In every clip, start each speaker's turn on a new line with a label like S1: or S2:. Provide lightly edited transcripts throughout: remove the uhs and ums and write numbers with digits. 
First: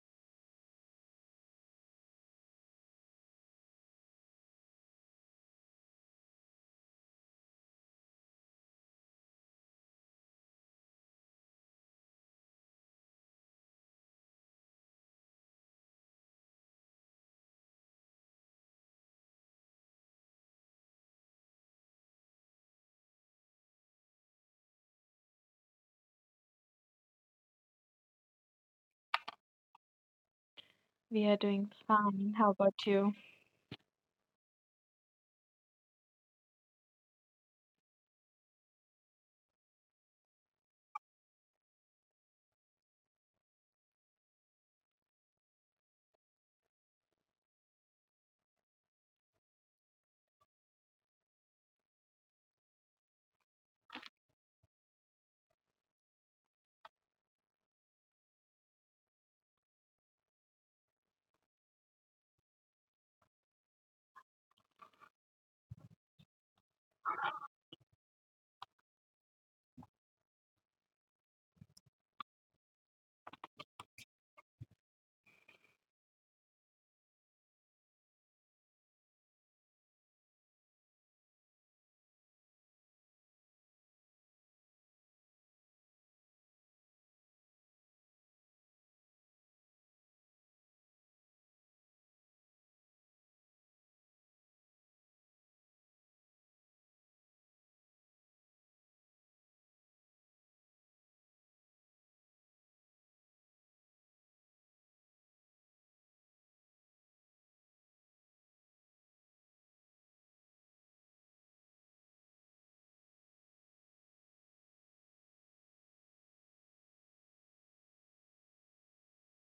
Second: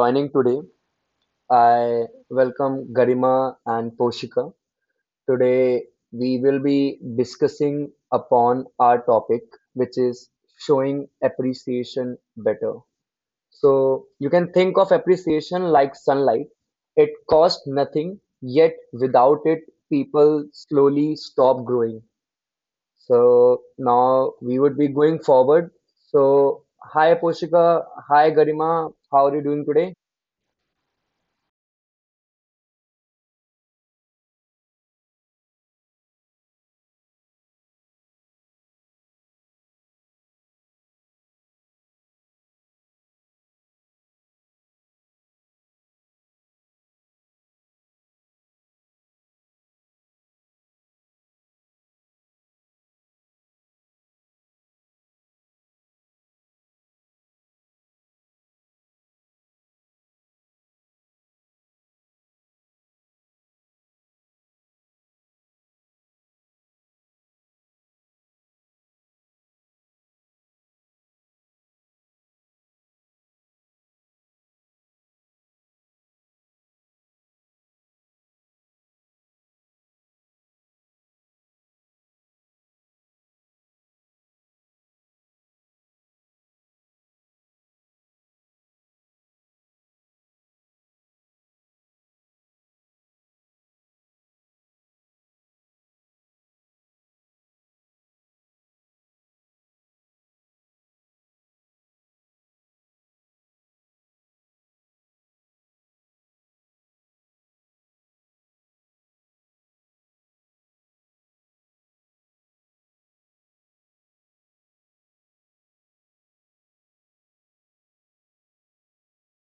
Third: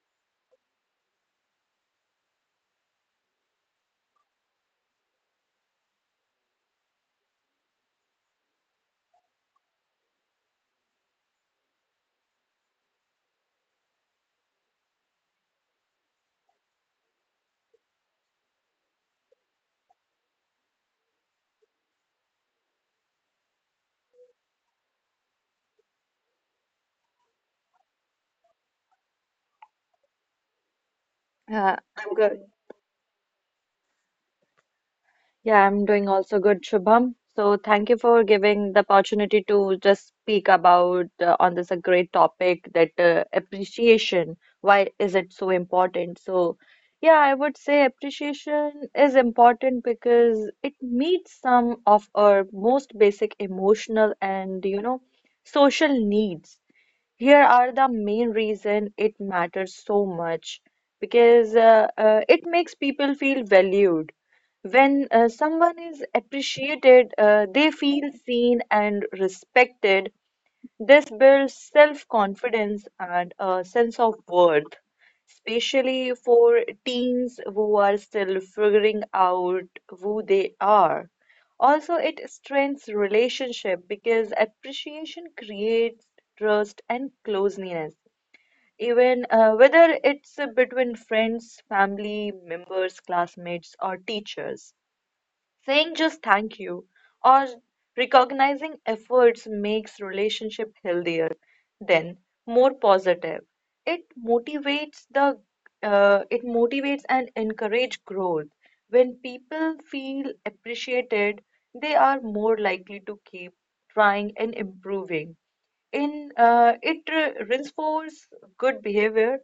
S1: joining today. I welcome Garima and Poshika. Today, we will be discussing upon our topic, which is showing appreciation better. So, you can think of appreciation like sunlight. It costs nothing, yet without it, people slowly stop growing. So, now we would be going forward. So, hi, Poshika. Hi, Garima. How are you doing today?
S2: We are doing
S3: I'm
S2: fine.
S3: good.
S2: How about you?
S3: Yeah, I'm doing also good, Shubham. So thank you for giving the opportunity to just speak about on this a great topic that appreciation. Why is it so important? So yeah, I would say appreciation is important because it meets some of our most basic emotional and social needs. Here are the main reason it matters so much because it makes people feel valued when someone is appreciated, they feel seen and respected. This builds self-confidence and a sense of worth, especially for teens who are still figuring out who they are. Also, it strengthens relationship because appreciation creates trust and closeness, even whether it's between friends, family members, classmates, or teachers. Saying just thank you or recognizing efforts makes relationship healthier, then more positive. It motivates the it motivates and encourage growth. When people feel appreciated, they are more likely to keep trying and improving in reinforces good behavior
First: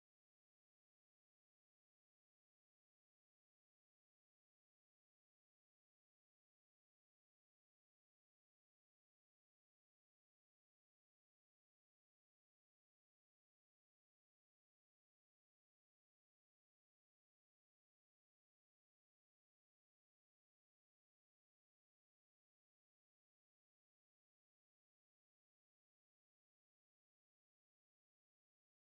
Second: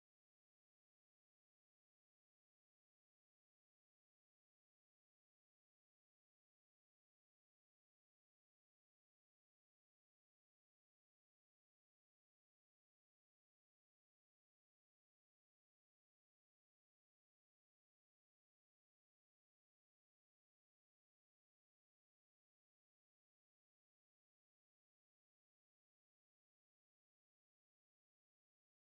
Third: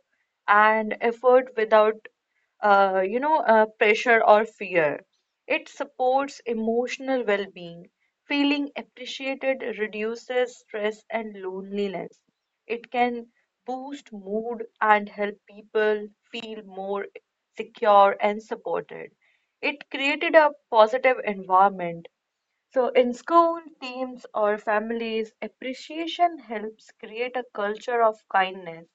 S3: and effort without pressure or fear. It supports emotional well-being. Feeling appreciated reduces stress and loneliness. It can boost mood and help people feel more secure and supported. It created a positive environment. So, in school, teams, or families, appreciation helps create a culture of kindness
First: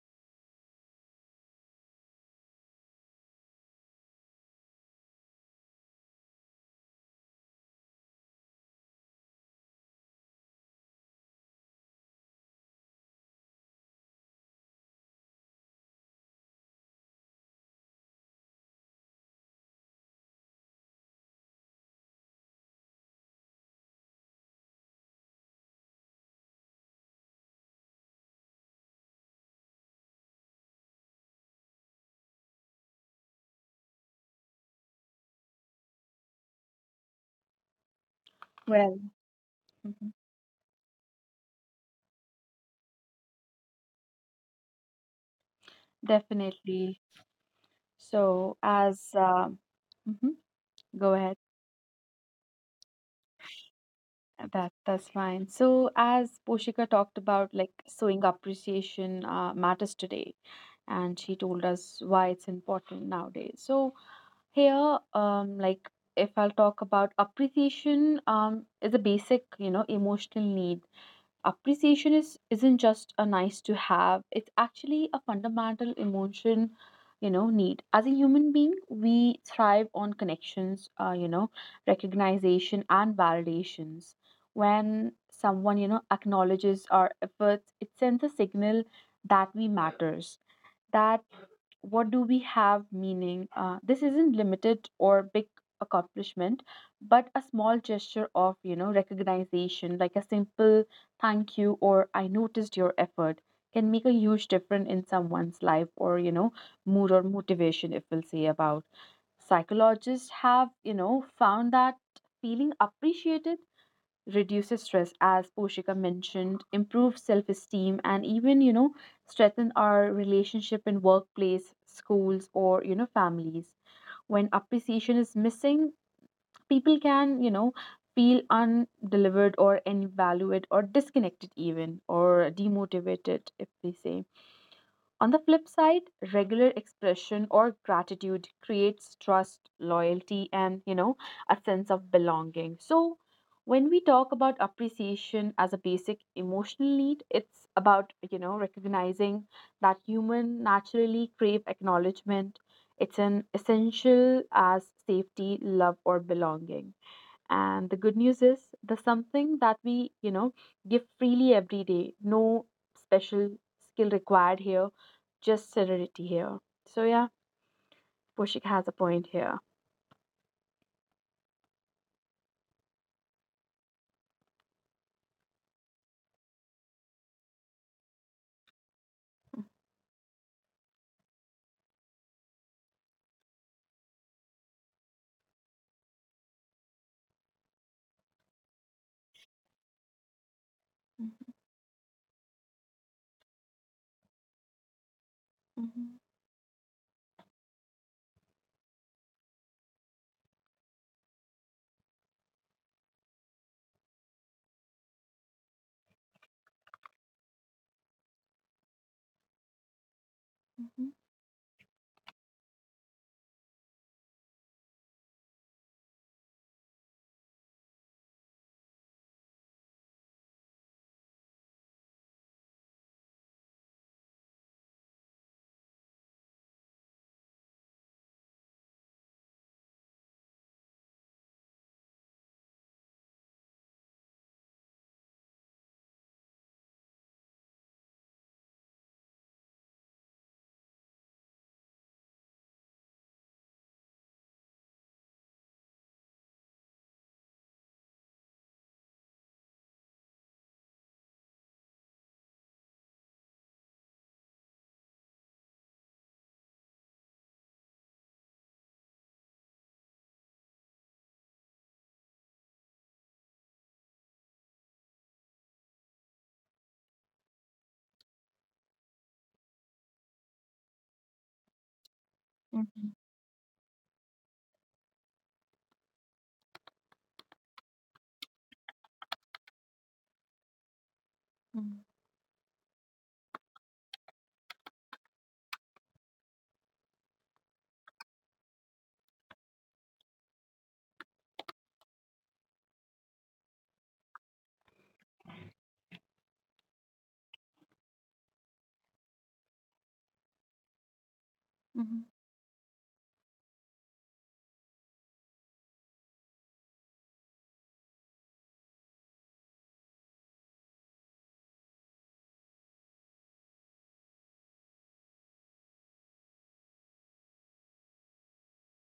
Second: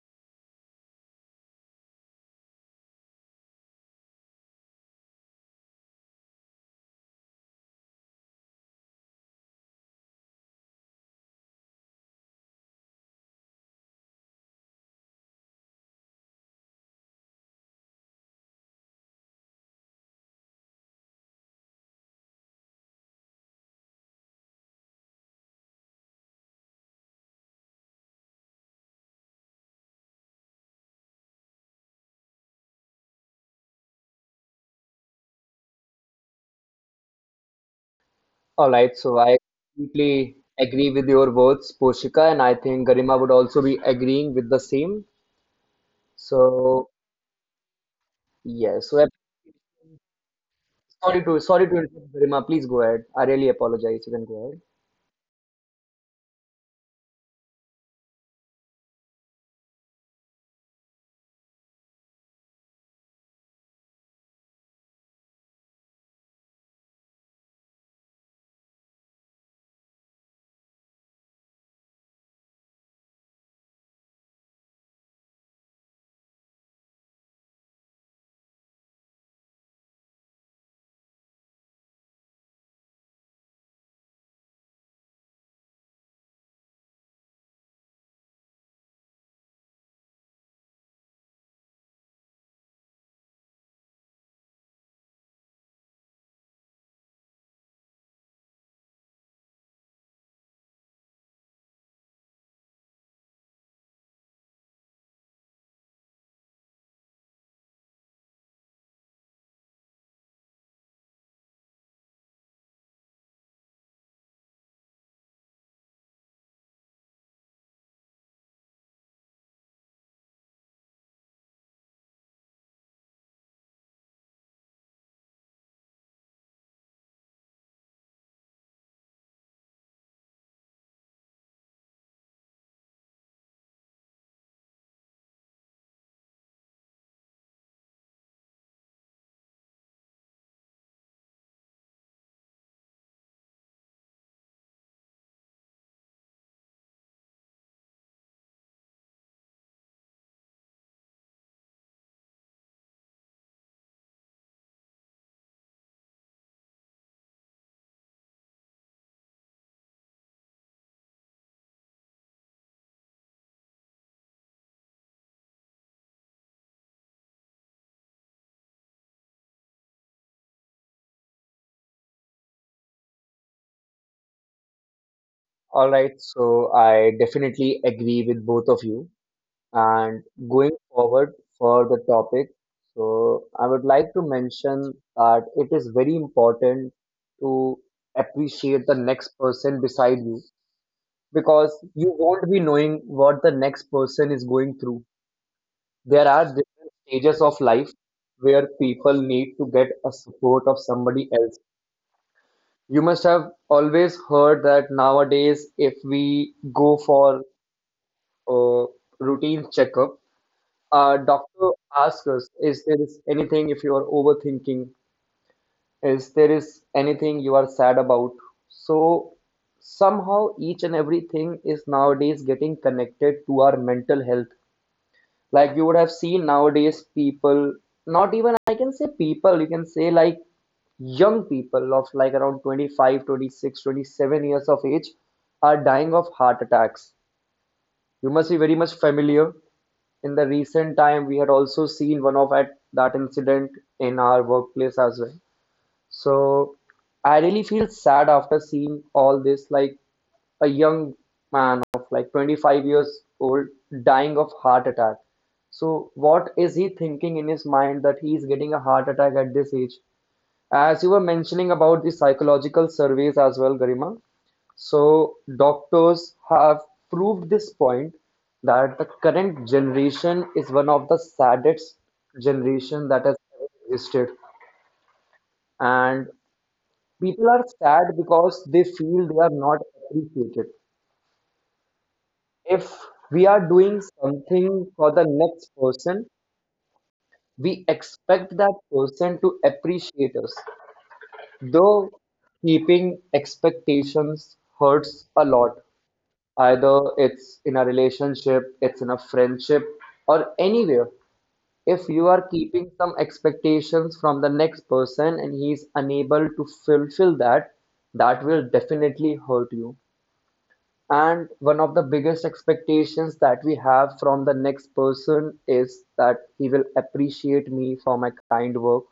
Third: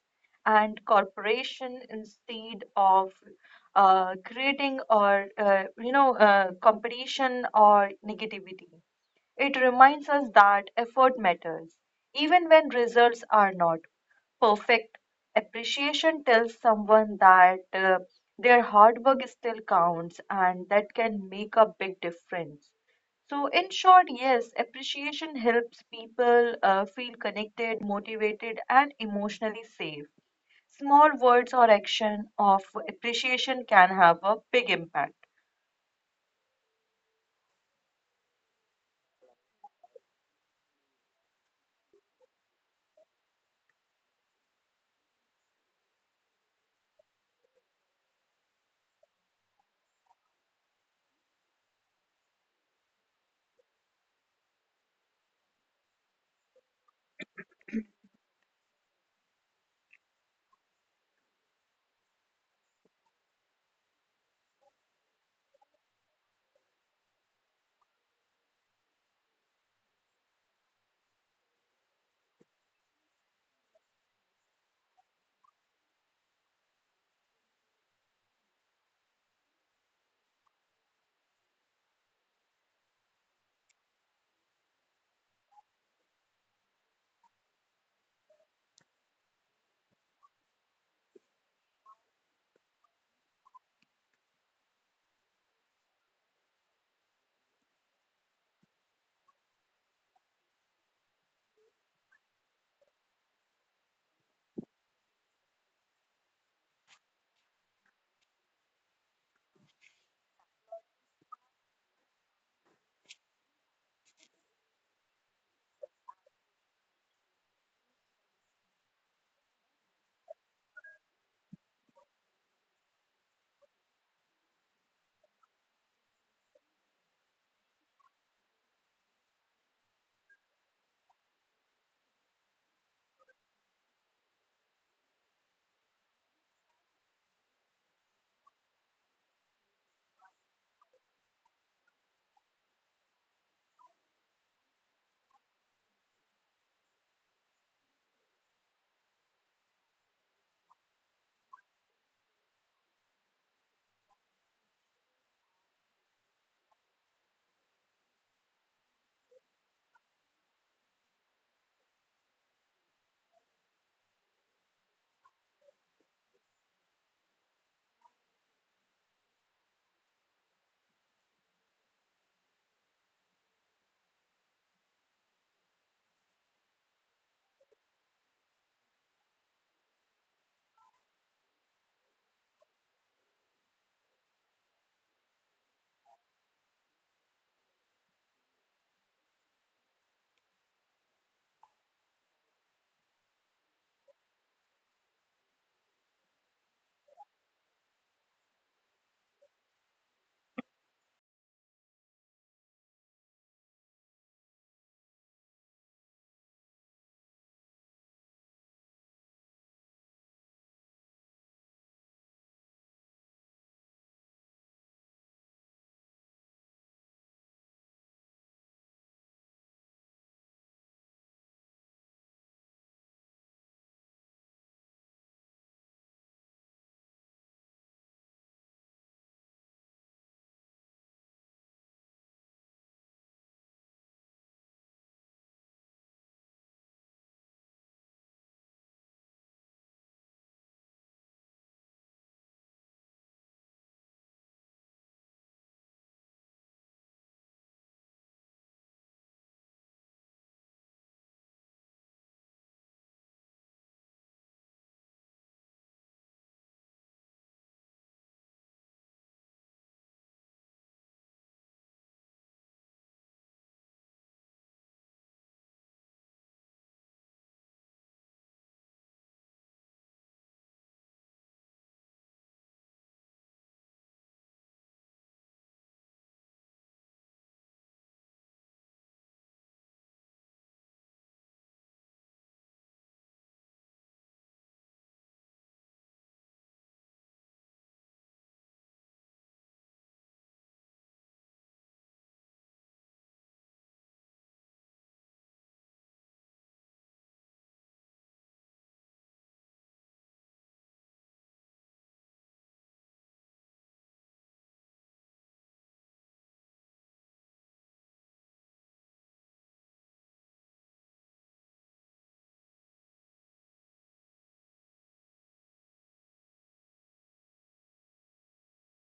S3: and cooperation instead of creating or competition or negativity. It reminds us that effort matters, even when results are not perfect. Appreciation tells someone that their hard work still counts and that can make a big difference. So, in short, yes, appreciation helps people feel connected, motivated, and emotionally safe. Small words or action of appreciation can have a big impact.
S1: All right,
S2: Well,
S1: so I
S2: mhm,
S1: completely agree with your words, Poshika, and I think Garima would also be agreeing with the same. So
S2: definitely. So,
S1: yeah, so I'm
S2: as mhm, go
S1: sorry
S2: ahead.
S1: to sorry to interrupt, Garima. Please go ahead. I really apologize. You can go ahead.
S2: That's fine. So, as Poshika talked about, like showing appreciation matters today, and she told us why it's important nowadays. So, here, like if I'll talk about appreciation, is a basic, emotional need. Appreciation is isn't just a nice to have. It's actually a fundamental emotion, need. As a human being, we thrive on connections, recognition and validations. When someone acknowledges our efforts, it sends a signal that we matters, that what do we have meaning. This isn't limited or big accomplishment, but a small gesture of recognition, like a simple thank you or I noticed your effort, can make a huge difference in someone's life or mood or motivation. If we'll say about psychologists, have found that feeling appreciated reduces stress, as Poshika mentioned, improves self-esteem, and even, strengthen our relationship in workplace, schools, or families. When appreciation is missing, people can, feel undelivered or invalued or disconnected even or demotivated, if we say. On the flip side, regular expression or gratitude creates trust, loyalty, and, a sense of belonging. So, when we talk about appreciation as a basic emotional need, it's about, recognizing that human naturally crave acknowledgement. It's an essential as safety, love, or belonging. And the good news is the something that we, give freely every day. No special skill required here, just serenity here. So yeah, Pushik has a point here.
S1: All right, so I definitely agree with both of you. And going forward for the topic, so I would like to mention that it is very important to appreciate the next person beside you because you won't be knowing what the next person is going through. There are different stages of life where people need to get a support of somebody else. You must have always heard that nowadays, if we go for a routine checkup,
S2: Mhm,
S1: our doctor asks us, is there is anything if you are overthinking? Is there is anything you are sad about? So somehow each and everything is nowadays getting connected to our mental health. Like you would have seen nowadays people, not even I can say people, you can say like young people of like around 25, 26, 27 years of age are dying of heart attacks. You must be very much familiar. In the recent time, we had also seen one of at that incident in our workplace as well. So I really feel sad after seeing all this. Like a young man of like 25 years old dying of heart attack. So what is he thinking in his mind that he is getting a heart attack at this age? As you were mentioning about the psychological surveys as well, Garima. So doctors have proved this point that the current generation is one of the saddest generation
S2: mhm,
S1: that has ever existed. And people are sad because they feel they are not appreciated.
S2: mhm,
S1: If we are doing something for the next person, we expect that person to appreciate us. Though keeping expectations hurts a lot, either it's in a relationship, it's in a friendship, or anywhere. If
S2: mhm,
S1: you are keeping some expectations from the next person and he is unable to fulfill that, that will definitely hurt you. And one of the biggest expectations that we have from the next person is that he will appreciate me for my kind work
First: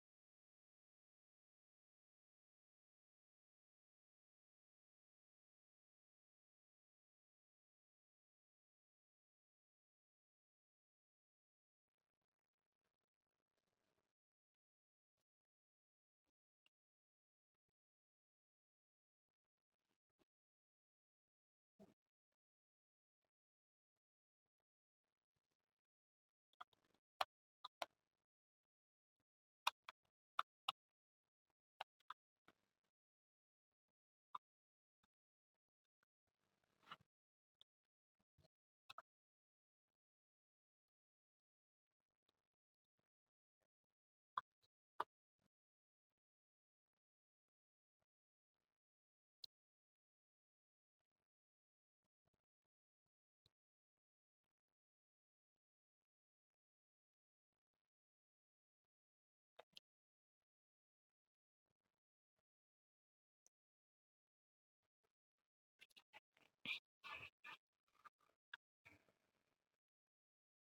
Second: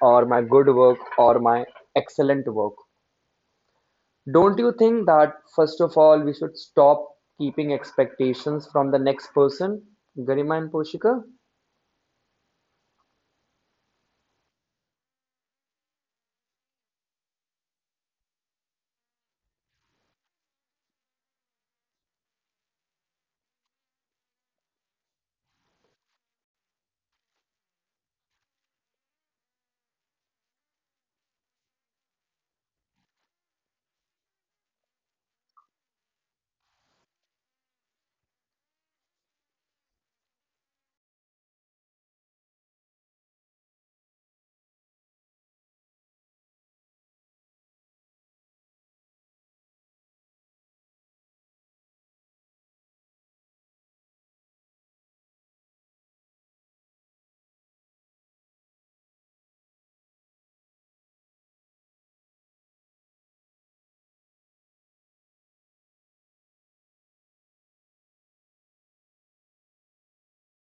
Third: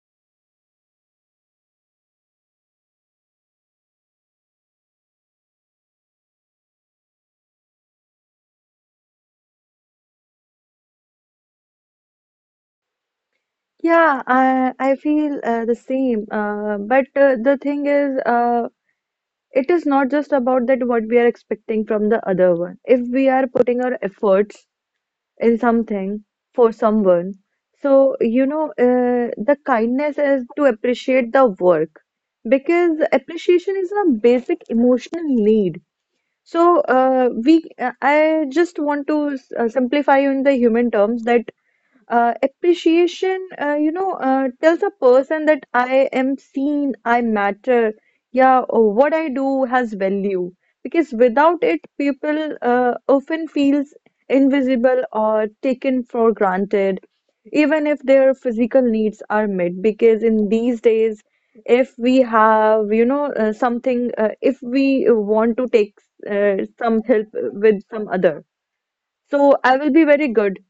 S1: or my good work or my excellent work. Don't you think that, first of all, we should stop keeping expectations from the next person, Garima and Poshika?
S3: Yeah, I feel the same. But the thing is, it is not just about that what we are expecting from the other one. If we are putting our efforts in something for someone. So, you know, the kindness is to appreciate the work because appreciation is a basic emotional need. So, I just want to simplify in the human terms that appreciation, tells a person that I am seen, I matter. Yeah, or what I do has value. Because without it, people often feels invisible or taken for granted, even if their physical needs are met. Because in these days, if we have, you know, if we want to take some help with some other. So I will be very good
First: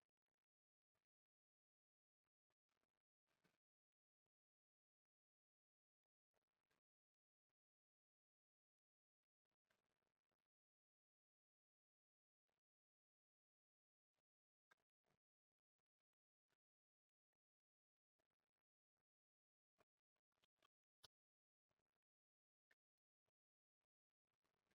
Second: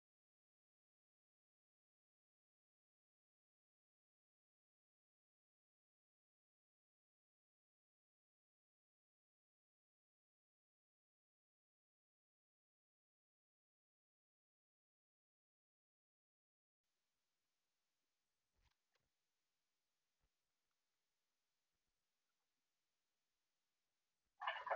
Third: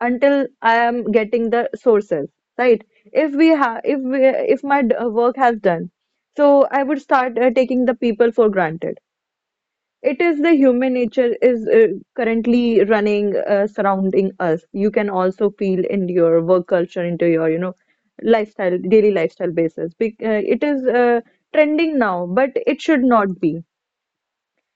S3: until I am getting the sources, right? If we have, if we, if my work has done, so I would start taking the people for granted. It is the human nature is currently running surrounding us. You can also feel in your work culture, into your lifestyle, daily lifestyle basis. It is trending now, but it should not be.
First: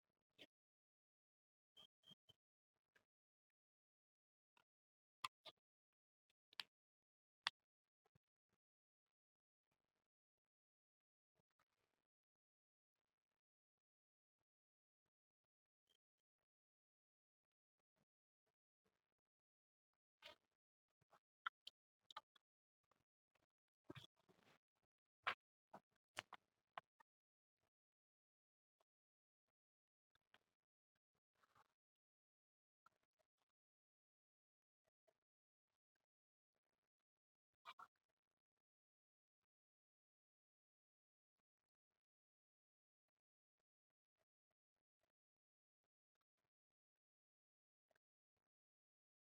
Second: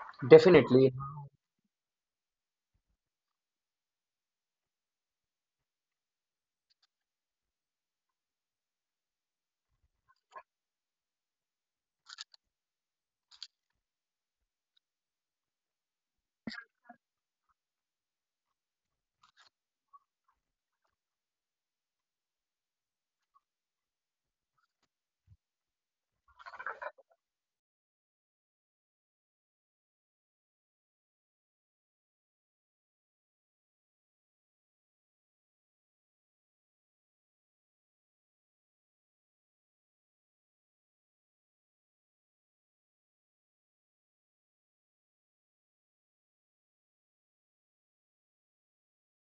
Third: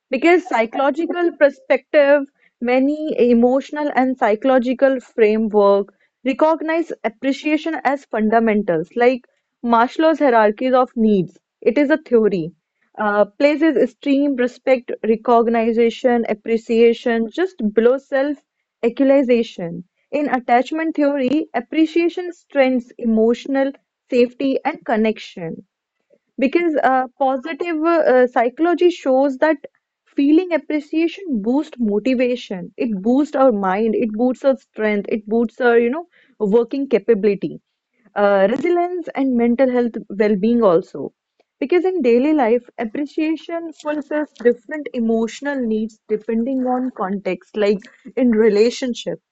S3: Because
S1: Definitely.
S3: psychological perspective, many emotional and psychological framework recognize appreciation as fundamentals, like Maslow's hierarchies of needs. It is a theory. Places esteem, respect, recognition, appreciation just below self actualization. In attachment theory, appreciation strengthens emotional safety and connection. Because positive psychology shows that feeling appreciation boosts motivation. It boosts our mind. It boosts our strength. It boosts our, you know, working capability, resilience, and mental health well-being also. Because in daily life, appreciation fulfills different emotional needs depending on context, like in relationships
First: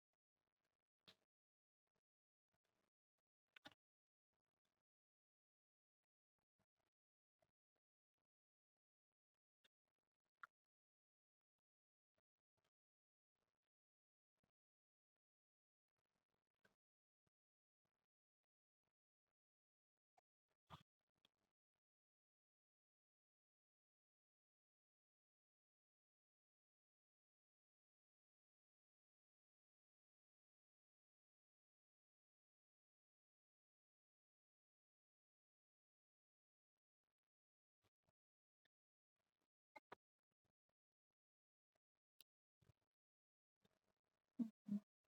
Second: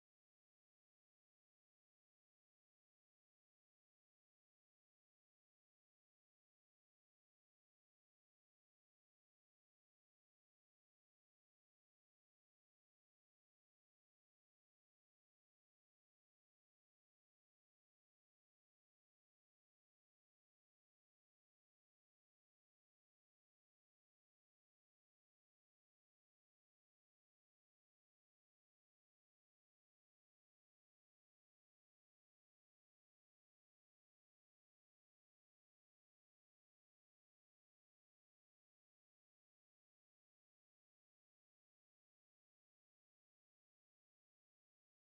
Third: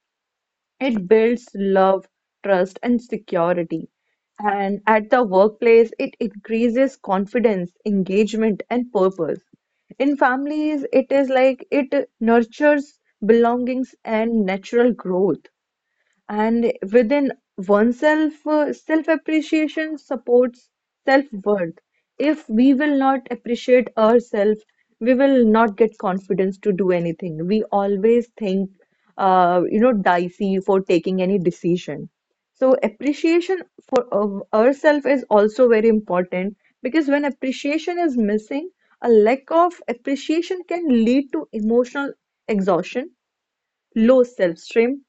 S3: it builds love, trust, and security. And at the workplace, it increases confidence, engagement, and purpose. In families, it is like it nurtures belongings and natural growth, and within oneself self-appreciation supports self-worth. If we will not appreciate ourselves, we will not get confidence to do anything. We always think dicey for taking any decision. So appreciation for of ourselves is also very important, because when appreciation is missing, a lack of appreciation can lead to emotional exhaustion, low self-esteem,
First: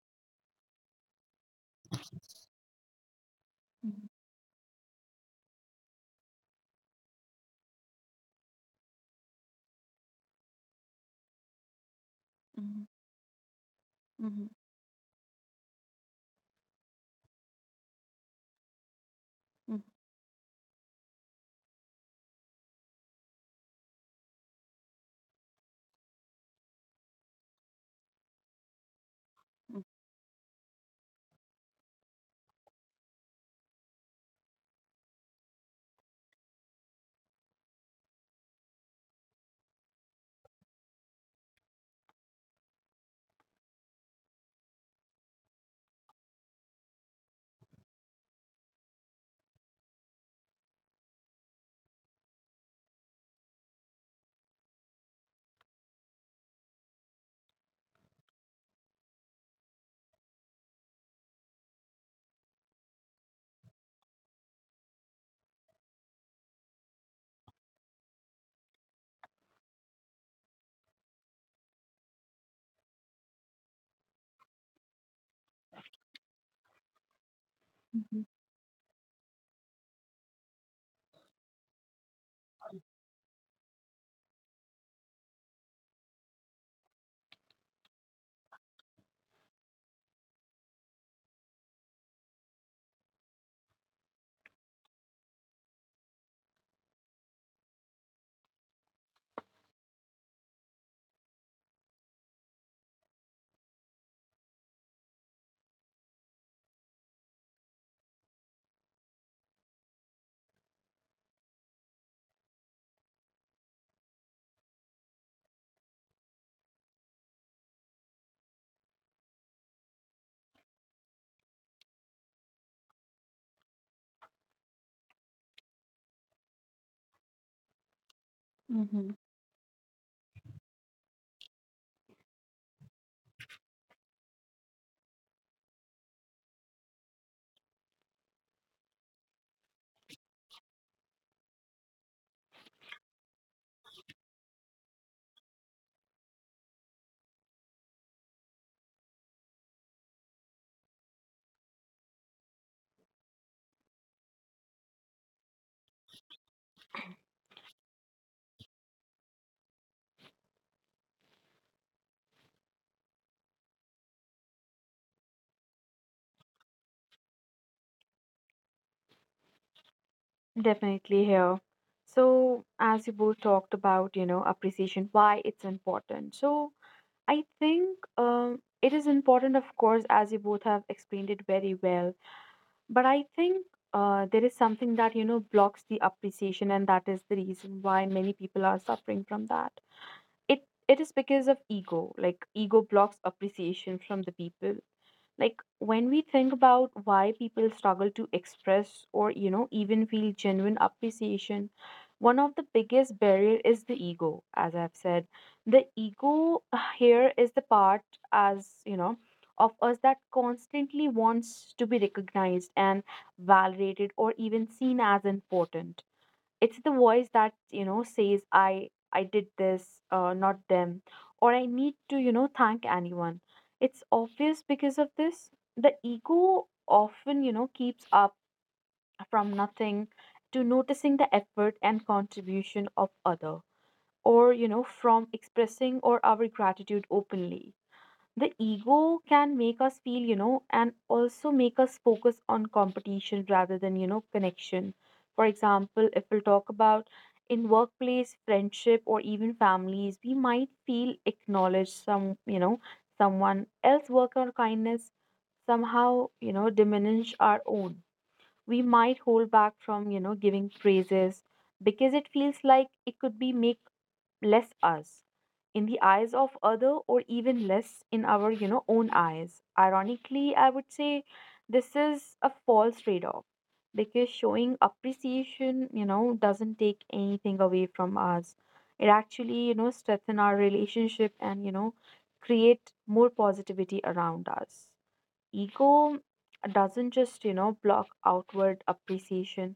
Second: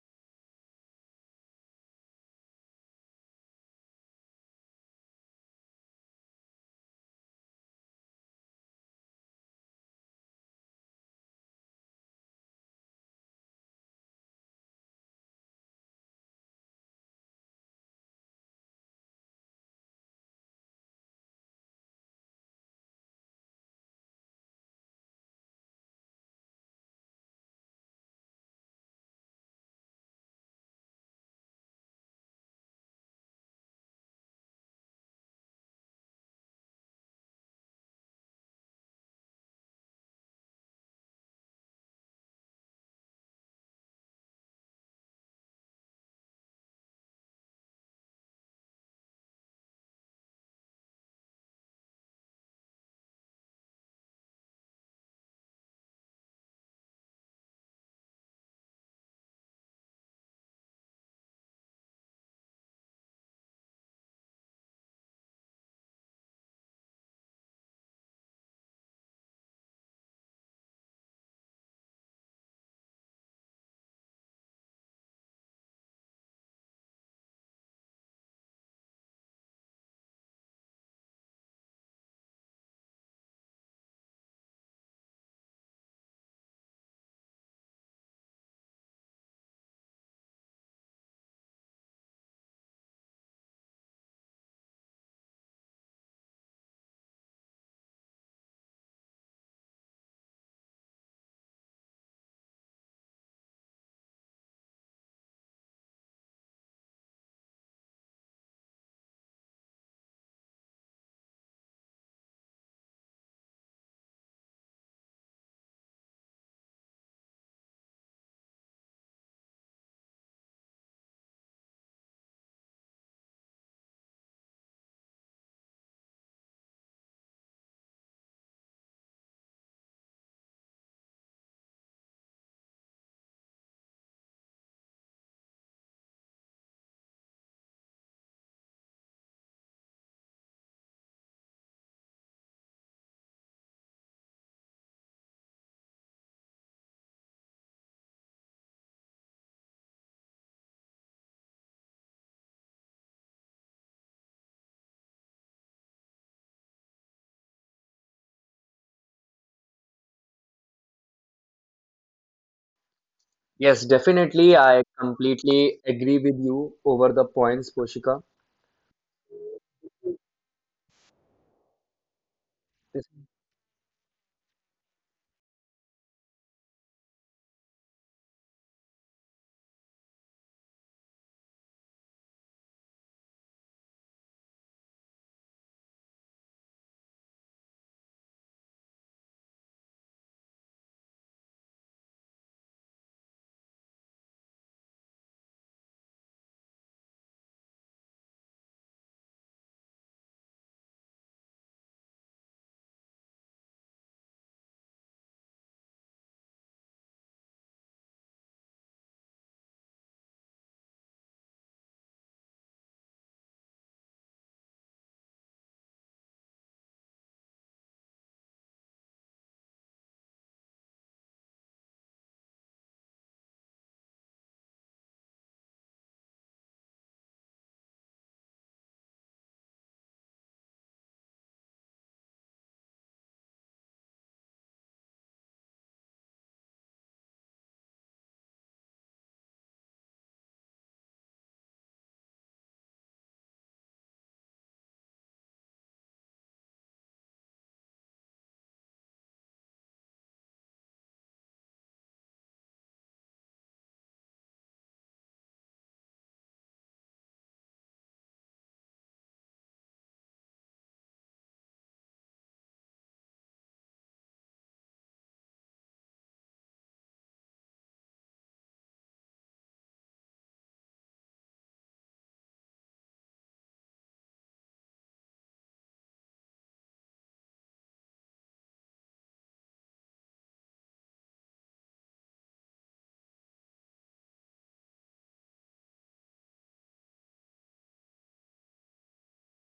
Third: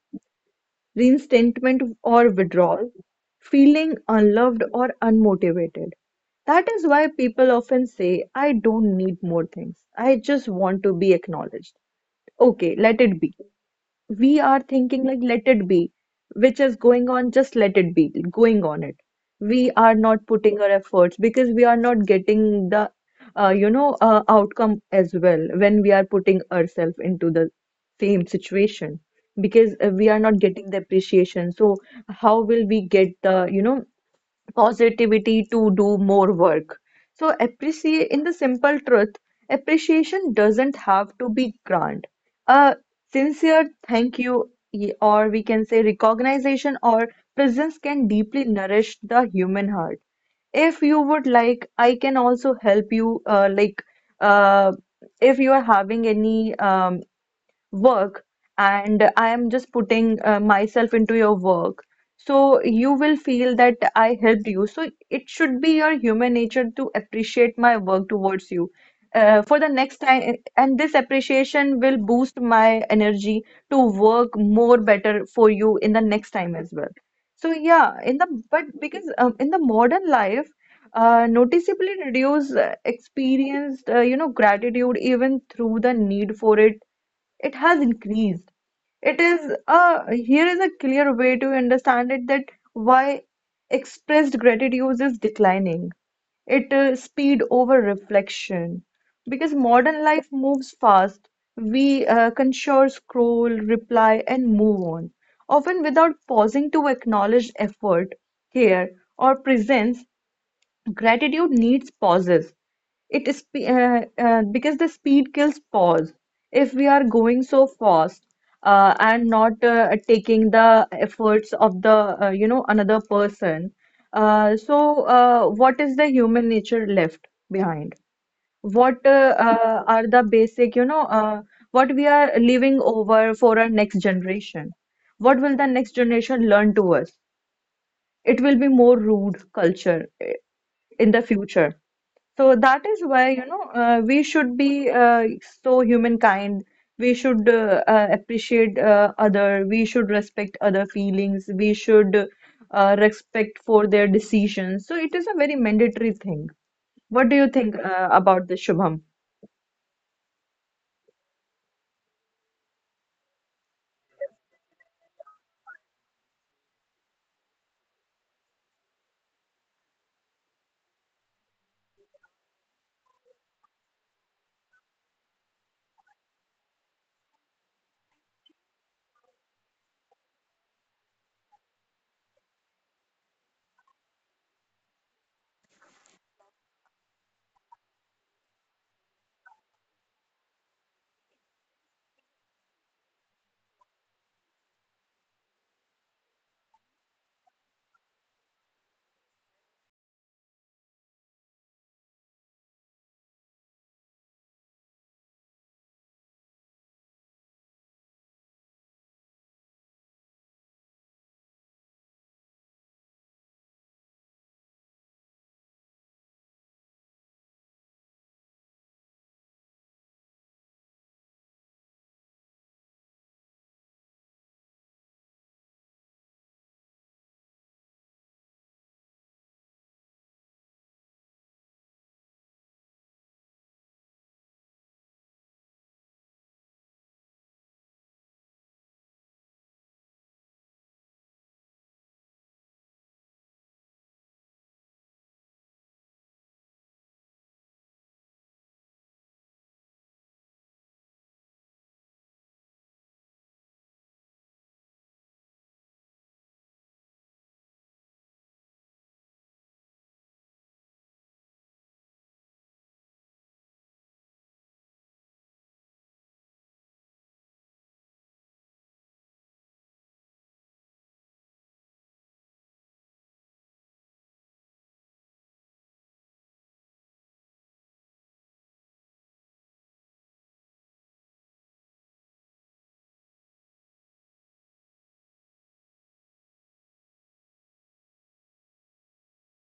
S3: resentment or withdrawal, feeling
S2: mhm,
S3: unloved or unmotivated. That is why people often say, I don't need more things. I just want to be acknowledged. Okay, let it be.
S2: mhm,
S3: We
S2: mhm,
S3: are thinking like let it be, which is going on, just let it be going on. It we are not putting our efforts because we are not getting the outcome as well when we are putting ourselves into the same situation, because
S2: mhm,
S3: we are not getting the appreciation. So how will we get the positivity to do more work. So appreciate in the simple truth, appreciation doesn't have to be grand. A sincere thank you, or we can say recognition or presence can deeply nourish the human heart. If you would like, I can also help you. Uh, if you are having any work and I am just putting myself into your work. So you will feel that I helped you. So it should be your human nature to appreciate my work towards you. For the next time, and this appreciation will boost my energy to work more better for you in the next time as well. So yeah, in
S2: mhm,
S3: the but because in the modern life, noticeably reduce experienced gratitude even through the need for it, it has increased. It is a here is a clear way to understand it that why expressed gratitude is declining. It Speed over reflection because modern life moves fast. We consume, scroll, reply, and move on, often without pausing to acknowledge effort, care, or presence. Gratitude needs pauses. It is because the speed kills pause. If we are going so fast and not taking the efforts of the another person, what is the human nature left behind?
S2: mhm,
S3: What
S2: mhm.
S3: are the basic what we are leaving over for our next generation? What will the next generation learn to us? It will be more rude culture eh, in the future. So that is why, you know, we should be so humankind. We should appreciate other. We should respect other feelings. We should respect for their decisions. So it is a very mandatory thing. What do you think about this, Shubham?
S1: Yes, definitely. I completely agree with you over the points, Poshika.
S2: Definitely here. So, as you both talked about, appreciation, why it's important. So, I think it is important, of course, as you both have explained it very well. But I think there is something that, blocks the appreciation, and that is the reason why many people are suffering from that. It is because of ego. Like, ego blocks appreciation from the people. Like, when we think about why people struggle to express or even feel genuine appreciation, one of the biggest barrier is the ego, as I've said. The ego here is the part, as you know of us, that constantly wants to be recognized and validated or even seen as important. It's the voice that, says I did this, not them, or I need to, thank anyone. It's obvious because of this. The ego often, keeps up from nothing to noticing the effort and contribution of other, or from expressing or our gratitude openly. The ego can make us feel, and also make us focus on competition rather than connection. For example, if we'll talk about in workplace friendship or even families, we might feel acknowledged some, someone else work or kindness somehow diminish our own. We might hold back from giving praises because it feels like it could be make less us in the eyes of other, or even less in our own eyes, ironically, I would say. This is a false trade-off because showing appreciation doesn't take anything away from us. It actually strengthen our relationship, and create more positivity around us. Ego doesn't just block outward appreciation.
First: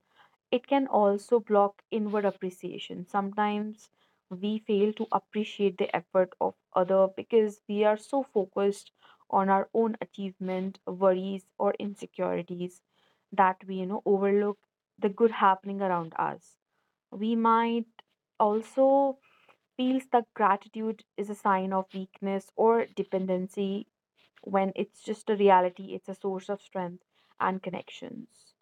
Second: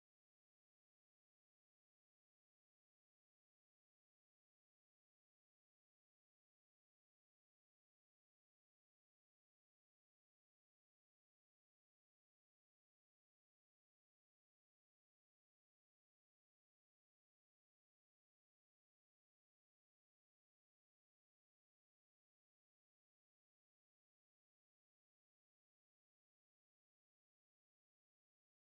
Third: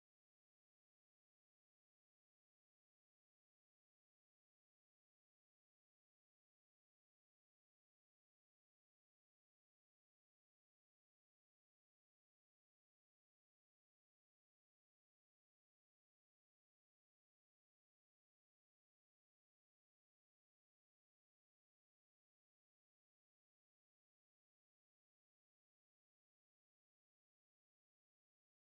S2: It can also block inward appreciation. Sometimes we fail to appreciate the effort of other because we are so focused on our own achievement, worries, or insecurities, that we overlook the good happening around us. We might also feel that gratitude is a sign of weakness or dependency, when it's just a reality, it's a source of strength and connections.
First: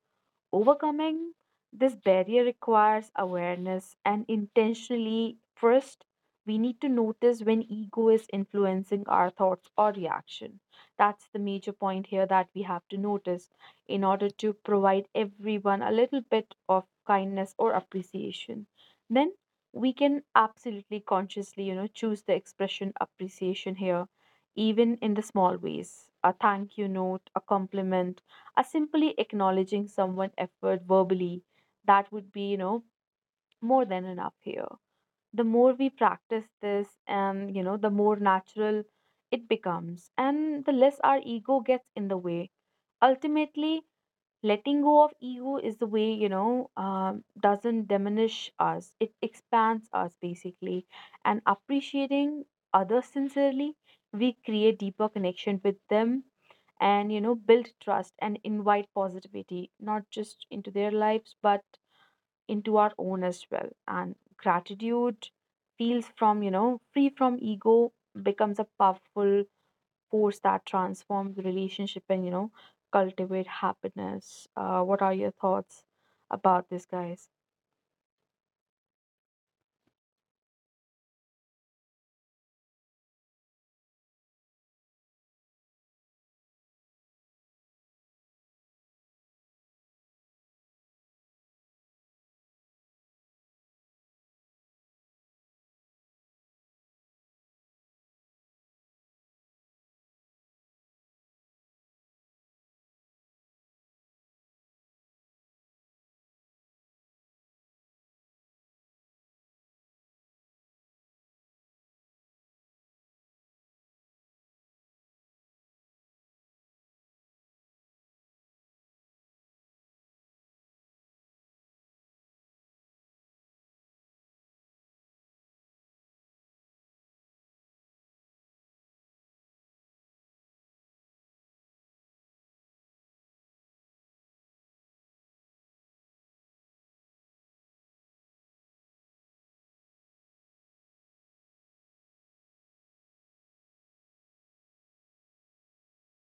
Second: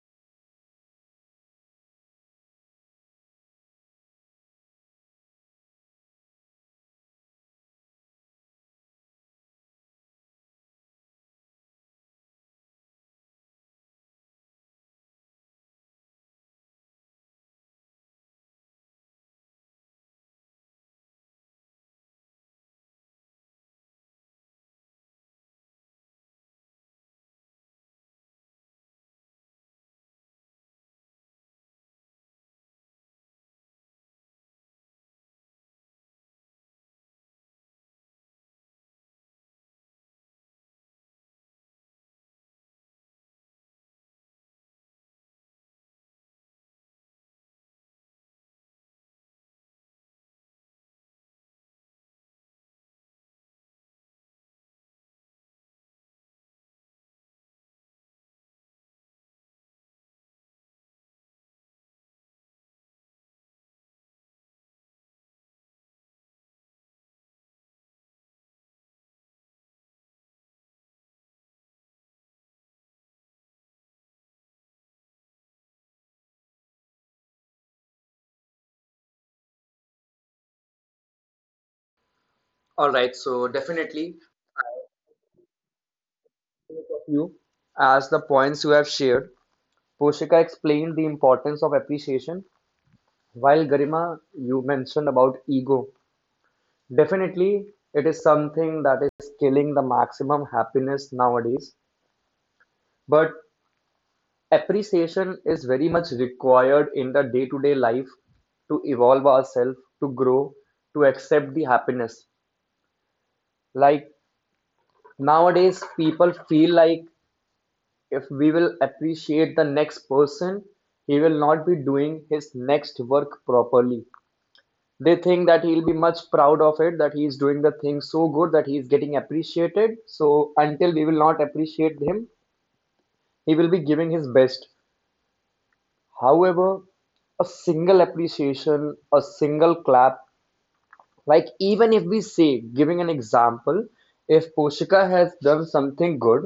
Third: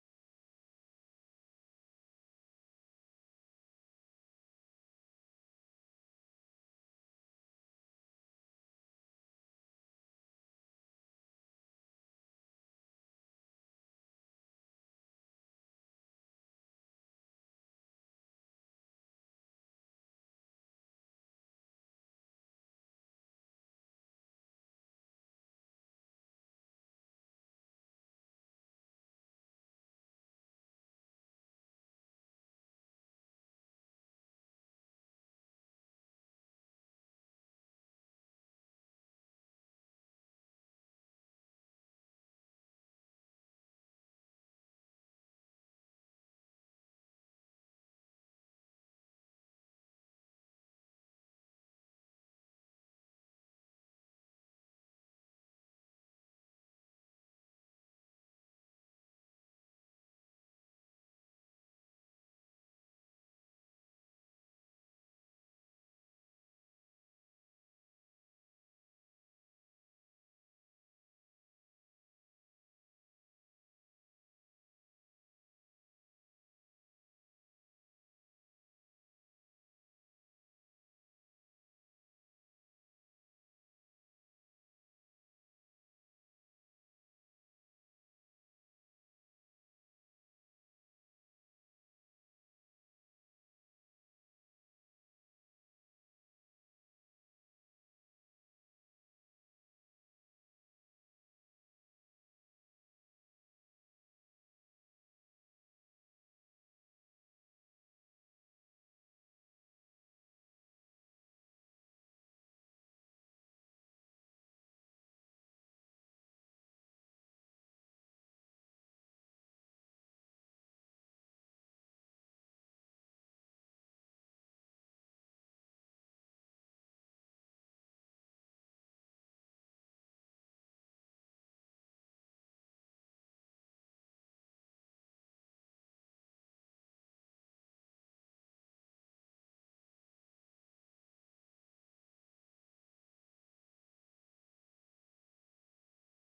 S2: Overcoming this barrier requires awareness and intentionally. First, we need to notice when ego is influencing our thoughts or reaction. That's the major point here, that we have to notice in order to provide everyone a little bit of kindness or appreciation. Then we can absolutely consciously, choose the expression appreciation here, even in the small ways. A thank you note, a compliment, as simply acknowledging someone's effort verbally, that would be, more than enough here. The more we practice this, and, the more natural it becomes, and the less our ego gets in the way. Ultimately, letting go of ego is the way, doesn't diminish us. It expands us basically. And appreciating others sincerely, we create deeper connection with them, and build trust and invite positivity, not just into their lives but into our own as well. And gratitude feels from free from ego, becomes a powerful force that transforms the relationship, and cultivate happiness. What are your thoughts about this, guys?
S1: All right, so definitely of view as the points you have shared. Poshika explained the importance of appreciation, while Garima, you mentioned about ego. Definitely, it is something that is killing the maximum happiness nowadays. But appreciation is very much required in the day to day life to evolve ourselves, to grow, to accept the happiness. Like nowadays, people feel like if we will appreciate the next person, he will not be doing his next work properly. They think that he'll be much proud of it, that he is doing the thing so good that he is getting appreciated. So until we will not appreciate him, he will be giving his best. However, a single appreciation, a single clap, like even if we say, giving an example, if Poshika has done something good,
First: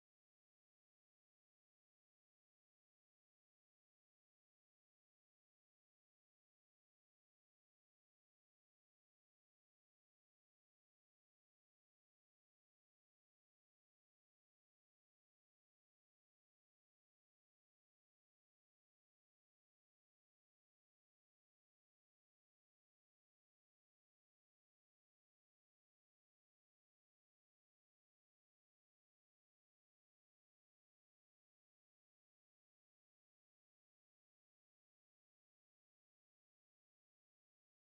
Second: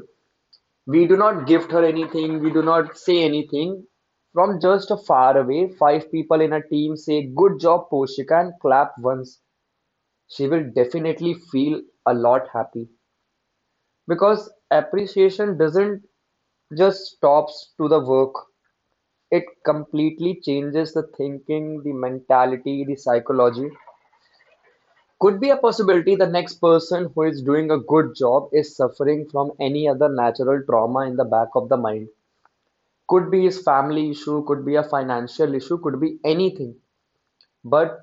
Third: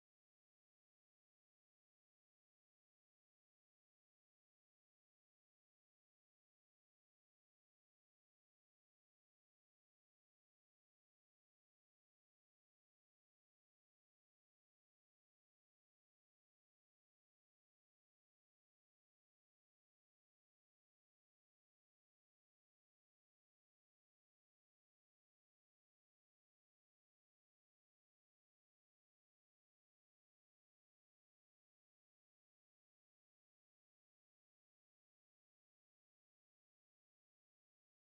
S1: we do not gift her anything, we do not say anything. From just far away, five people in a team say, "Good job, Poshika," and clap once. She will definitely feel a lot happy. Because appreciation doesn't just stops to the work, it completely changes the thinking, the mentality, the psychology. Could be a possibility the next person who is doing a good job is suffering from any other natural trauma in the back of the mind. Could be his family issue, could be a financial issue, could be anything. But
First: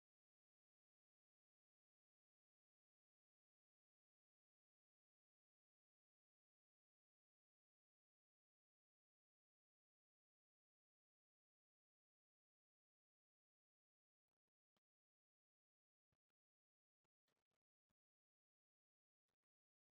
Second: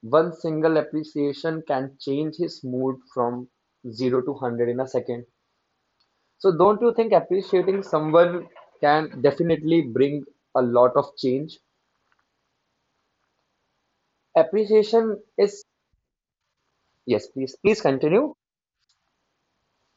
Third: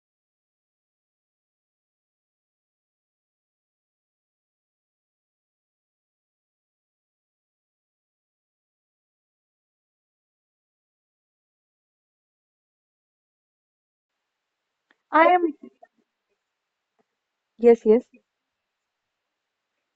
S1: one single appreciation can change his mood from 0 to 100 in a second. So, don't you think appreciating someone can definitely bring a lot of change? Appreciation
S3: I am
S1: is. Yes, please, please
S3: yes, yes.
S1: continue.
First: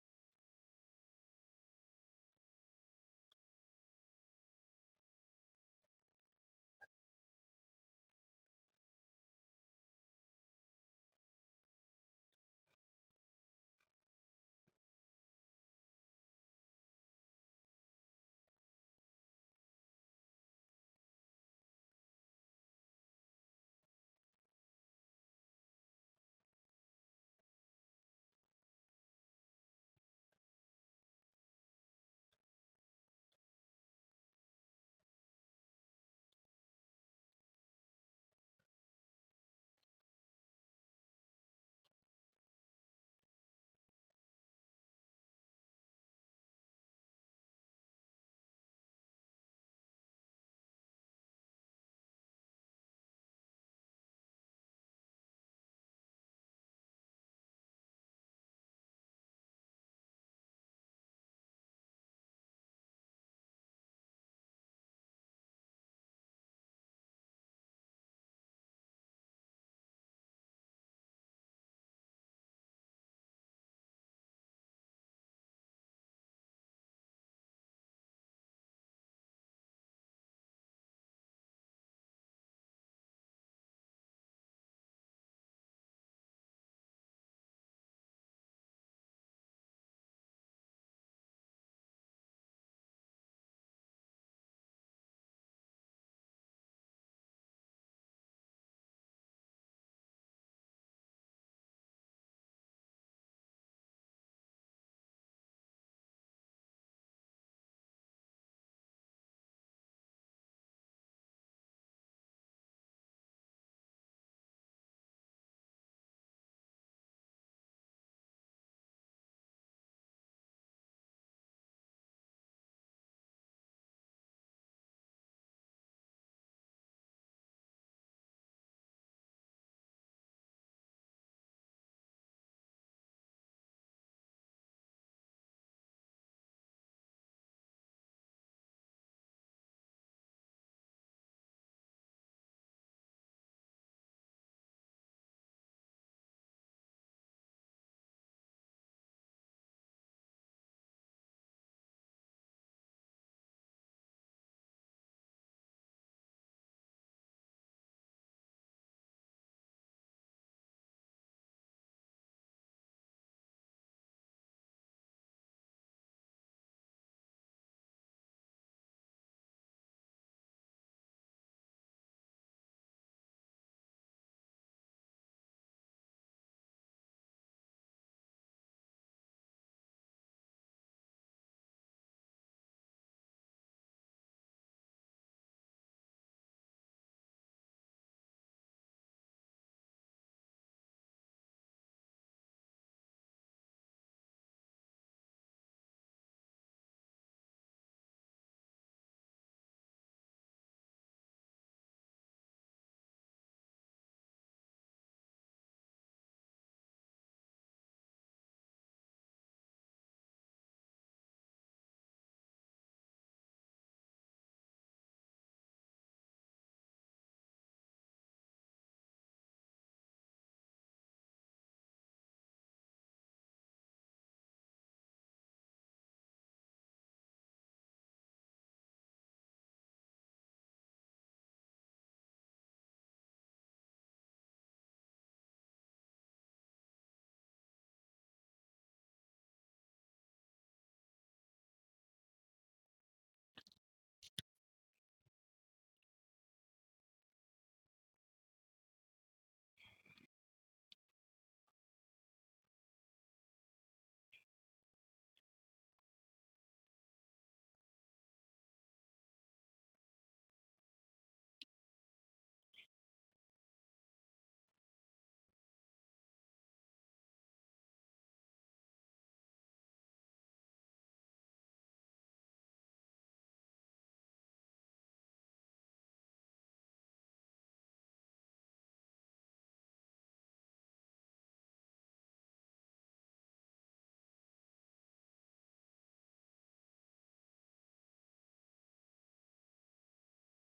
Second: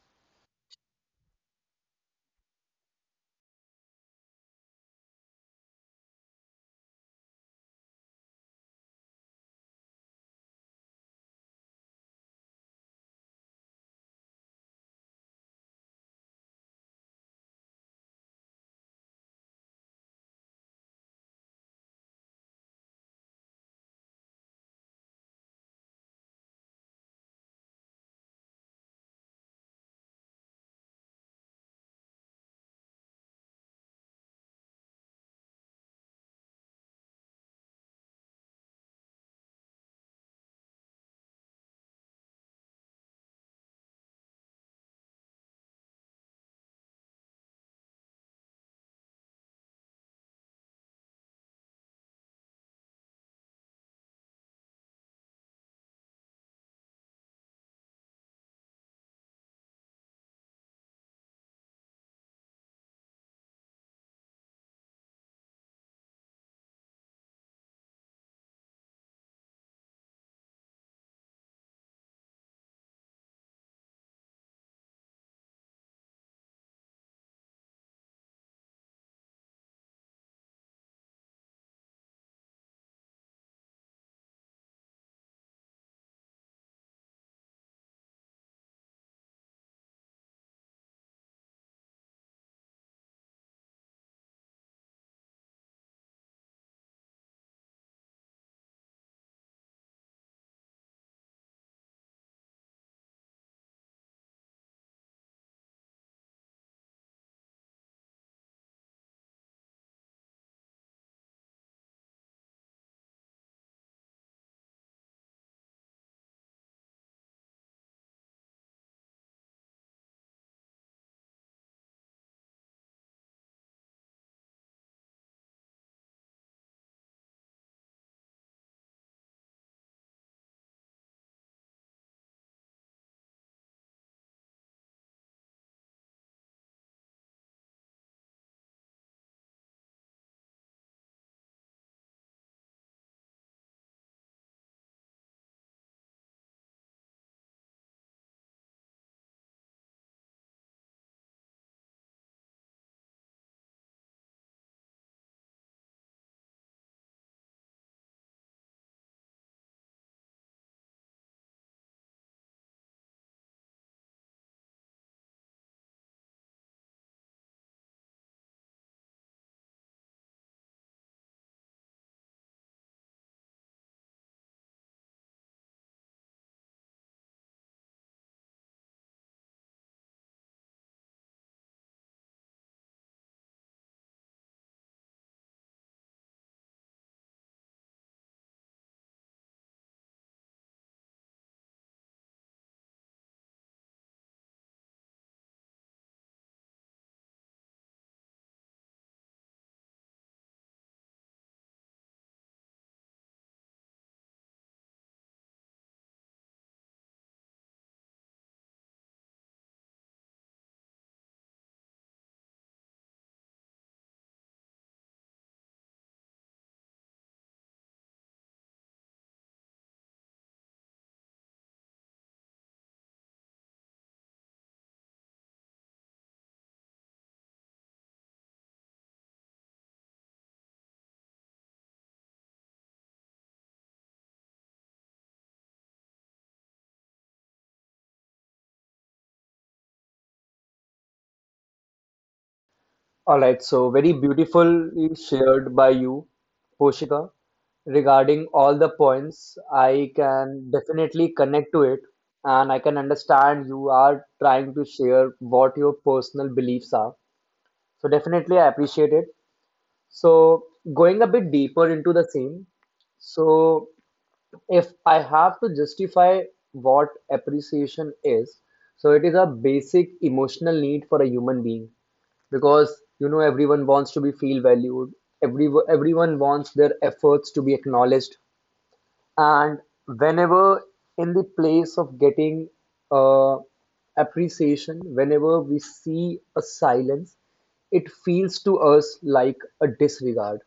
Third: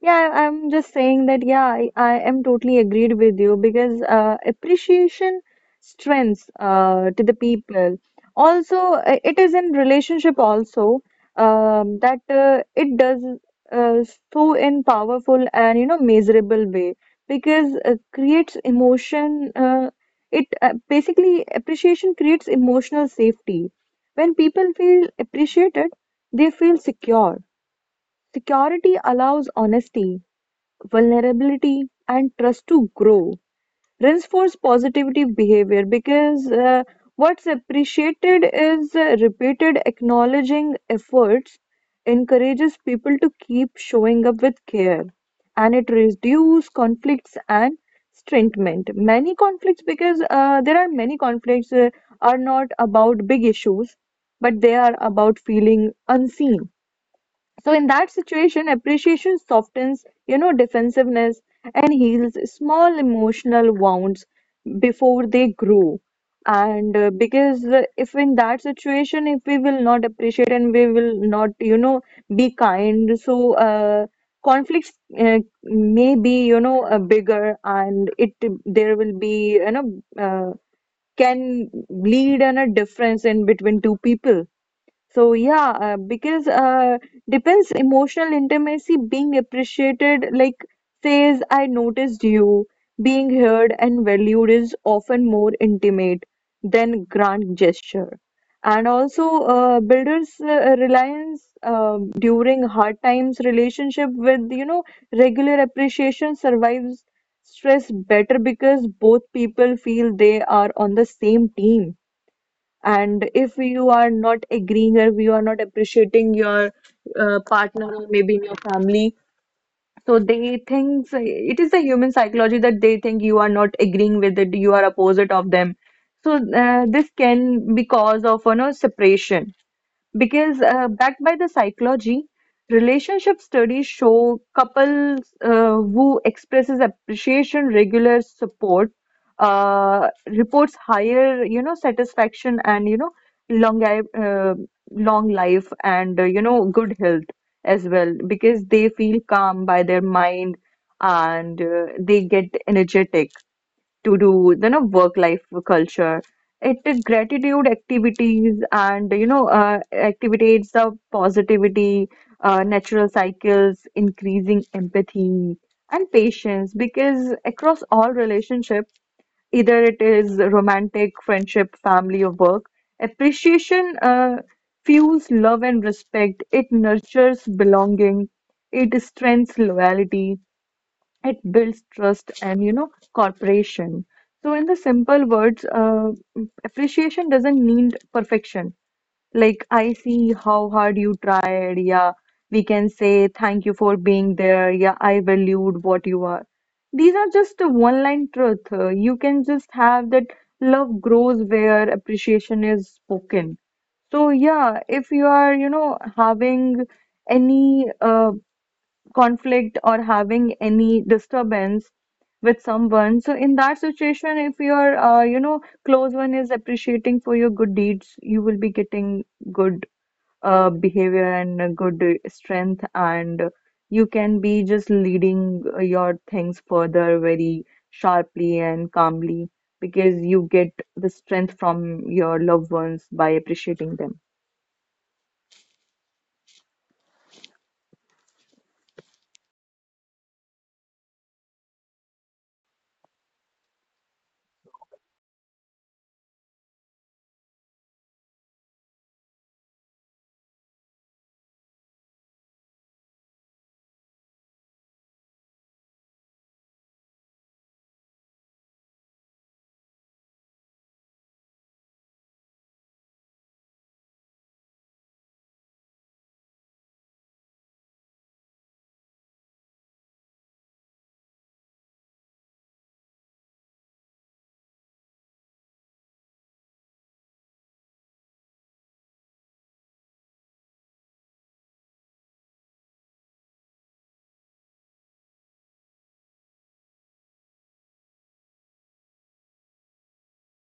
S3: Yeah, I'm just saying that, yeah, I am totally agreed with you because appreciation strengths to the people. Also, it is in relationship also that it does uh, so in powerful and measurable way because creates emotion. It Basically appreciation creates emotional safety. When people feel appreciated, they feel secure. Security allows honesty, vulnerability, and trust to grow. Reinforce positive behavior because what's appreciated is repeated. Acknowledging efforts encourages people to keep showing up with care, and it reduces conflicts and strengthenment. Many conflicts, because there are many conflicts, are not about big issues, but they are about feeling unseen. So in that situation, appreciation softens, you know, defensiveness and heals small emotional wounds before they grow. And because if in that situation, if we will not appreciate and we will not, you know, be kind, so conflicts uh, may be, you know, bigger, and it there will be, you know, can lead in a difference in between two people. So yeah, because depends emotional intimacy being appreciated, like says I noticed you, being heard and valued is often more intimate than grand gesture. And also, builders reliance during hard times relationship with regular appreciation survives stress better because both people feel they are on the same team. And if you are not agreeing or you are not appreciating your partner or maybe in your family, so they think it is the human psychology that they think you are not agreeing with it, you are opposite of them. So this can be cause of separation because backed by the psychology relationship studies show couples who expresses appreciation regular support reports higher satisfaction and long li- uh, long life and good health as well because they feel calm by their mind and they get energetic to do work life culture. It is gratitude activities and activates the positivity, natural cycles, increasing empathy and patience, because across all relationships, either it is romantic, friendship, family, or work, appreciation fuels love and respect. It nurtures belonging, it strengthens loyalty, it builds trust and cooperation. So in the simple words, appreciation doesn't need perfection. Like, I see how hard you tried, yeah. We can say thank you for being there, yeah, I valued what you are. These are just a one line truth. You can just have that. Love grows where appreciation is spoken. So yeah, if you are having any conflict or having any disturbance with someone. So in that situation, if your close one is appreciating for your good deeds, you will be getting good behavior and a good strength, and you can be just leading your things further very sharply and calmly, because you get the strength from your loved ones by appreciating them.
S1: All right, so very beautifully shared by you, Poshika, regarding all the points. I can definitely connect to it, and I can understand you are trying to share what your personal beliefs are. So, definitely, I appreciate it. So, going a bit deeper into the same, so if I have to justify what appreciation is, so it is a basic emotional need for a human being because you know everyone wants to be feel valued. Everyone wants their efforts to be acknowledged, and whenever in the place of getting uh, appreciation, whenever we see a silence, it feels to us like a disregard.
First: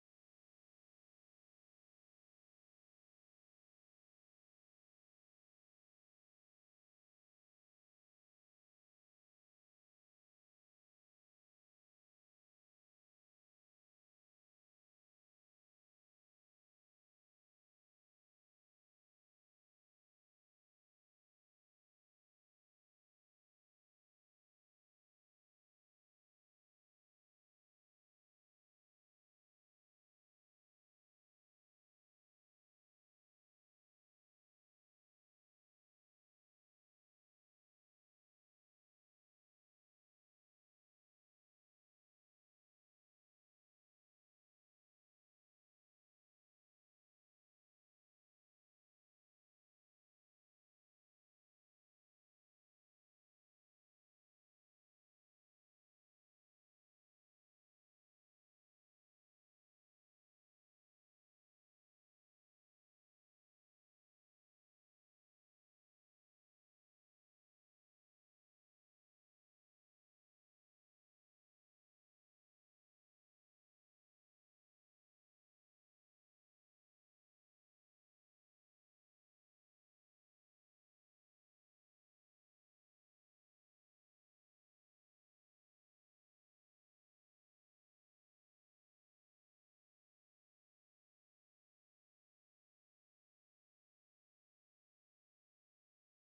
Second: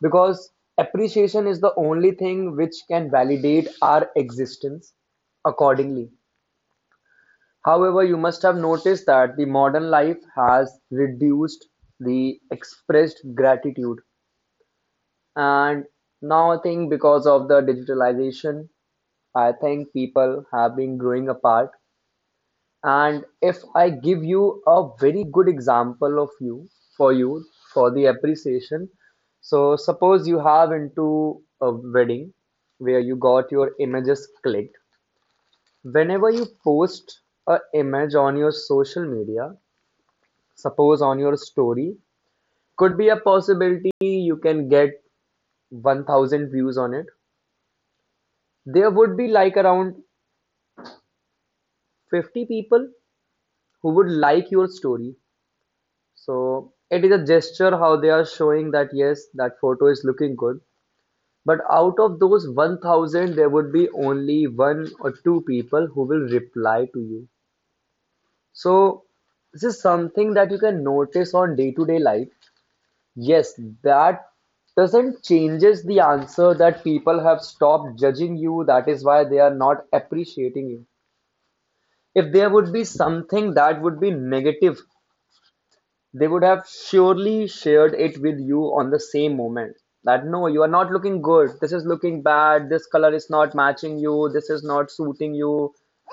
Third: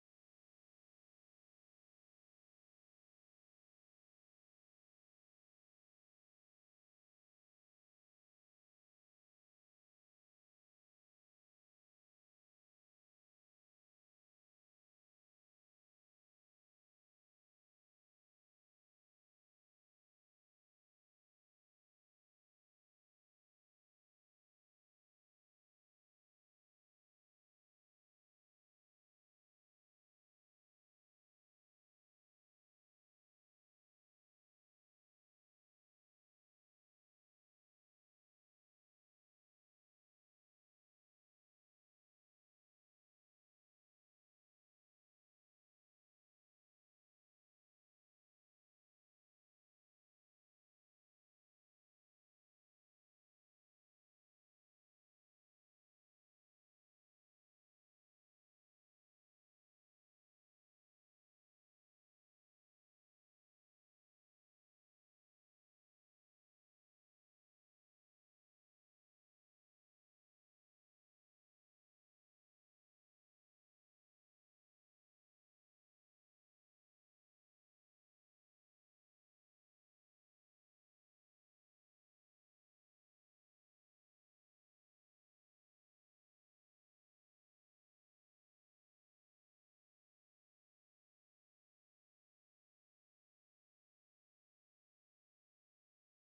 S1: Because appreciation is the only thing which can validate our existence accordingly. However, you must have noticed that the modern life has reduced the expressed gratitude. And now I think because of the digitalization, I think people have been growing apart. And if I give you a very good example of you for you for the appreciation, so suppose you have into a wedding where you got your images clicked. Whenever you post a image on your social media, suppose on your story, could be a possibility you can get 1000 views on it. There would be like around 50 people who would like your story. So it is a gesture how they are showing that yes, that photo is looking good. But out of those 1000, there would be only one or two people who will reply to you. So this is something that you can notice on day-to-day life. Yes, that doesn't changes the answer that people have stopped judging you. That is why they are not appreciating you. If there would be something that would be negative, they would have surely shared it with you on the same moment that no, you are not looking good, this is looking bad, this color is not matching you, this is not suiting you,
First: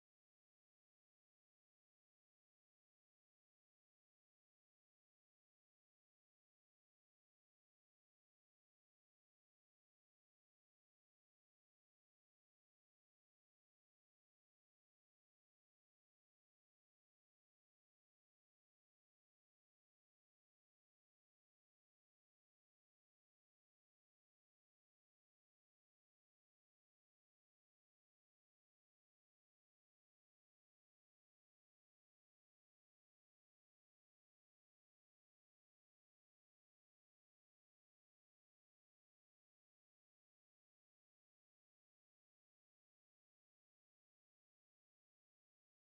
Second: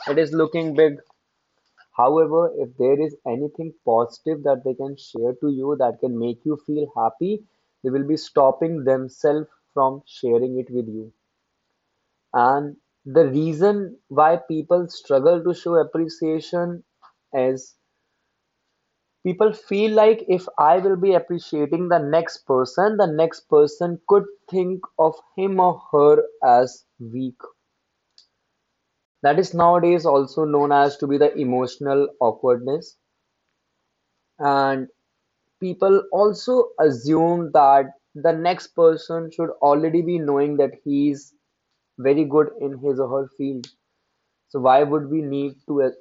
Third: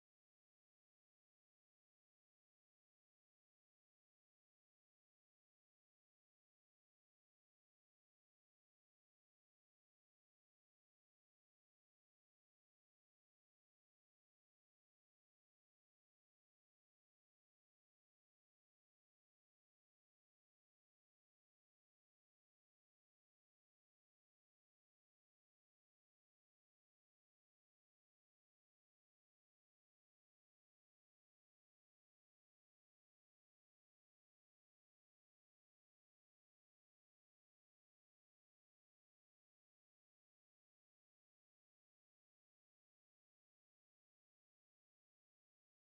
S1: it is looking big. However, if there is anything positive that they can share to you that can make you feel happy, they will be stopping themselves from sharing it with you. And the reason why people struggle to show appreciation is people feel like if I will be appreciating the next person could think of him or her as weak. That is nowadays also known as to be the emotional awkwardness. And people also assume that the next person should already be knowing that he is very good in his or her field. So why would we need to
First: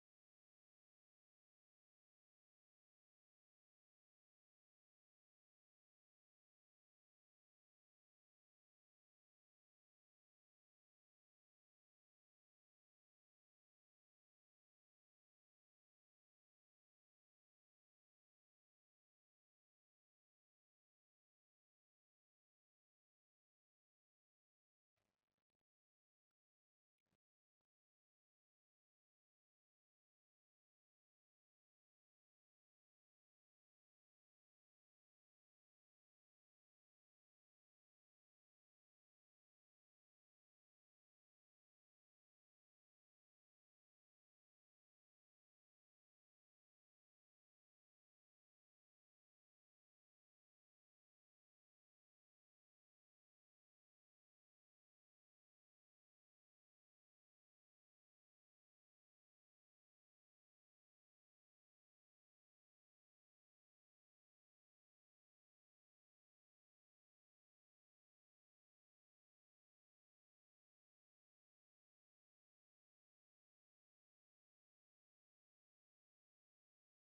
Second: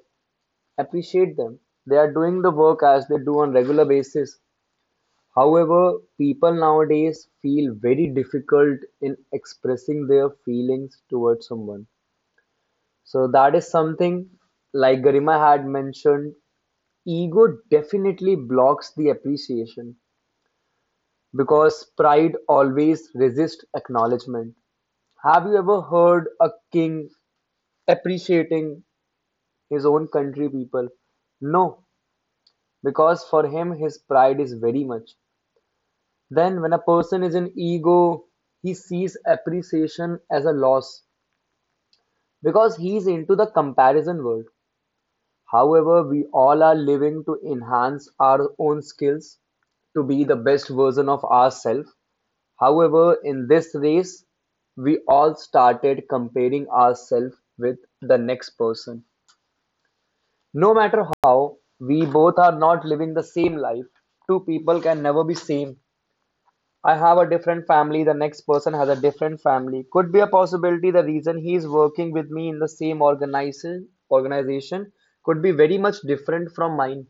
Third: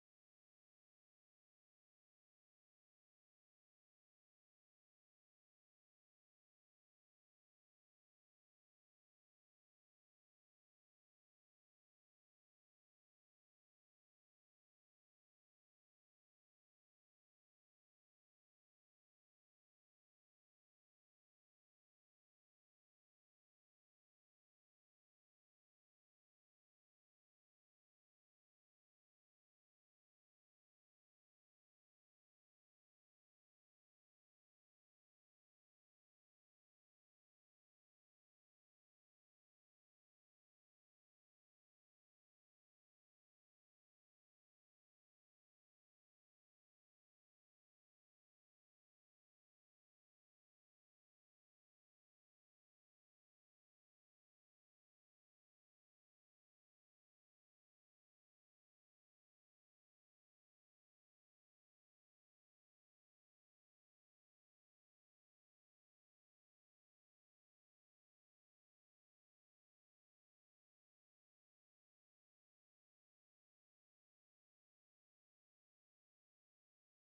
S1: appreciate them? They are doing the work as they do on regular basis. However, people nowadays feel very difficult in expressing their feelings towards someone. So that is something like Garima had mentioned, ego definitely blocks the appreciation because pride always resists acknowledgement. Have you ever heard a king appreciating his own country people? No, because for him his pride is very much. Then, when a person is in ego, he sees appreciation as a loss because he is into the comparison world. However, we all are living to enhance our own skills to be the best version of ourselves. However, in this race, we all started comparing ourselves with the next person. No matter how, we both are not living the same life. Two people can never be same. I have a different family, the next person has a different family. Could be a possibility the reason he is working with me in the same organization could be very much different from mine.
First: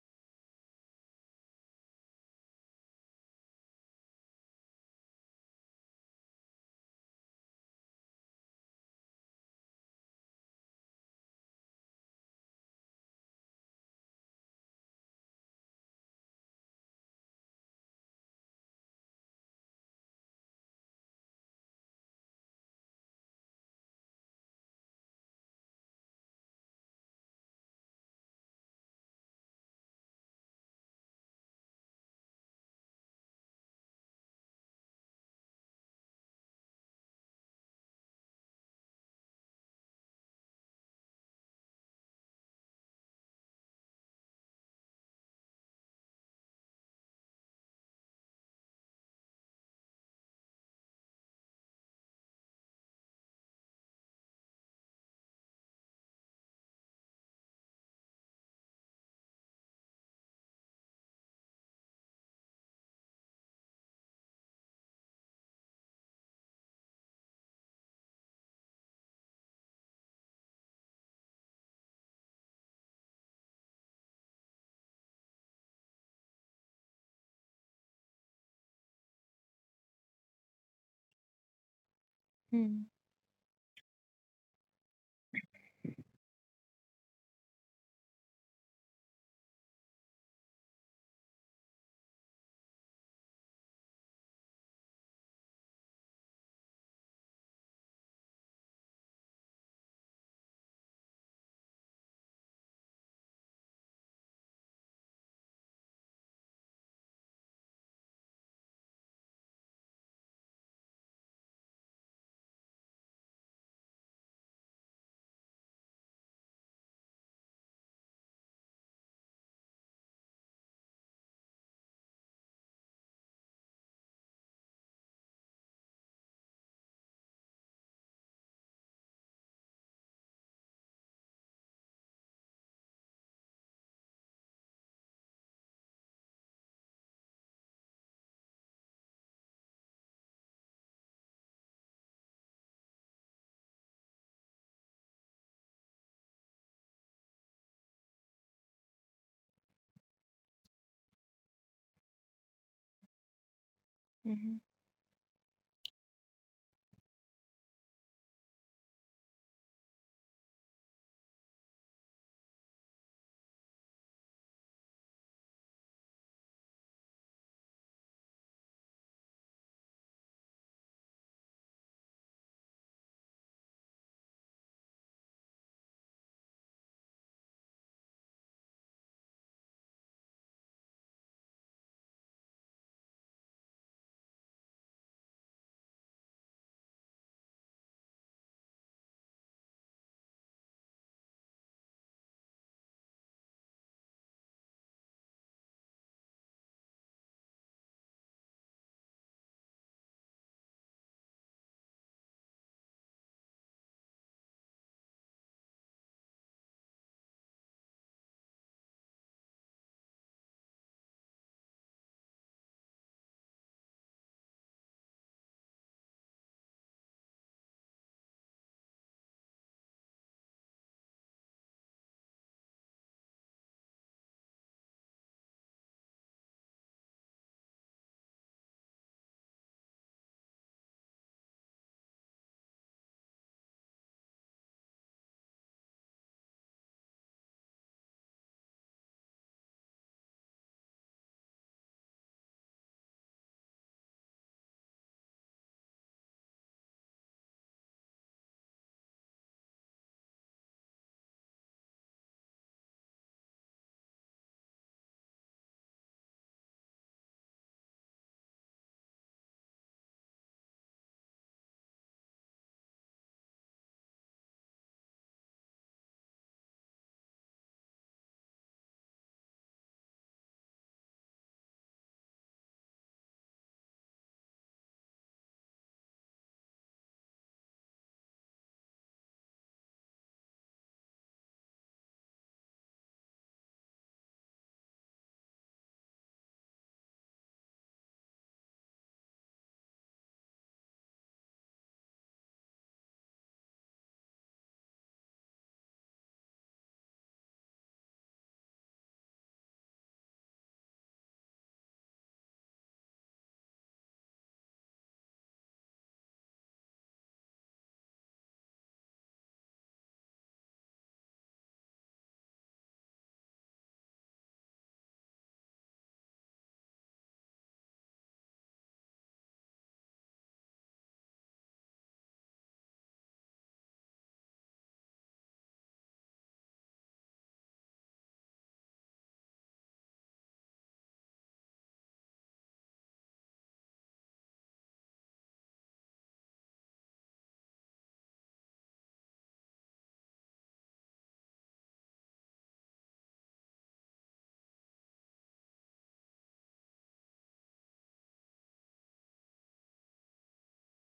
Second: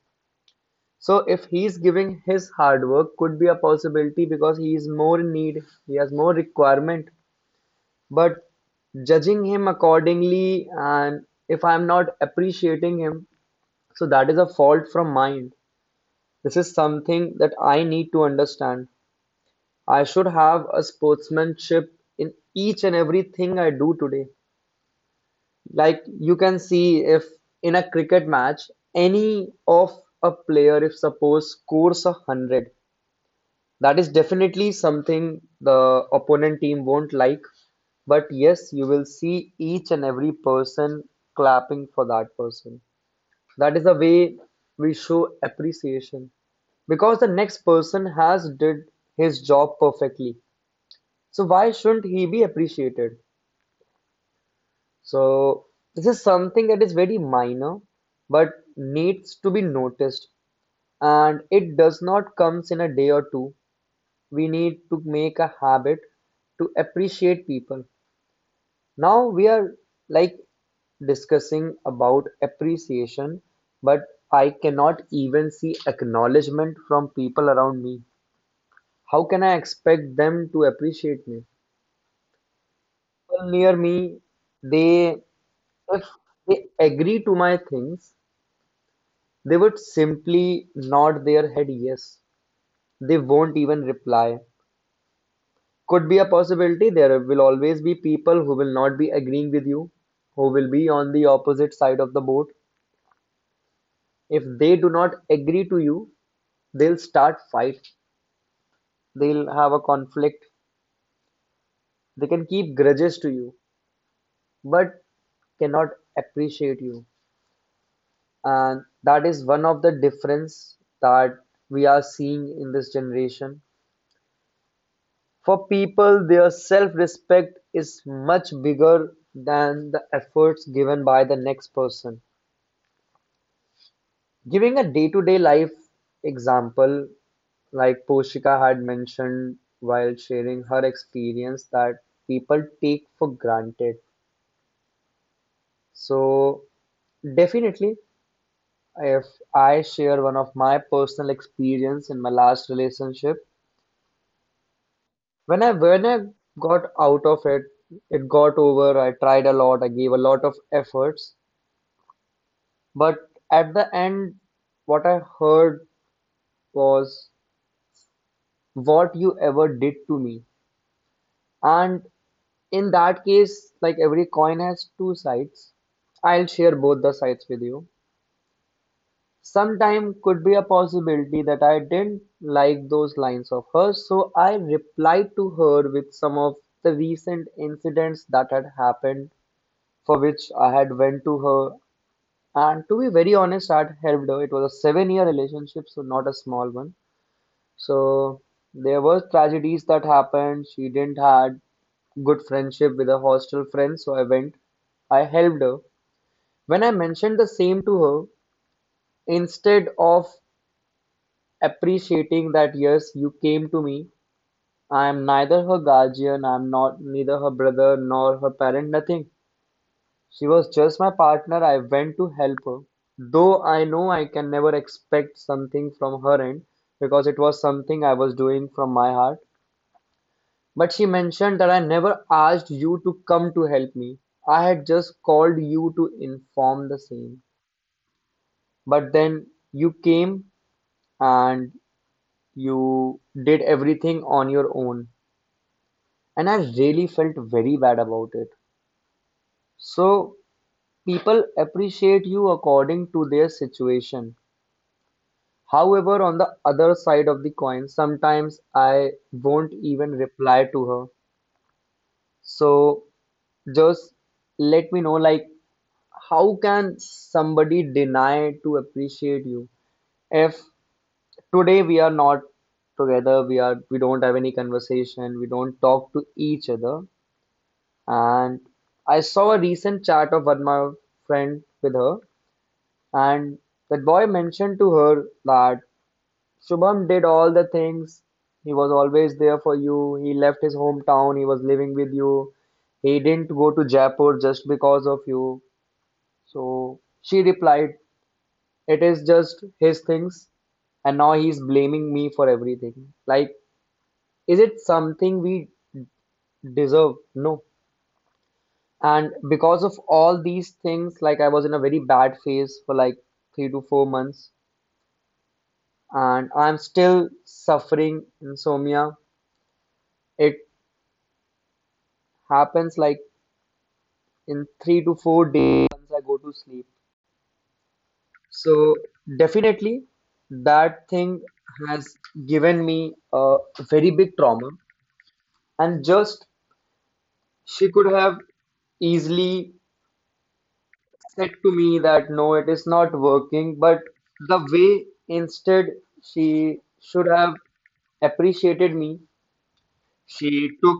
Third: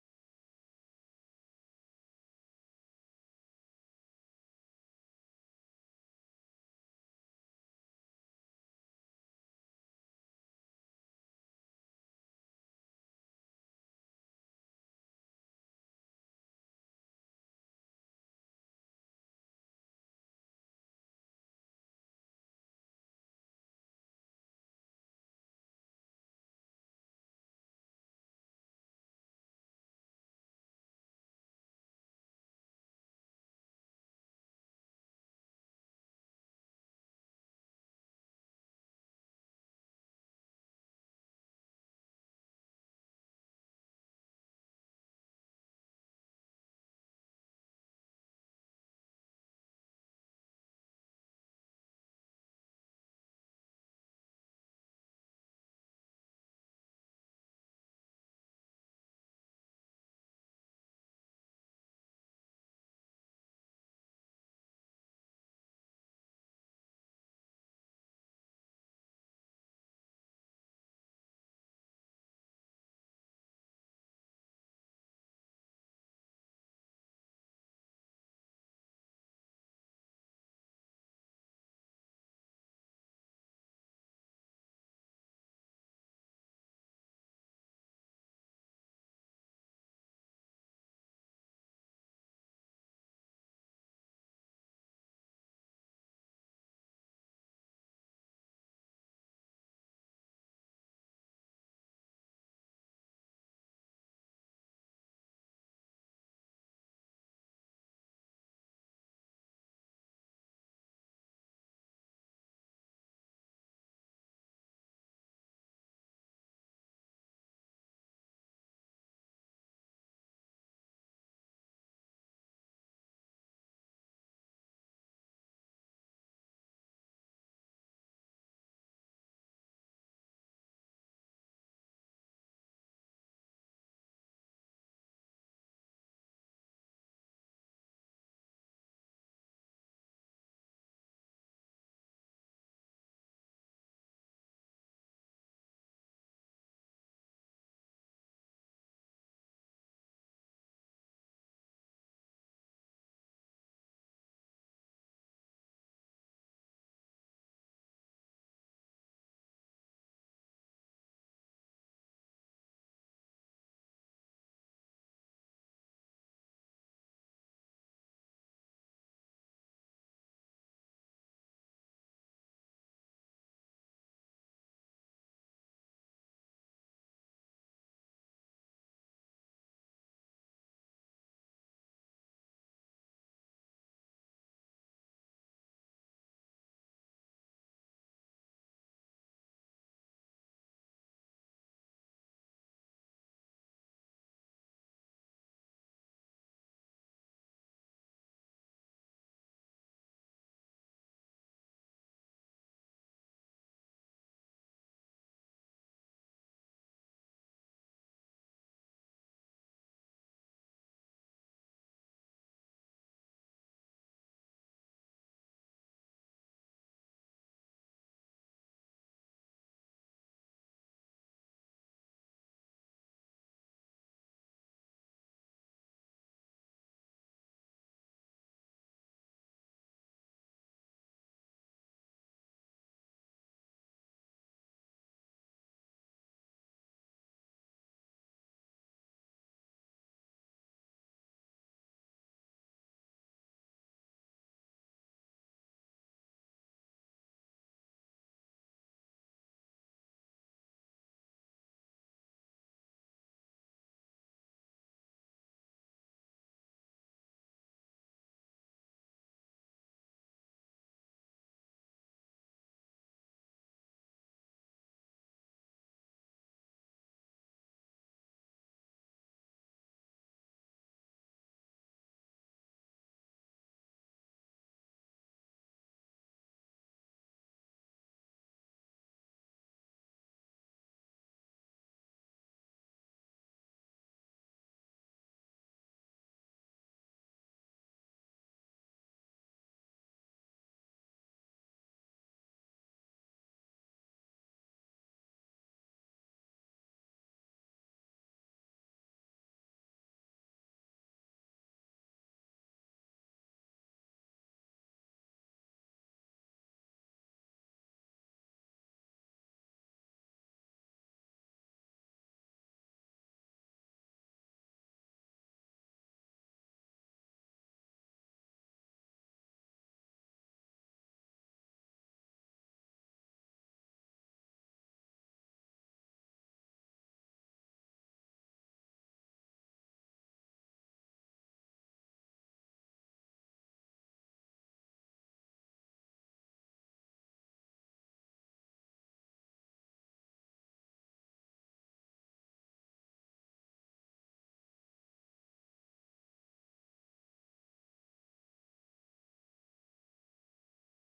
S1: So if he is giving his hard work, could be a possibility because he is more in need, he has more requirement. But judging him accordingly and if I am not appreciating him, so that is a fault from mine. This is something that I need to understand. I should have a sportsmanship in each and everything I do today. Like you can see if in a cricket match, any of a player, if suppose scores 100, that is definitely something the opponent team won't like. But yes, you will see each and every person clapping for that person. That is the way we show appreciation because the next person has did his job perfectly, so why shouldn't he be appreciated? So this is something that is very minor, but needs to be noticed, and it does not comes in a day or two. We need to make a habit to appreciate people. Now we are like discussing about appreciation, but I cannot even see acknowledgement from people around me. How can I expect them to appreciate me?
S2: Hmm.
S1: People near me, they If they agree to my things, they would simply nod their head yes. They won't even reply. Could be a possibility. There will always be people who will not be agreeing with you, who will be on the opposite side of the boat. If they do not agree to you, they'll start fight. They'll have a conflict. They can keep grudges to you, but cannot appreciate you. And that is one of the difference that we are seeing in this generation. For people, their self-respect is much bigger than the efforts given by the next person. Giving a day-to-day life example, like Poshika had mentioned while sharing her experience that people take for granted. So definitely, if I share one of my personal experience in my last relationship,
S2: Mm-hmm.
S1: when I got out of it, it got over. I tried a lot. I gave a lot of efforts, but at the end, what I heard was what you ever did to me. And in that case, like every coin has two sides. I'll share both the sides with you. Sometime could be a possibility that I didn't like those lines of hers, so I replied to her with some of the recent incidents that had happened for which I had went to her. And to be very honest, I had helped her. It was a seven-year relationship, so not a small one. So there were tragedies that happened. She didn't had good friendship with her hostel friends, so I went. I helped her. When I mentioned the same to her, instead of appreciating that yes, you came to me, I am neither her guardian, I am not neither her brother nor her parent, nothing. She was just my partner. I went to help her, though I know I can never expect something from her end because it was something I was doing from my heart. But she mentioned that I never asked you to come to help me. I had just called you to inform the same. But then you came and you did everything on your own. And I really felt very bad about it. So people appreciate you according to their situation. However, on the other side of the coin, sometimes I won't even reply to her. So just let me know, like, how can somebody deny to appreciate you if today we are not together, we don't have any conversation, we don't talk to each other, and I saw a recent chat of one of my friend with her, and that boy mentioned to her that Shubham did all the things. He was always there for you. He left his hometown. He was living with you. He didn't go to Jaipur just because of you. So she replied, it is just his things. And now he's blaming me for everything. Like, is it something we deserve? No. And because of all these things, like I was in a very bad phase for like 3 to 4 months. And I'm still suffering insomnia. It happens like in 3 to 4 days once I go to sleep. So definitely that thing has given me a very big trauma, and just she could have easily said to me that no it is not working, but the way, instead she should have appreciated me, she took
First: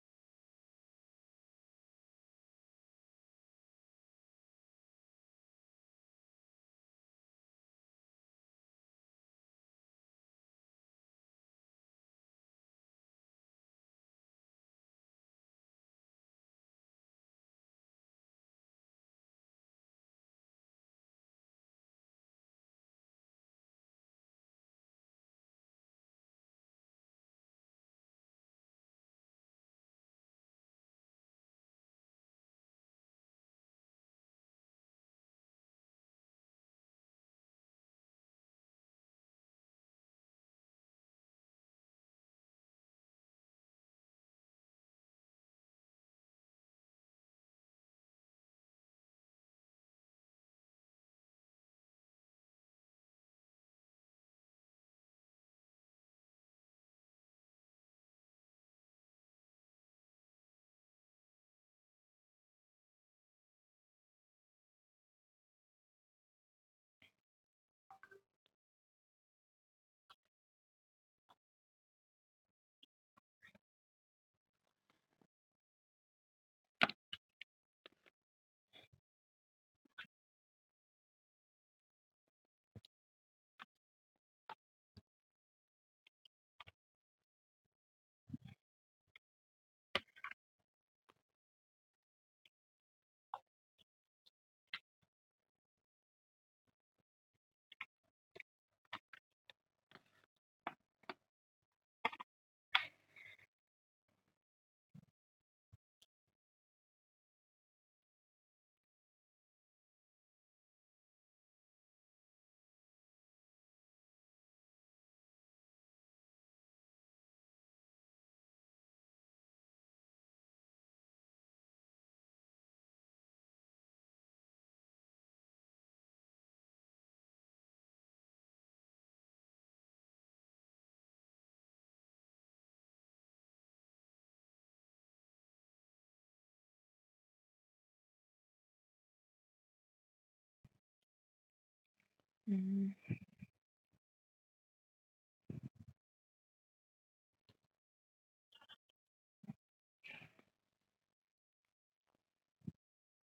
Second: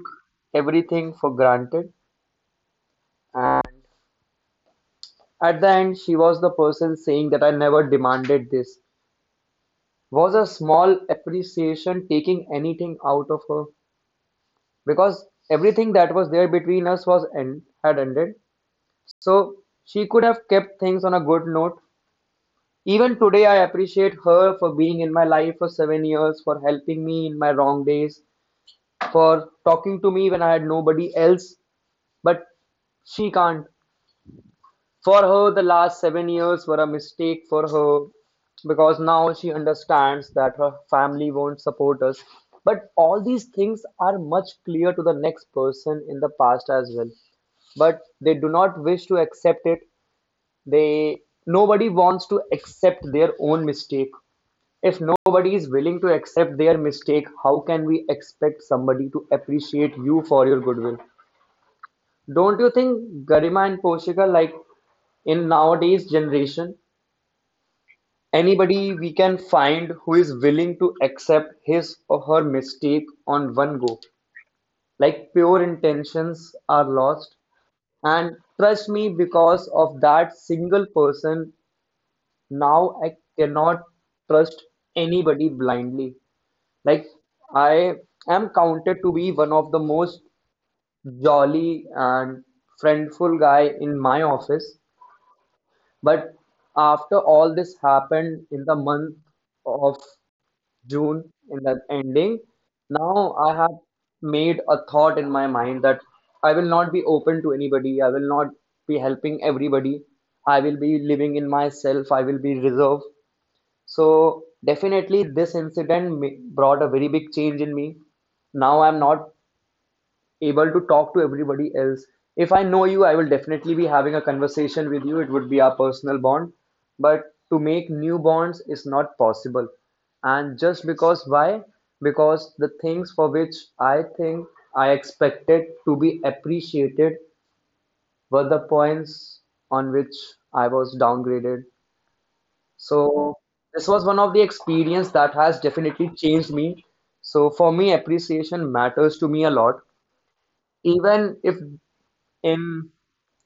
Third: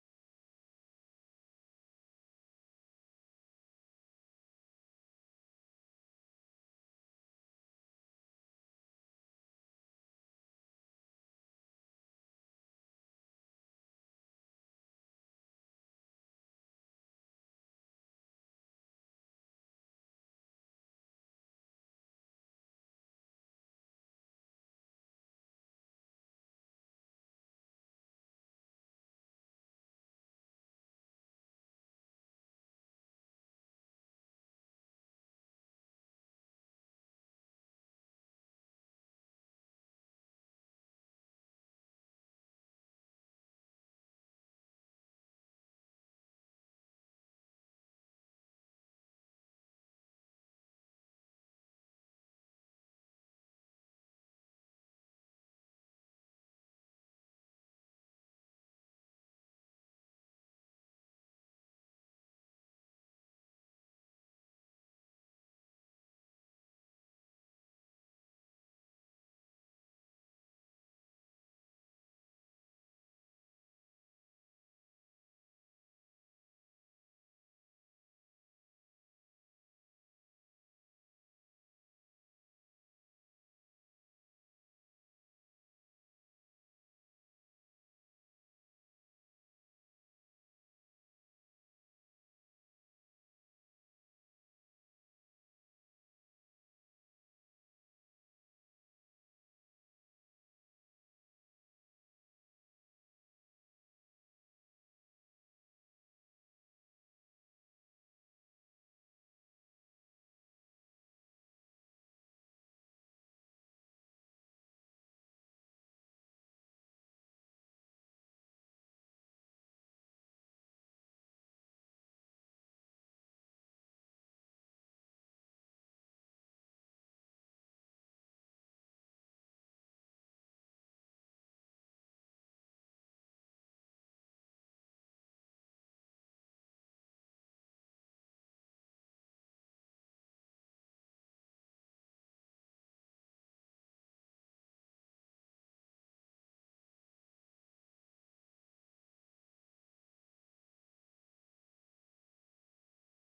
S1: everything for granted. And at the end she was the person saying that I never demanded this was a small appreciation taking anything out of her, because everything that was there between us was end, had ended. So she could have kept things on a good note. Even today I appreciate her for being in my life for 7 years, for helping me in my wrong days, for talking to me when I had nobody else, but she can't. For her, the last 7 years were a mistake for her because now she understands that her family won't support us. But all these things are much clear to the next person in the past as well. But they do not wish to accept it. They Nobody wants to accept their own mistake. If nobody is willing to accept their mistake, how can we expect somebody to appreciate you for your goodwill? Don't you think Garima and Poshika, like in nowadays generation, anybody we can find who is willing to accept his or her mistake on one go. Like pure intentions are lost. And trust me, because of that single person, now I cannot trust anybody blindly. Like I am counted to be one of the most jolly and friendful guy in my office. But after all this happened in the month of June, in the ending, now I have made a thought in my mind that I will not be open to anybody. I will not be helping everybody. I will be living in myself. I will be reserved. So definitely, this incident brought a very big change in me. Now I'm not able to talk to everybody else. If I know you, I will definitely be having a conversation with you. It would be our personal bond. But to make new bonds is not possible. And just because, why? Because the things for which I think I expected to be appreciated were the points on which I was downgraded.
S2: Mhm.
S1: So this was one of the experience that has definitely changed me. So for me, appreciation matters to me a lot, even if Im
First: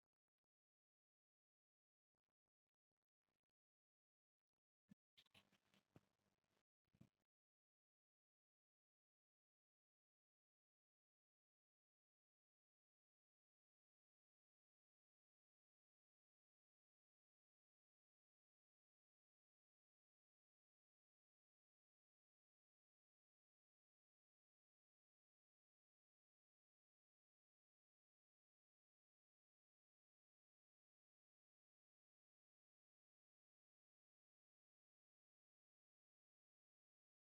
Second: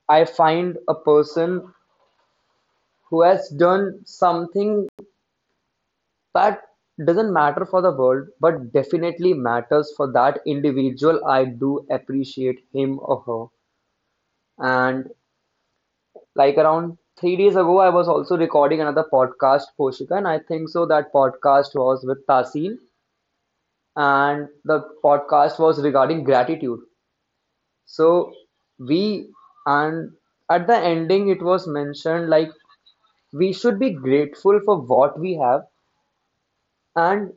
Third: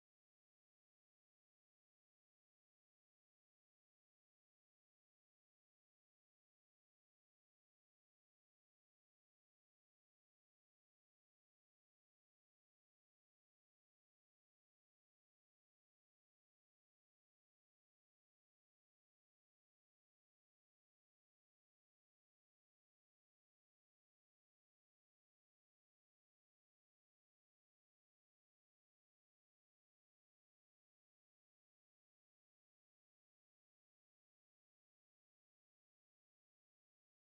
S1: I find a person who has done something that doesn't matter for the world, but definitely matters for that individual. I do appreciate him or her. And like around 3 days ago, I was also recording another podcast, Poshika, and I think so that podcast was with Tasin, and the podcast was regarding gratitude. So we, and at the ending, it was mentioned like we should be grateful for what we have, and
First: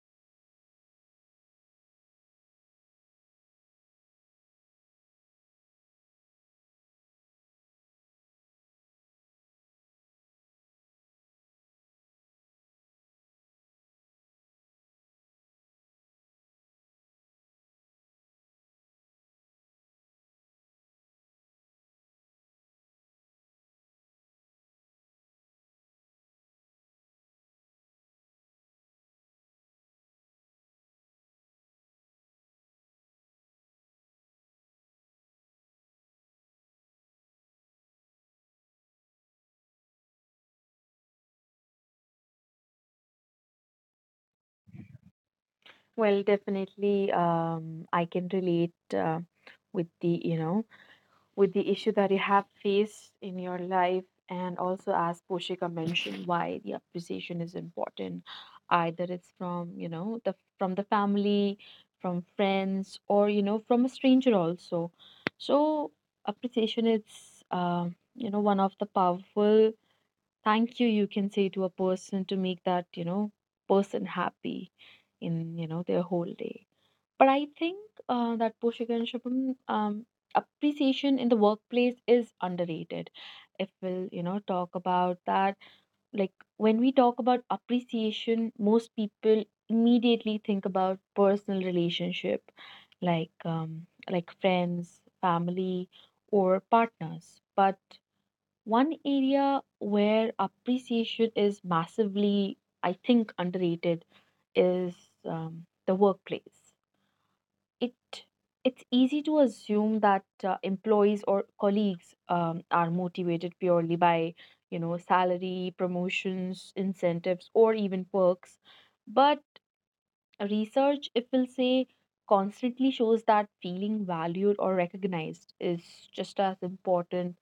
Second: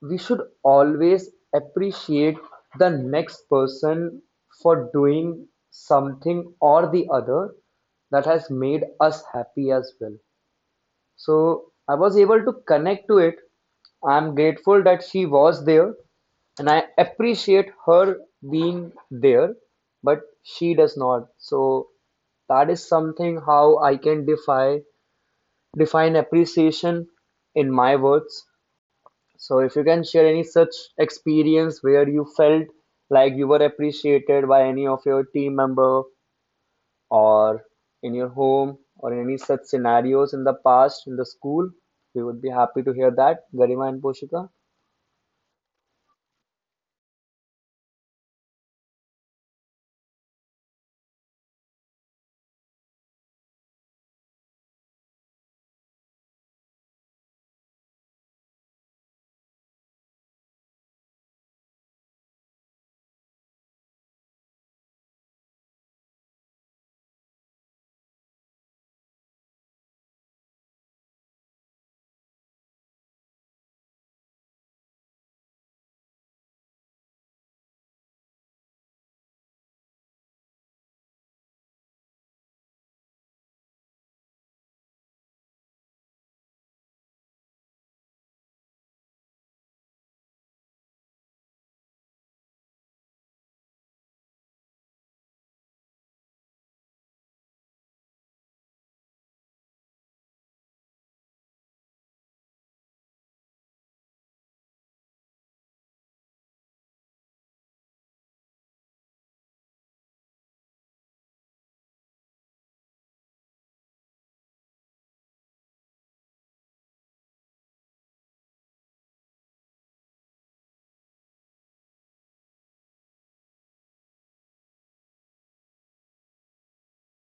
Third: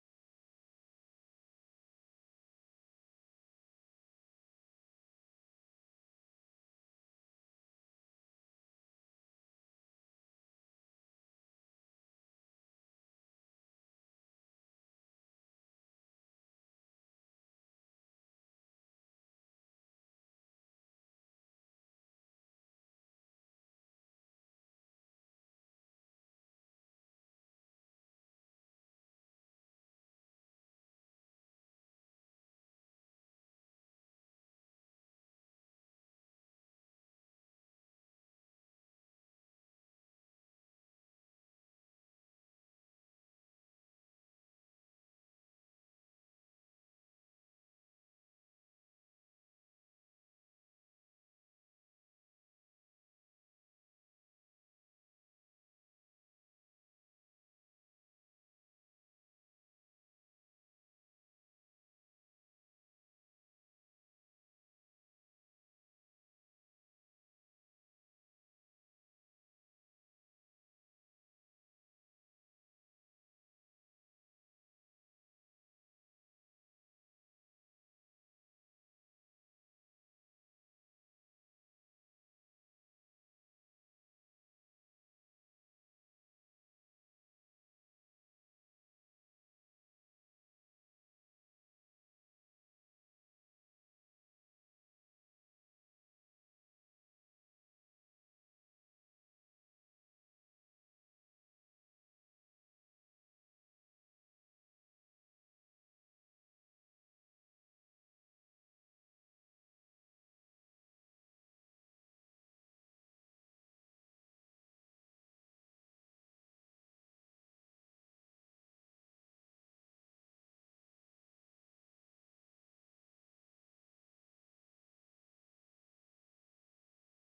S1: we should always appreciate the next person for doing something or the other that has made us happy as well. So I was able to connect to it. I'm grateful that she was there and I appreciate her being there, but she does not. So that is something how I can defy define appreciation in my words. So if you can share any such experience where you felt like you were appreciated by any of your team member or in your home or any such scenarios in the past in the school, we would be happy to hear that, Garima and Poshika.
S2: Well, definitely, I can relate, with the, you know, with the issue that you have faced in your life, and also as Poshika mentioned, why the appreciation is important, either it's from the family, from friends, or from a stranger also. So appreciation is one of the powerful thank you you can say to a person, to make that person happy in their whole day. But I think that Poshika and Shubham, appreciation in the workplace is underrated. If we'll, talk about that, like, when we talk about appreciation, most people immediately think about personal relationship, like friends, family, or partners. But one area where appreciation is massively, I think, underrated is the workplace. It it's easy to assume that employees or colleagues are motivated purely by salary, promotions, incentives, or even perks. But research, if we'll say, constantly shows that feeling valued or recognized is just as important,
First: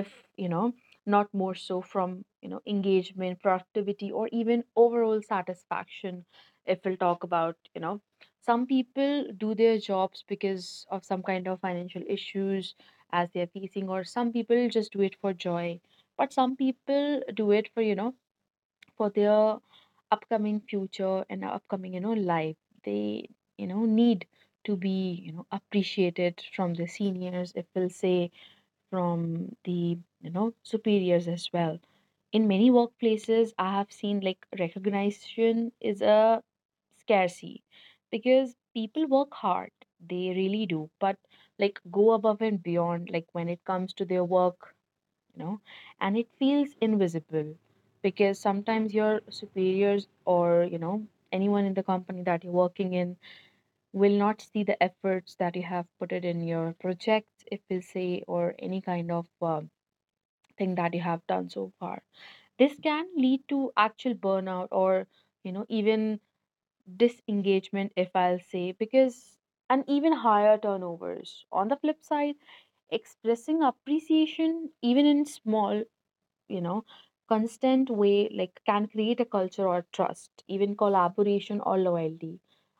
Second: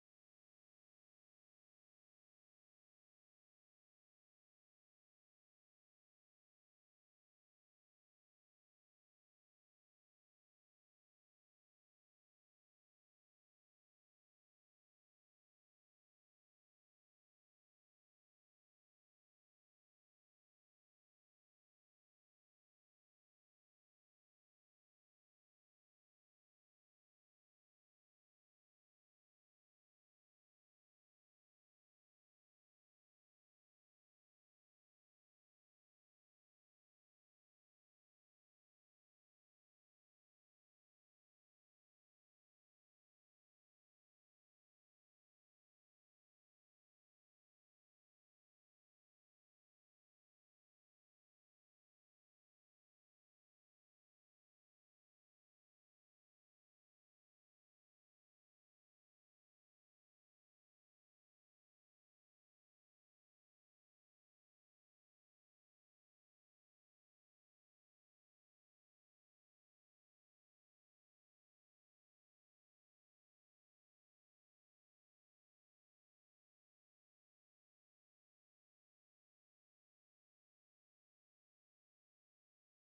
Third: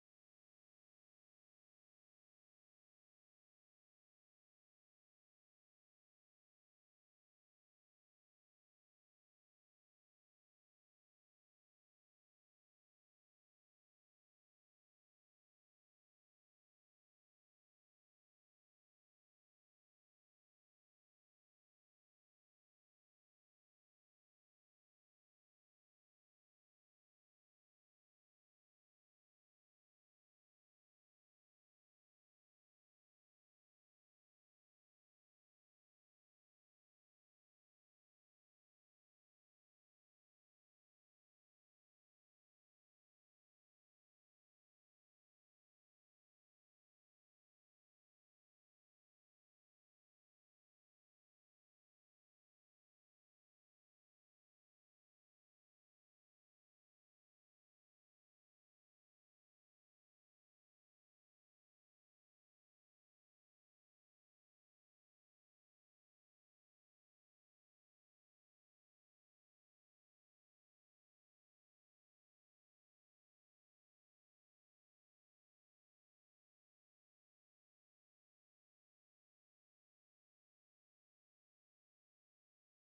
S2: if you know not more so, from engagement, productivity, or even overall satisfaction. If we'll talk about, some people do their jobs because of some kind of financial issues as they're facing, or some people just do it for joy, but some people do it for for their upcoming future, and upcoming life. They need to be appreciated from the seniors, if we'll say, from the superiors as well. In many workplaces, I have seen like recognition is a scarcity because people work hard, they really do, but like go above and beyond, like when it comes to their work, you know and it feels invisible because sometimes your superiors, or anyone in the company that you're working in, will not see the efforts that you have put it in your projects, if we say, or any kind of thing that you have done so far. This can lead to actual burnout, or, even disengagement, if I'll say, because and even higher turnovers. On the flip side, expressing appreciation, even in small you know constant way, like, can create a culture or trust, even collaboration or loyalty.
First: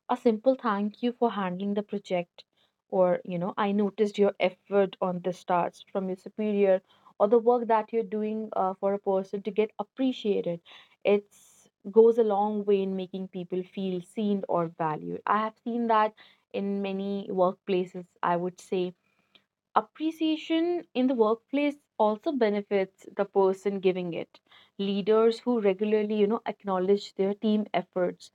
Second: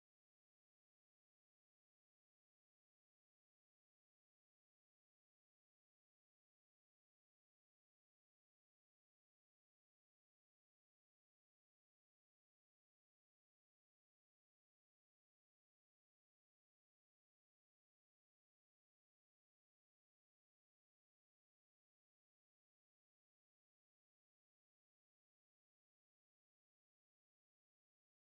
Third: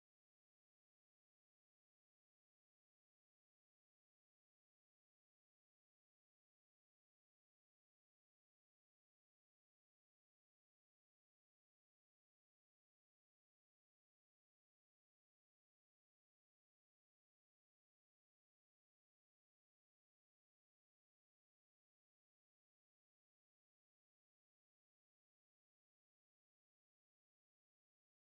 S2: A simple thank you for handling the project, or I noticed your effort on this, starts from your superior, or the work that you're doing, for a person to get appreciated. It's goes a long way in making people feel seen or valued, I have seen that in many workplaces, I would say. Appreciation in the workplace also benefits the person giving it. Leaders who regularly, acknowledge their team efforts,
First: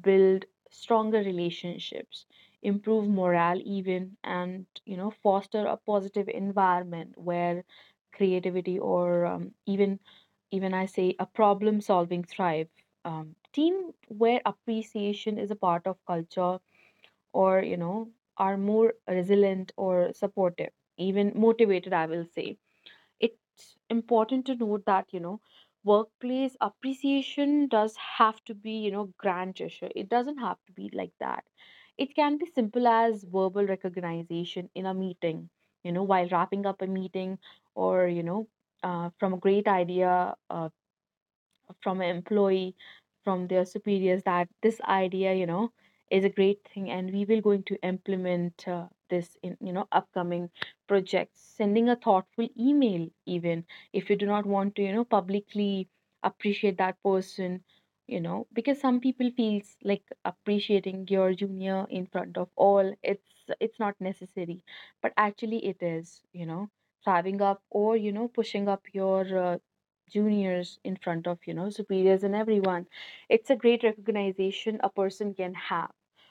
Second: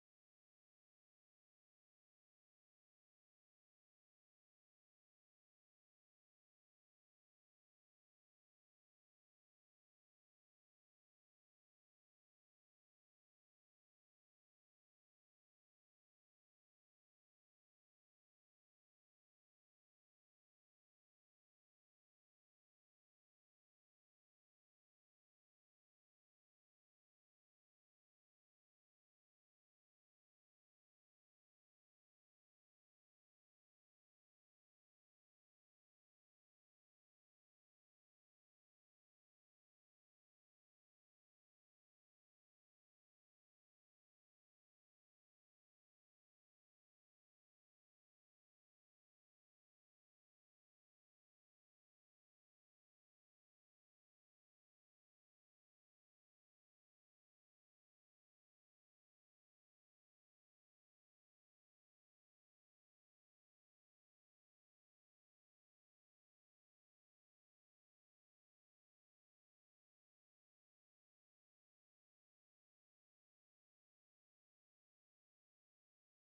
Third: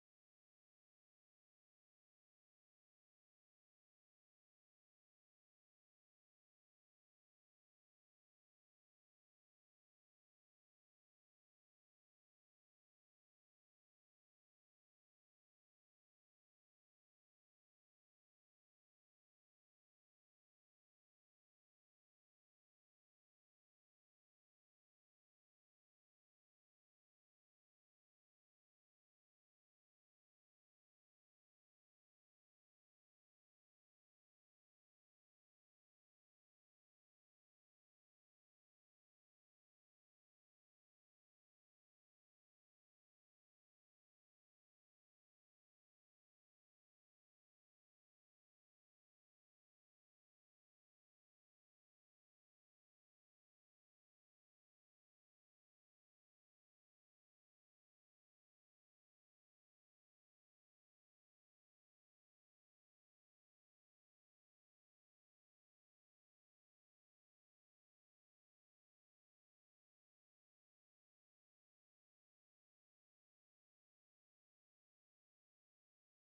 S2: build stronger relationships, improve morale even, and, foster a positive environment where creativity, or even I say, a problem solving thrive. Team where appreciation is a part of culture, or are more resilient or supportive, even motivated, I will say. It's important to note that workplace appreciation does have to be grand gesture. It doesn't have to be like that. It can be simple as verbal recognition in a meeting, while wrapping up a meeting, or from a great idea, from an employee, from their superiors, that this idea, is a great thing, and we will going to implement, this in upcoming projects. Sending a thoughtful email, even if you do not want to, publicly appreciate that person, because some people feels like appreciating your junior in front of all it's not necessary, but actually it is, driving up or pushing up your juniors in front of, superiors and everyone. It's a great recognition a person can have,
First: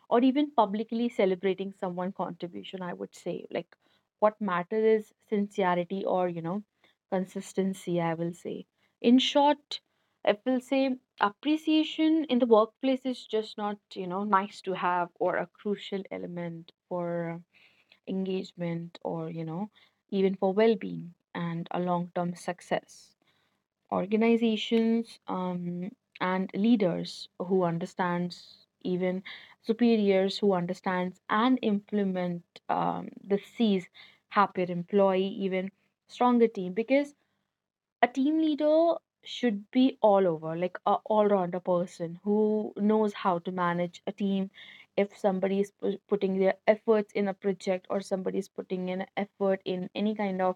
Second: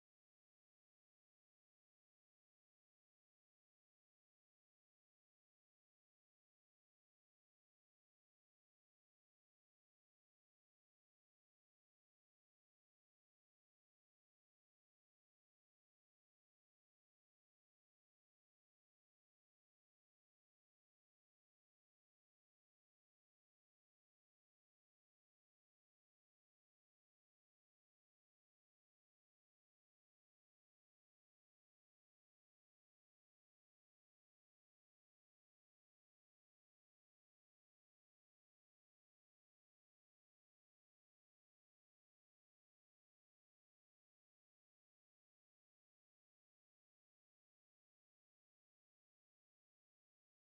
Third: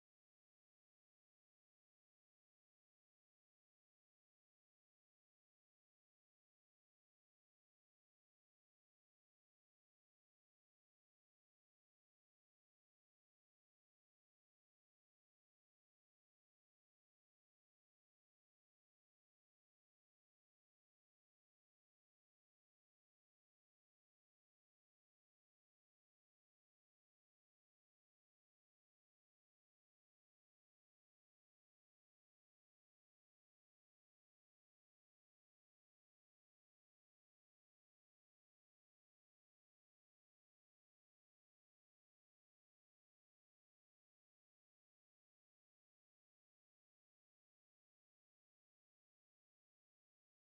S2: or even publicly celebrating someone contribution. I would say, like, what matters is sincerity or, consistency, I will say. In short, I will say appreciation in the workplace is just not, nice to have or a crucial element for engagement or, even for well-being and a long-term success. Organizations and leaders who understands, even superiors who understands and implement the sees happier employee, even stronger team. Because a team leader should be all over, like a all-rounder person who knows how to manage a team. If somebody is putting their efforts in a project, or somebody is putting in effort in any kind of,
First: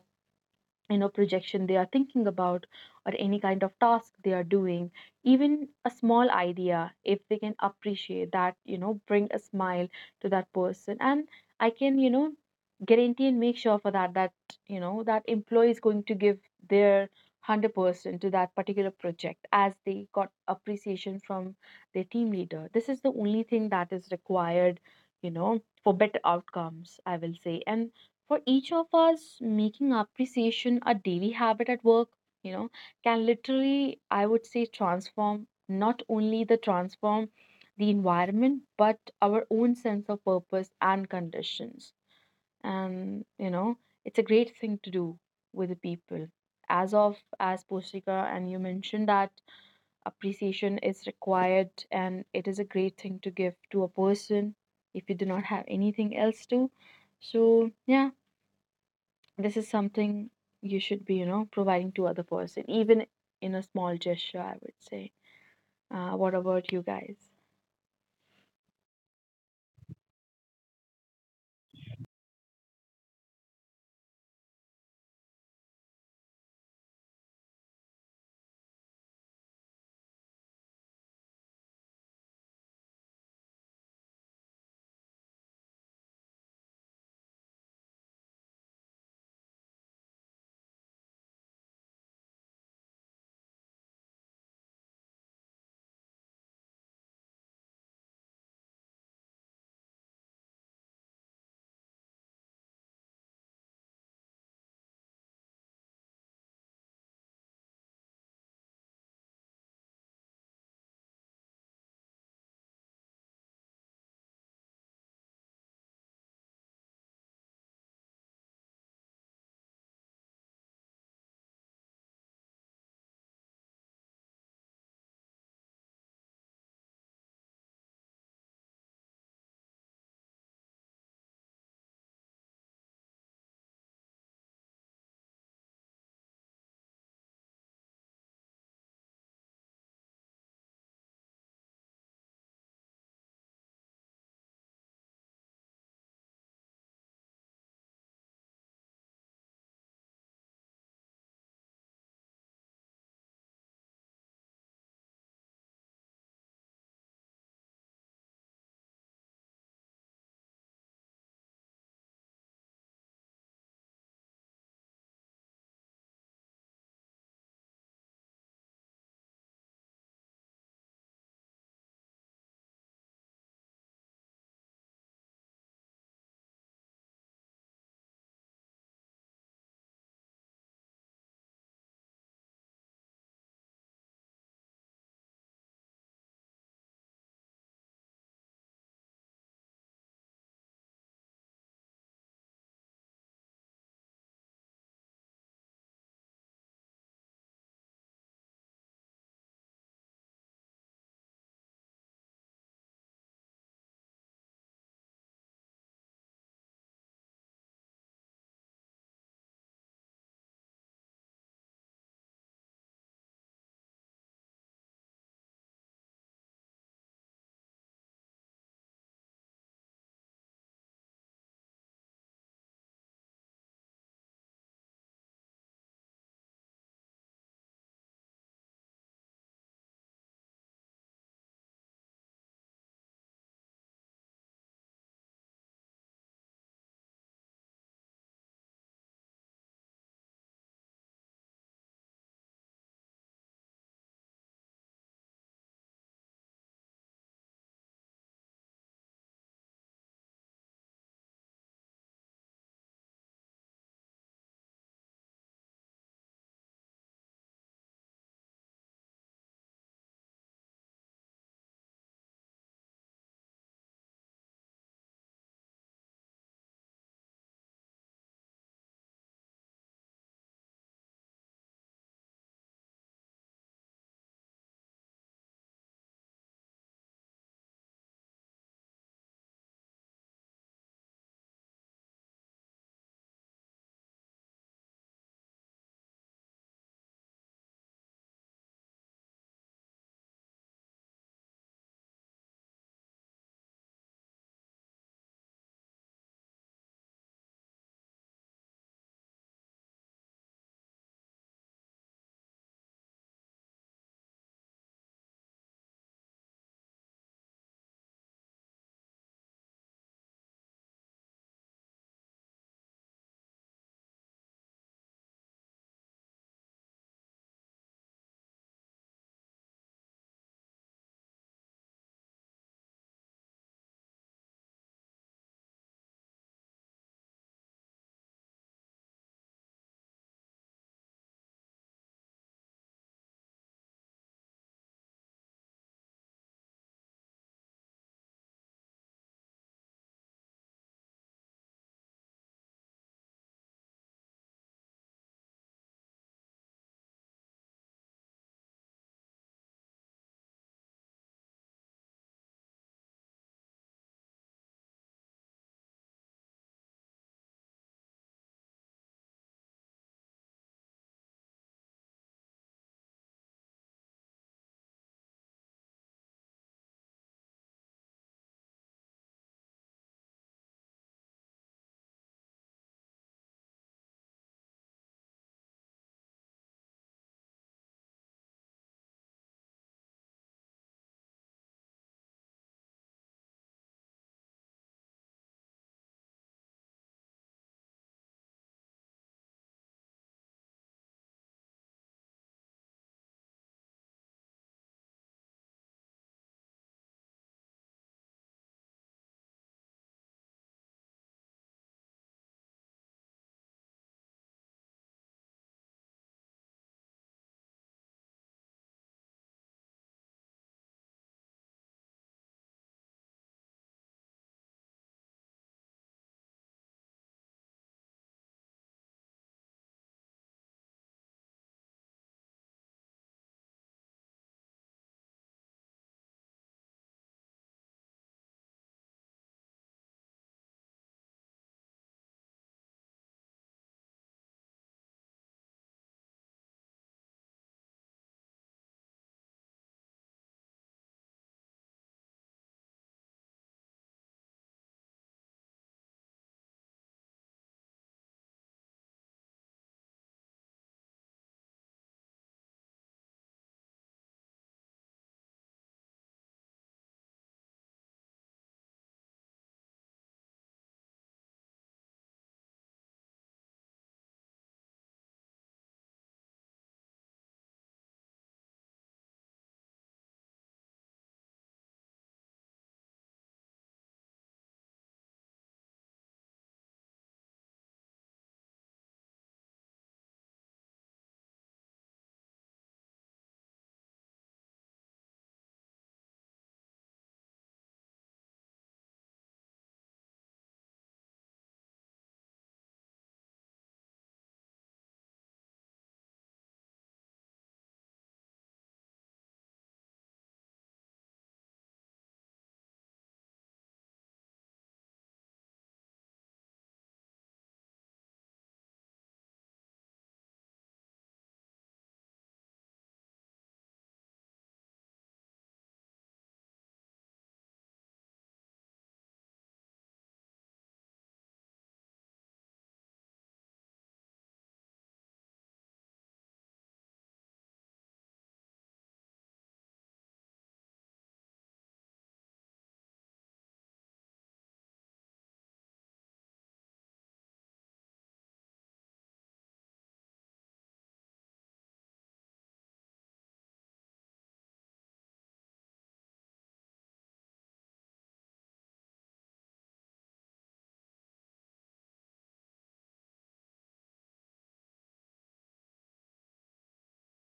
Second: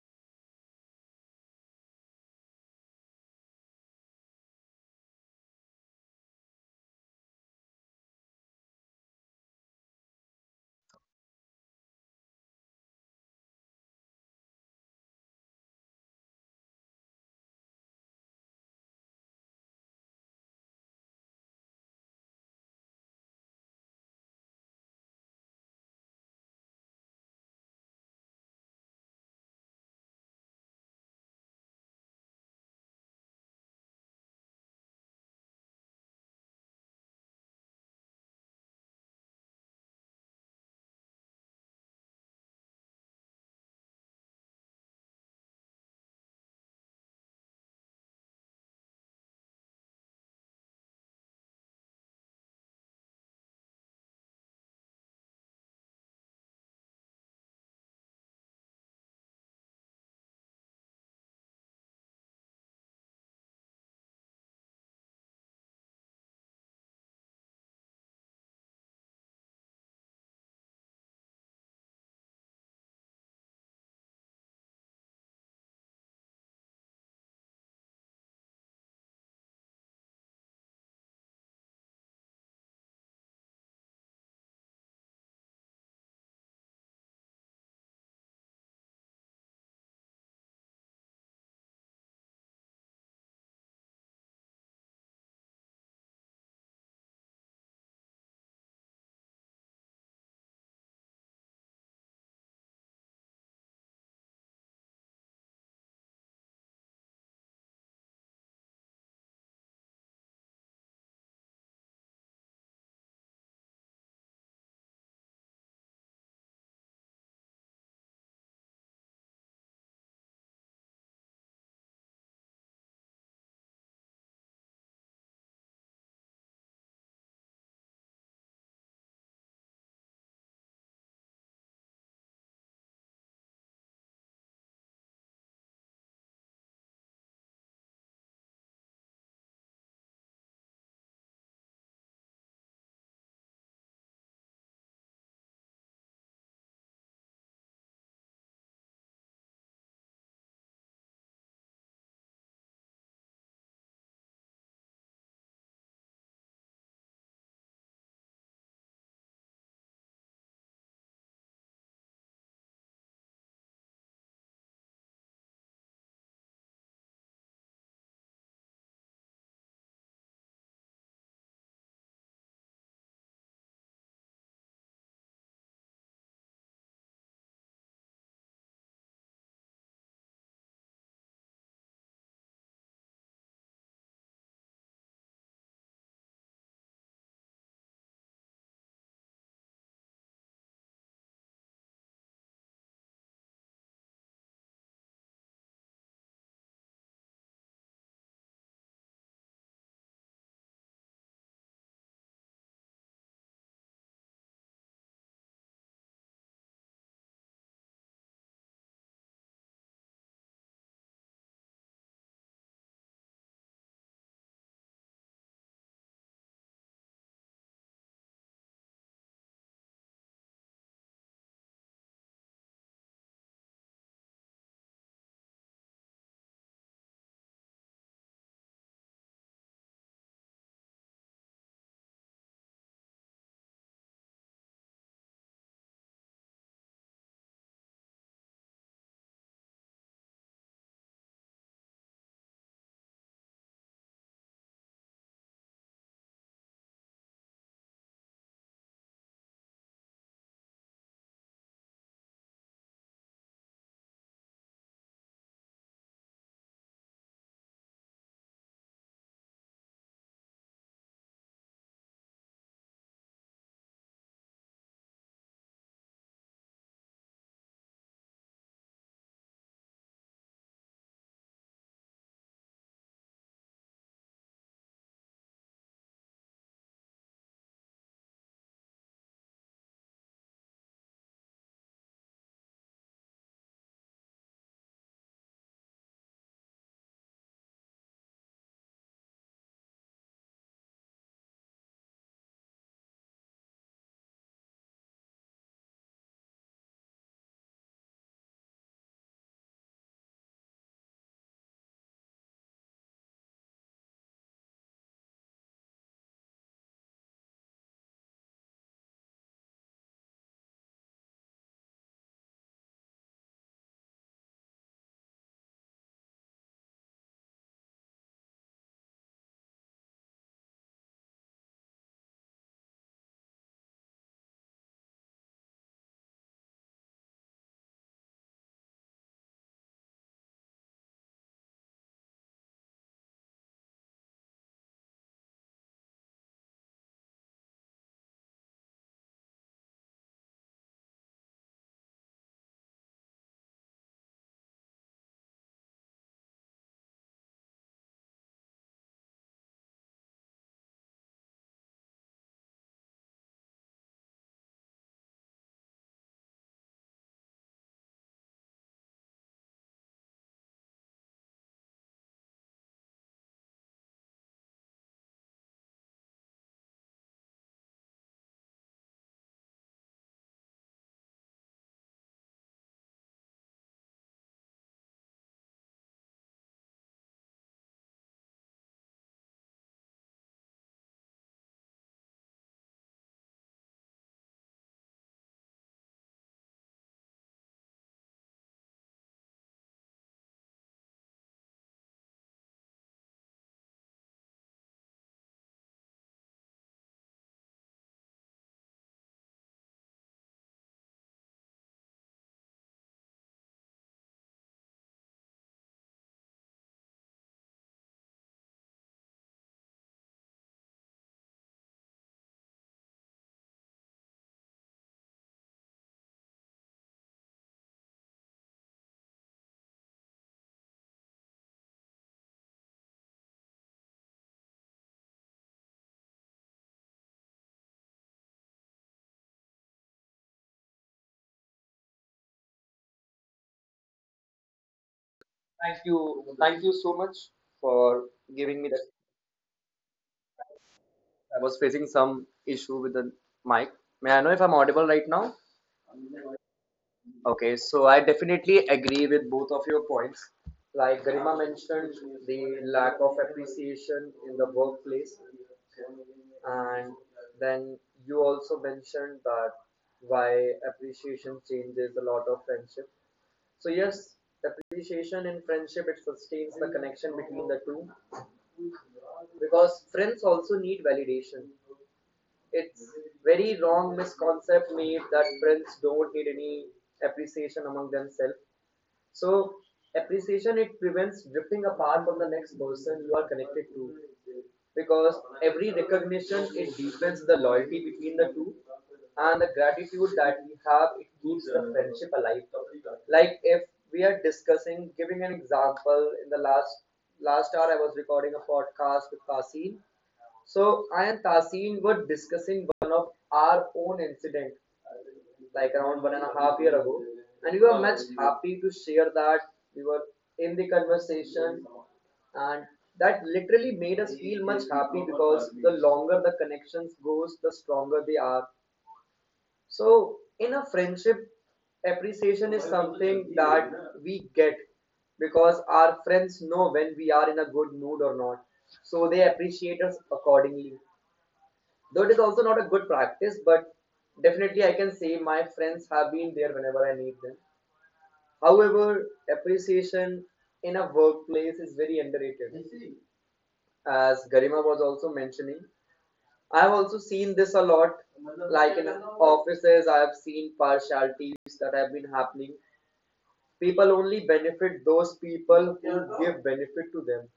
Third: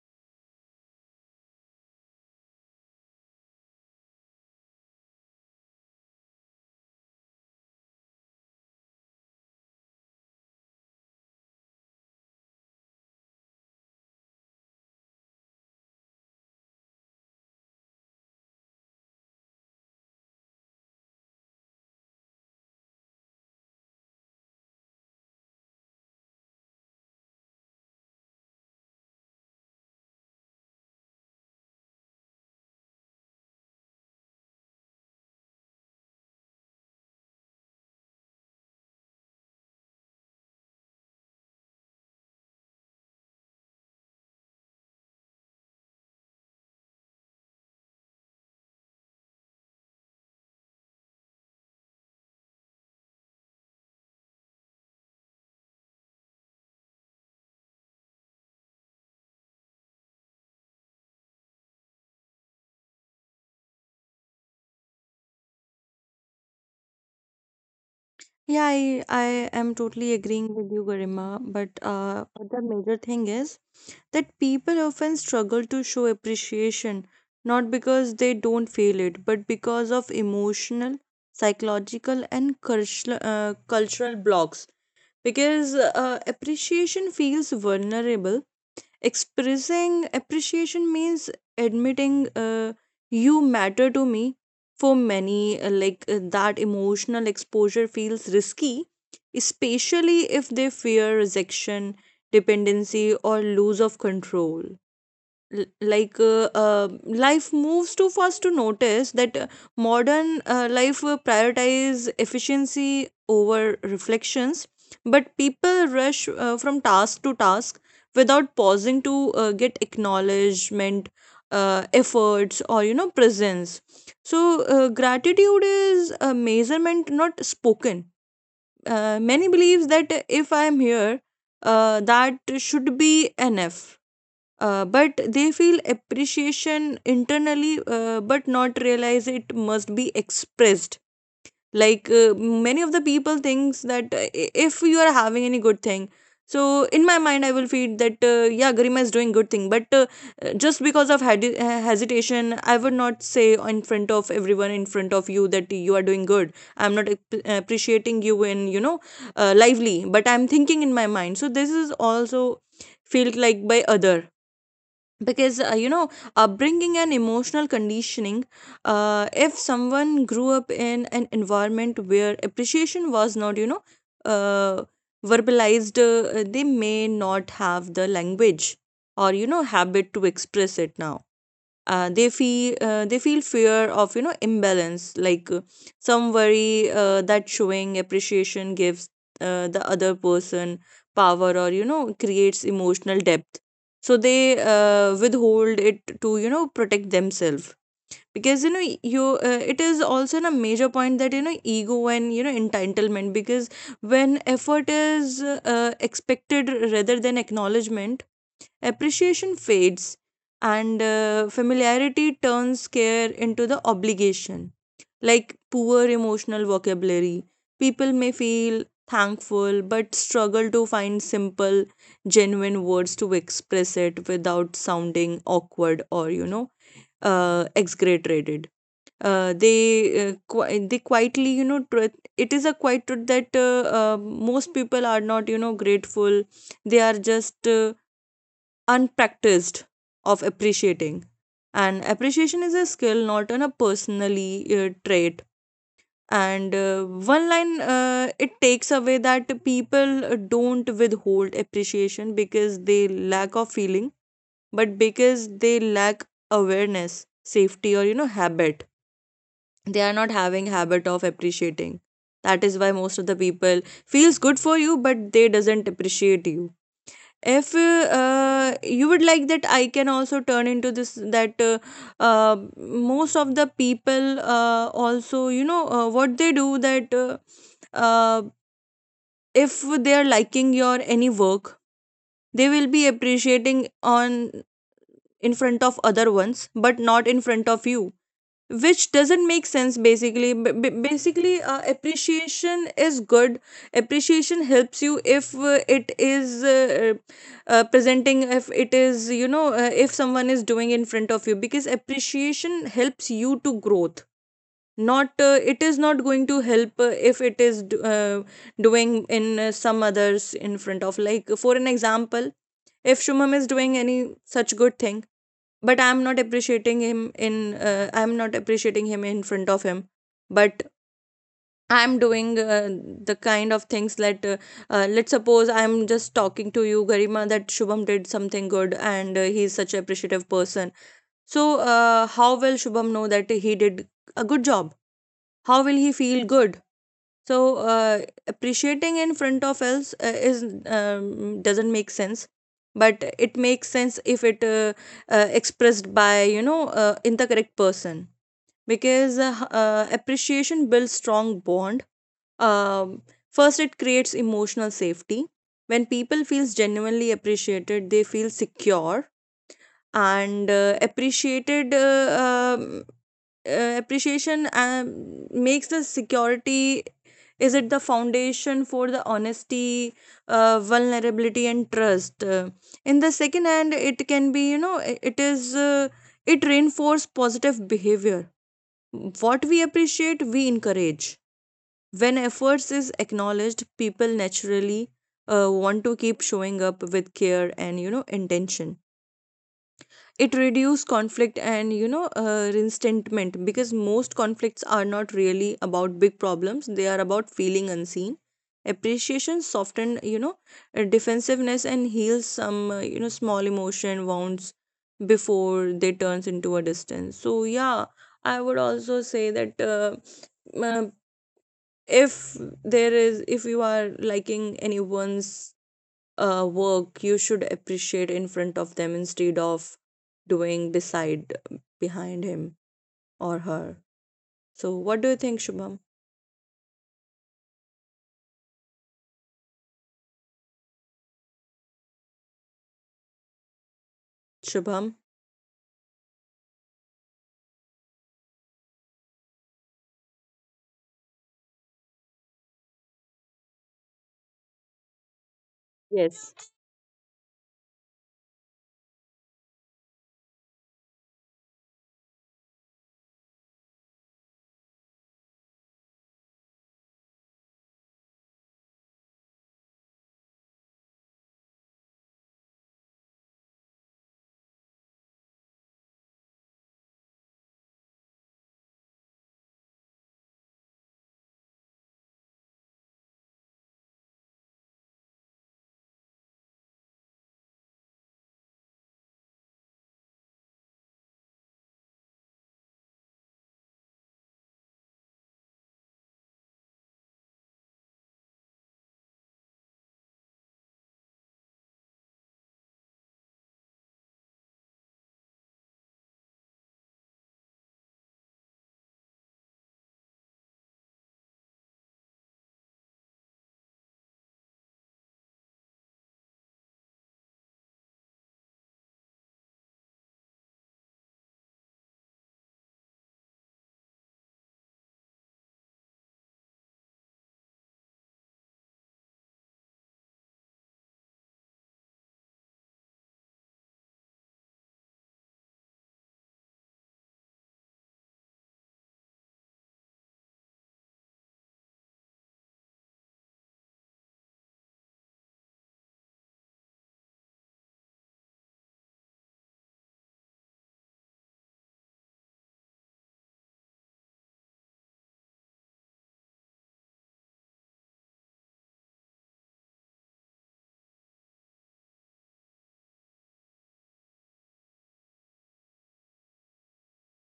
S2: projection they are thinking about, or any kind of task they are doing, even a small idea, if we can appreciate that, bring a smile to that person. And I can, guarantee and make sure for that, that, that employee is going to give their 100% to that particular project, as they got appreciation from their team leader. This is the only thing that is required, for better outcomes, I will say. And for each of us, making appreciation a daily habit at work, you know, can literally, I would say, transform not only the transform the environment, but our own sense of purpose and conditions. And it's a great thing to do with the people. As of as Poshika and you mentioned that appreciation is required and it is a great thing to give to a person if you do not have anything else to. So yeah, this is something you should be, providing to other person, even in a small gesture, I would say. What about you guys?
S3: Yeah, I am totally agreeing with you, Garima. But the major thing is that people often struggle to show appreciation, not because they don't feel it, but because of emotional, psychological, and cultural, cultural blocks. Because appreciation feels vulnerable. Expressing appreciation means admitting, you matter to me. For many, that emotional exposure feels risky, especially if they fear rejection, dependency, or lose of control. l- like uh, uh, Life moves too fast to notice that, modern life prioritize efficiency over reflections, but people rush from task to task without pausing to get acknowledgement, efforts or presence. So gratitude is a measurement not spoken. Many believes that if I am here, that should be enough. But they feel appreciation internally, but not realize it must be expressed. Like, many of the people thinks that, if you are having any good thing, so in my mind I will feel that, yeah, Garima is doing good thing, but just because of hesitation I would not say in front of everyone, in front of you, that you are doing good. I'm not appreciating you in, lively, but I'm thinking in my mind. So this is also felt like by other, because upbringing and emotional conditioning. If someone grew up in an environment where appreciation was not, uh, verbalized, they may not have the language or habit to express it now. They feel, they feel fear of, imbalance. Like, some worry that showing appreciation gives the other person power, or creates emotional depth. So they withhold it to protect themselves. Because you know you it is also a major point that, ego and entitlement, because when effort is expected rather than acknowledgement, appreciation fades, and familiarity turns care into the obligation. Like, poor emotional vocabulary, people may feel thankful but struggle to find simple, genuine words to express it without sounding awkward or exaggerated. They quietly, truth, it is a quiet truth that most people are not, grateful. They are just unpracticed of appreciating. And appreciation is a skill, not an, a personally trait. And one line, it takes away that people don't withhold appreciation because they lack of feeling, but because they lack awareness, safety, or habit. They are not having habit of appreciating. That is why most of the people feels good for you, but they doesn't appreciate you. If you would like that, I can also turn into this that, most of the people also, what they do that, uh, if they are liking your any work, they will be appreciating on, in front of other ones, but not in front of you, which doesn't make sense. Basically, basically, appreciation is good. Appreciation helps you if it is presenting, if it is, if someone is doing in front of you, because appreciation helps you to growth. Not it is not going to help if it is doing in some others in front of. Like for an example, if Shumam is doing any such good thing, but I'm not appreciating him in, I'm not appreciating him in front of him, but I'm doing the kind of things that, let's suppose I'm just talking to you, Garima, that Shubham did something good and he's such an appreciative person. So how will Shubham know that he did a good job? How will he feel good? So uh, appreciating in front of else, is, doesn't make sense. But it makes sense if it expressed by, in the correct person. Because appreciation builds strong bond. um, First, it creates emotional safety. When people feels genuinely appreciated, they feel secure, and appreciated appreciation makes the security, is it the foundation for the honesty, vulnerability and trust. In the second hand, it can be, it is, it reinforce positive behavior. What we appreciate, we encourage. When efforts is acknowledged, people naturally want to keep showing up with care and intention. It reduces conflict and, resentment, because most conflicts are not really about big problems, they are about feeling unseen. Appreciation soften, defensiveness, and heals some, small emotion wounds before they turns into a distance. So yeah, I would also say that, uh, if there is, if you are liking anyone's work, you should appreciate in front of them, instead of doing beside, behind him or her. So, what do you think, Shubham? Shubham?
S1: Thank you. Thank you so much for giving me that. I was facing some issue with the mic. May I know if I'm audible right now?
S3: Yes.
S1: Okay, so I definitely agree with both of your points. Like Garima mentioned, the lack of appreciation in the workplace, and then you also mentioned that why appreciation changes a lot of friendship. So yes, appreciation in friendship it sustains the connection between the two because friends also need validation. It's very wrong misconcept made that friends don't need any appreciation among themselves. So appreciation it prevents drifting apart from the next person you are connected to, because every recognition it deepens the loyalty between the two, and the gratitude that we have it keeps the friendship alive. Like if we are discussing, giving an example, in the last hour I was recording a podcast with Kasim. So I and Tasin were discussing one of our own incident like around 1.5 year ago, and we were much happy to share that we were in the conversation, and that literally made us feel much happy because the longer the connections goes, the stronger they are. So in a friendship, appreciation is something that we get because our friends know when we are in a good mood or not, so they appreciate us accordingly. Though it is also not a good practice, but definitely I can say my friends have been there whenever I need them. However, appreciation in a workplace is very underrated. As Garima was also mentioning, I have also seen this a lot. Like in offices, I have seen partialities that have been happening. People only benefit those people who give benefit to them.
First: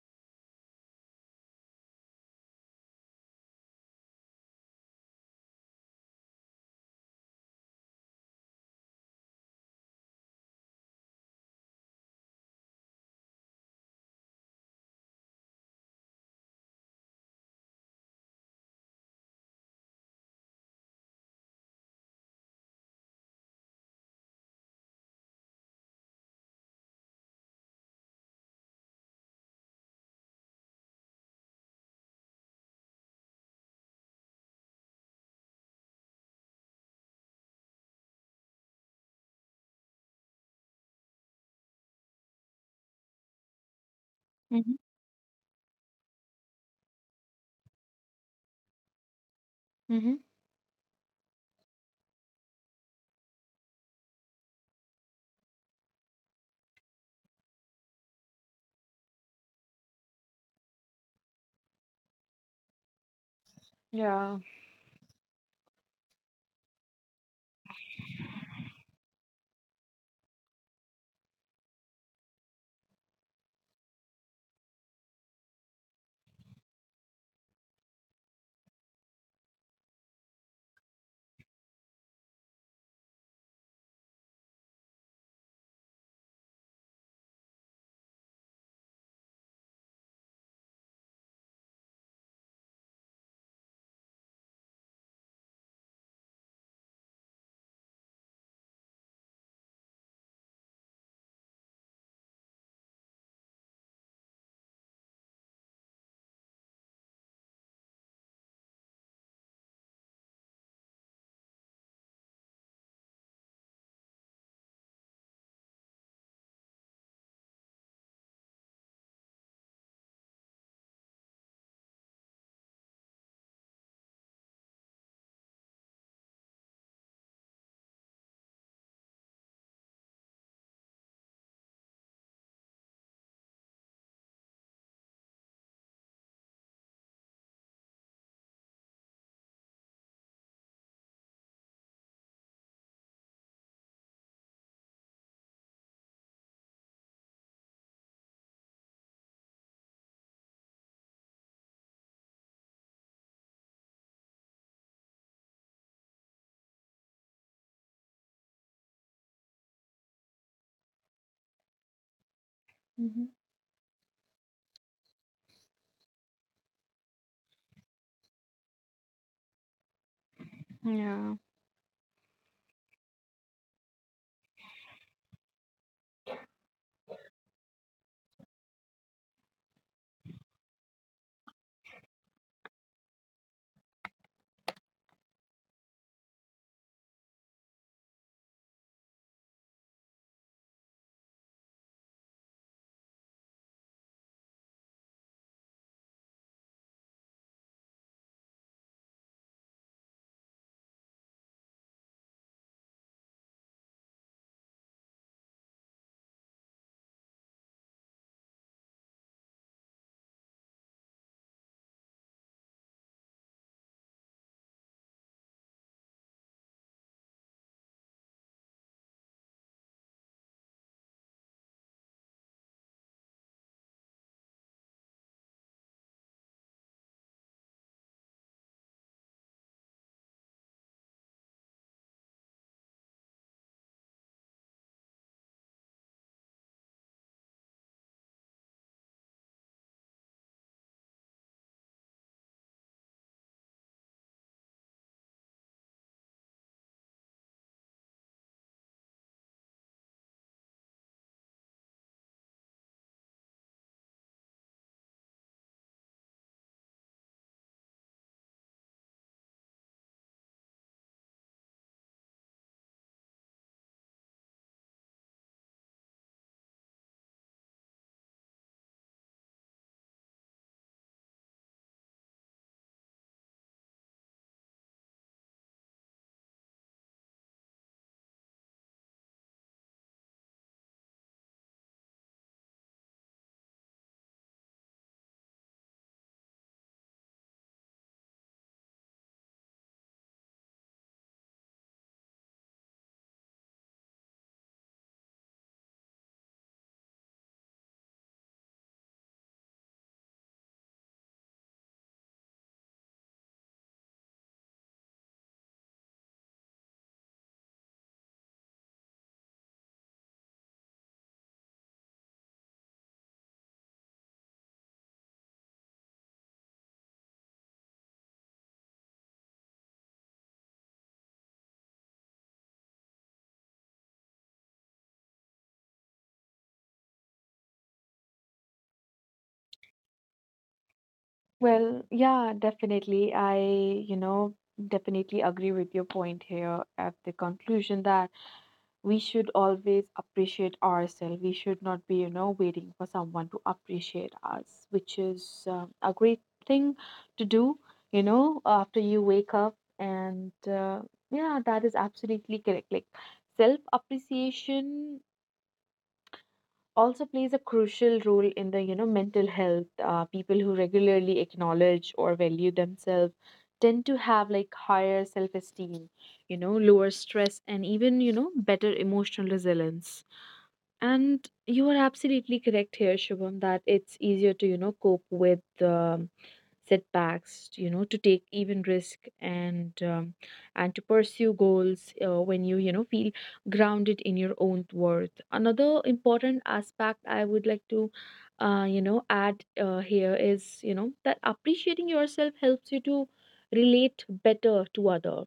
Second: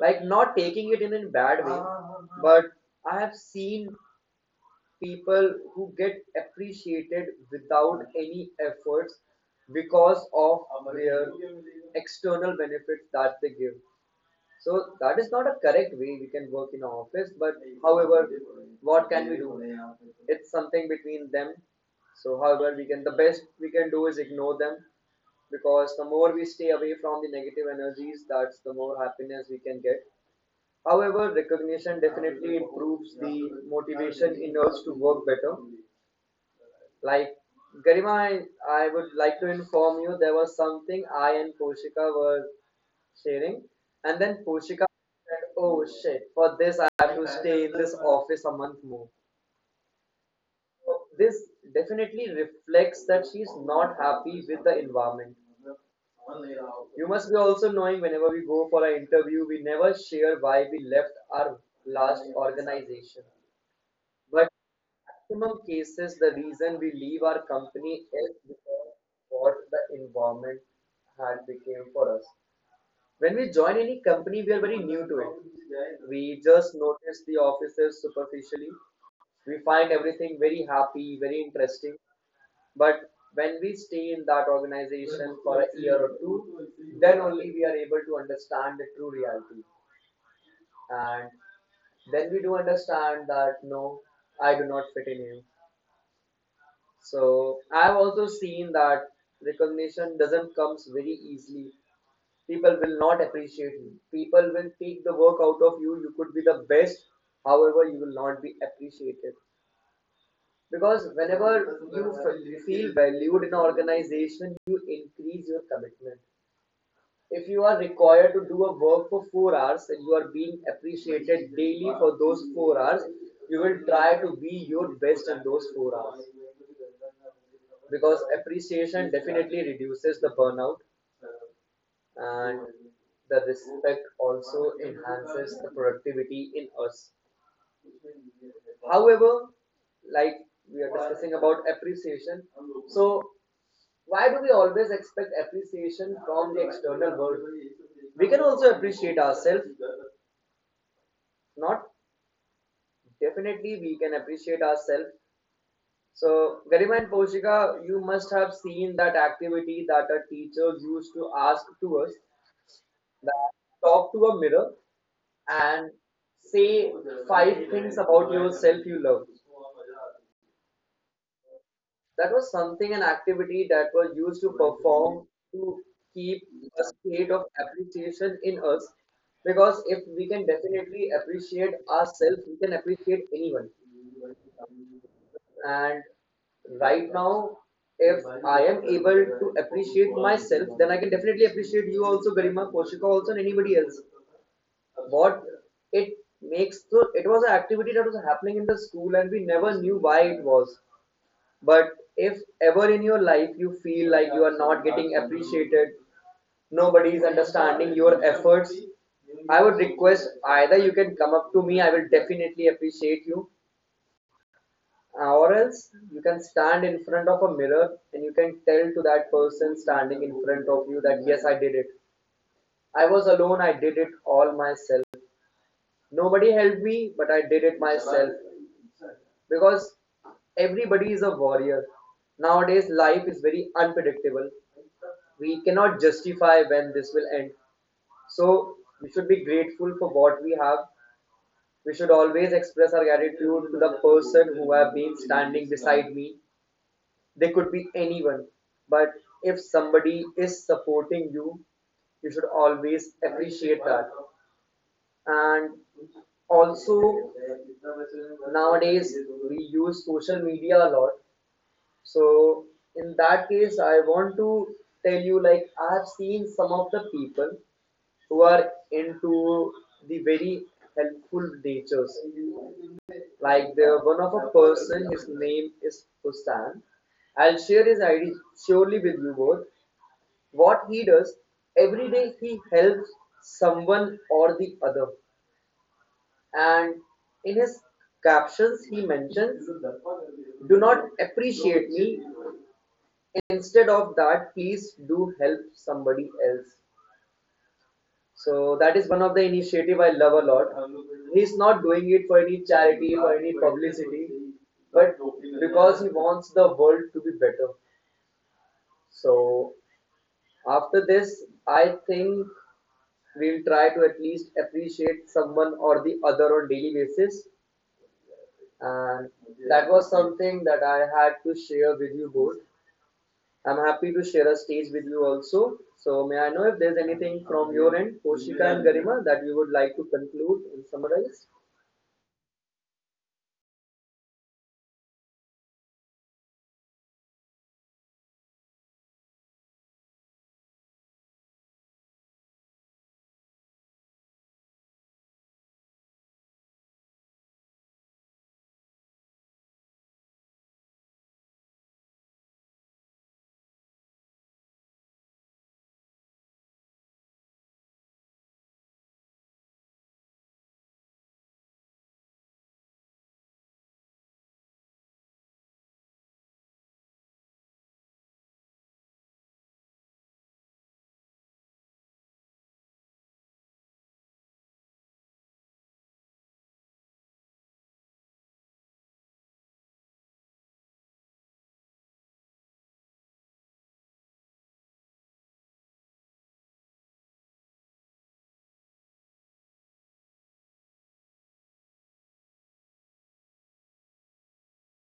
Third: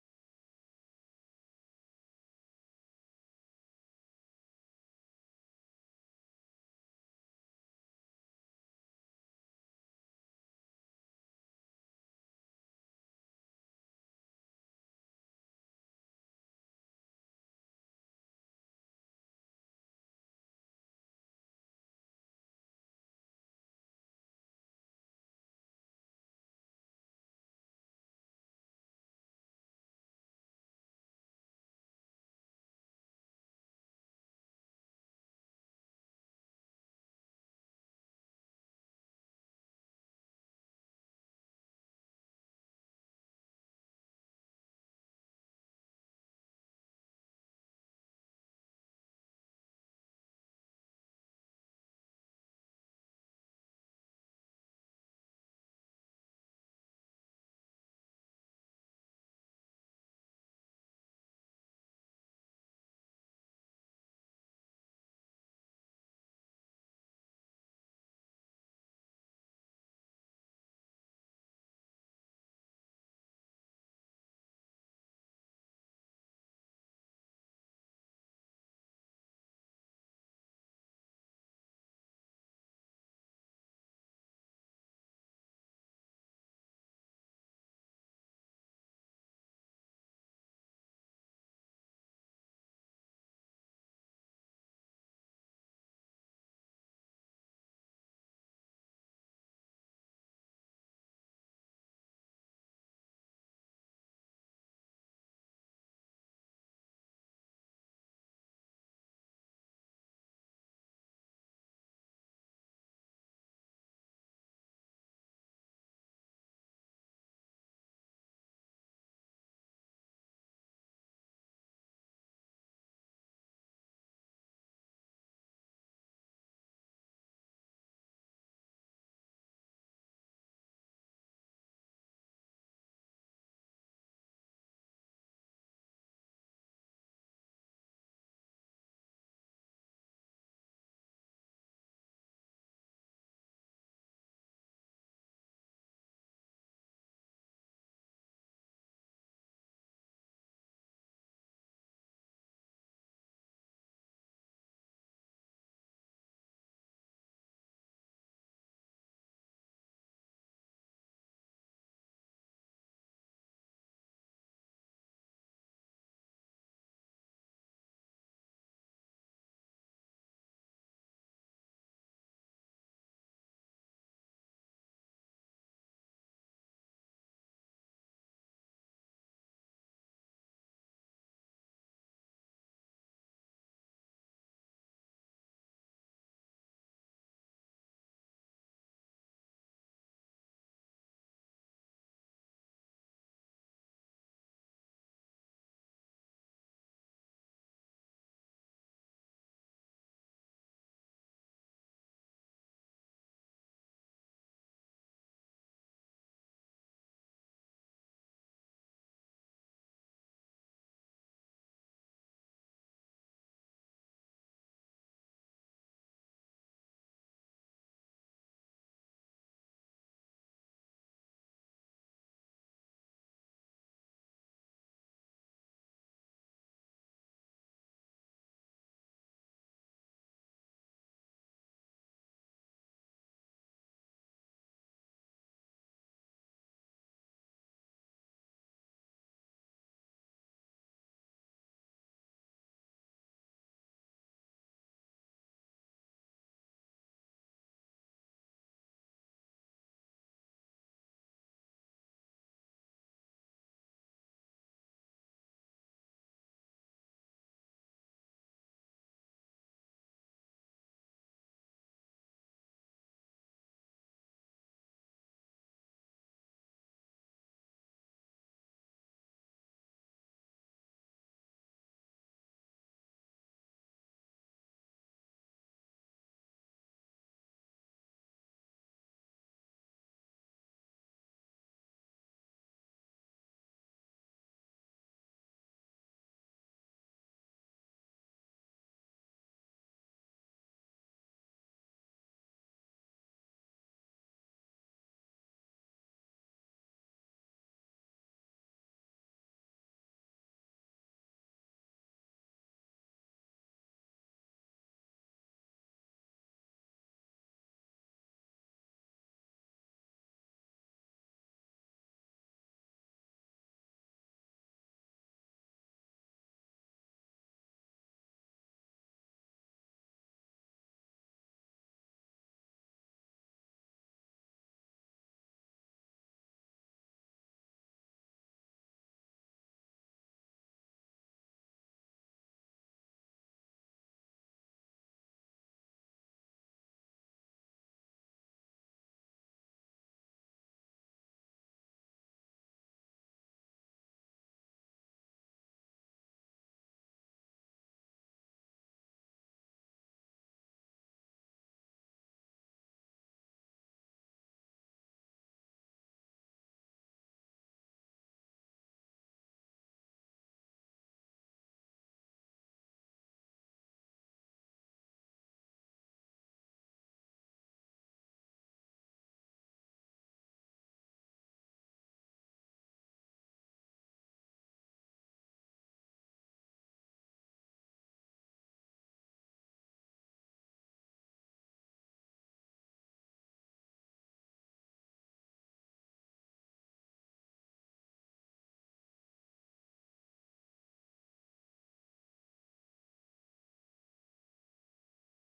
S1: Like not taking it in a bad way, but I have seen people who get appreciated without any efforts because of their external benefits that they give. So that is not a correct way we can work in our office, but however, what can we do? It's something between them. So however we can the best we can do is ignore them, because the more we stay away from the negative energies, that's the more happiness we can get. However, recognition definitely improves the motivation in us to work better. Like Garima, I would like to inform you there was something I and Poshika were sharing, and then
S2: Mm-hmm.
S1: Poshika said, "Oh shit! For this, I have to stay in this office a month more."
S2: Mm-hmm.
S1: So This definitely reflects that she's not happy with the environment. You must be also knowing whenever we go for an interview, we never share why we left our last organization.
S2: Yeah.
S1: But in maximum cases, the reason we leave our company is because what the environment had became for us. When we join any company, we are very new to it. We just notice the offices superficially, we find everything very happy, very interesting. But when we stay in that organization for a year or two, then only we are able to understand the true reality. And then we do understand that no, I do not fit in here. So I've also seen that recognition doesn't comes very easily. People will not appreciate you. People will take the work out of you. You could be the best, however, you will not be appreciated. Because whenever you feel valued in an organization, you increase your commitment. If you are required to do a work for 4 hours and you are being appreciated daily for those 4 hours, you will try to be your best in those 4 hours. Because appreciation definitely reduces the burnout and the respect also enhances the productivity in us. However, like we are discussing about appreciation, so why do we always expect appreciation from the external world? We can also appreciate ourselves. Not definitely, we can appreciate ourselves. So, Garima and Poshika, you must have seen that activity that a teacher used to ask to us,
S2: Mm-hmm.
S1: that talk to a mirror and say five things about yourself you love.
S2: Yeah.
S1: That was something, an activity that was used to perform to keep a state of appreciation in us, because if we can definitely appreciate ourselves, we can appreciate anyone. And right now, if I am able to appreciate myself, then I can definitely appreciate you also, Garima, Koshika also, and anybody else. What it makes, so it was an activity that was happening in the school and we never knew why it was. But if ever in your life you feel like you are not getting appreciated, nobody is understanding your efforts, I would request either you can come up to me, I will definitely appreciate you, or else you can stand in front of a mirror and you can tell to that person standing in front of you that yes, I did it. I was alone, I did it all myself. Nobody helped me, but I did it myself because everybody is a warrior. Nowadays, life is very unpredictable. We cannot justify when this will end. So, we should be grateful for what we have. We should always express our gratitude to the person who have been standing beside me. They could be anyone, but if somebody is supporting you, you should always appreciate that. And also, nowadays we use social media a lot, so in that case I want to tell you, like, I have seen some of the people who are into the very helpful natures, like the one of a person, his name is Hussan. I'll share his ID surely with you both. What he does, every day he helps someone or the other, and in his captions, he mentions, "Do not appreciate me. Instead of that, please do help somebody else." So that is one of the initiative I love a lot. He's not doing it for any charity, for any publicity, but because he wants the world to be better. So after this, I think we'll try to at least appreciate someone or the other on daily basis. And that was something that I had to share with you both. I'm happy to share a stage with you also. So may I know if there's anything from your end, Poshika and Garima, that you would like to conclude and summarize?
S2: Well, yeah, definitely. I, you know, definitely agree with your point here at the conclusion that we should always appreciate ourselves. We should not be, waiting for someone to appreciate us, which is a great thing to do, after you wake up. And yeah, that is absolutely correct. Like, self appreciation also plays a crucial role in the, mental health. People who regularly acknowledge or value themselves tend to have, like, higher self esteem, lower stress, and even, better emotional resilience. And you are absolutely correct here, Shubham, that it's easier to, cope with setbacks, to take even risk, and to pursue goals when you know feel grounded in your own worth. Another important aspect I would like to add here is, that appreciating yourself helps you to relate better to other.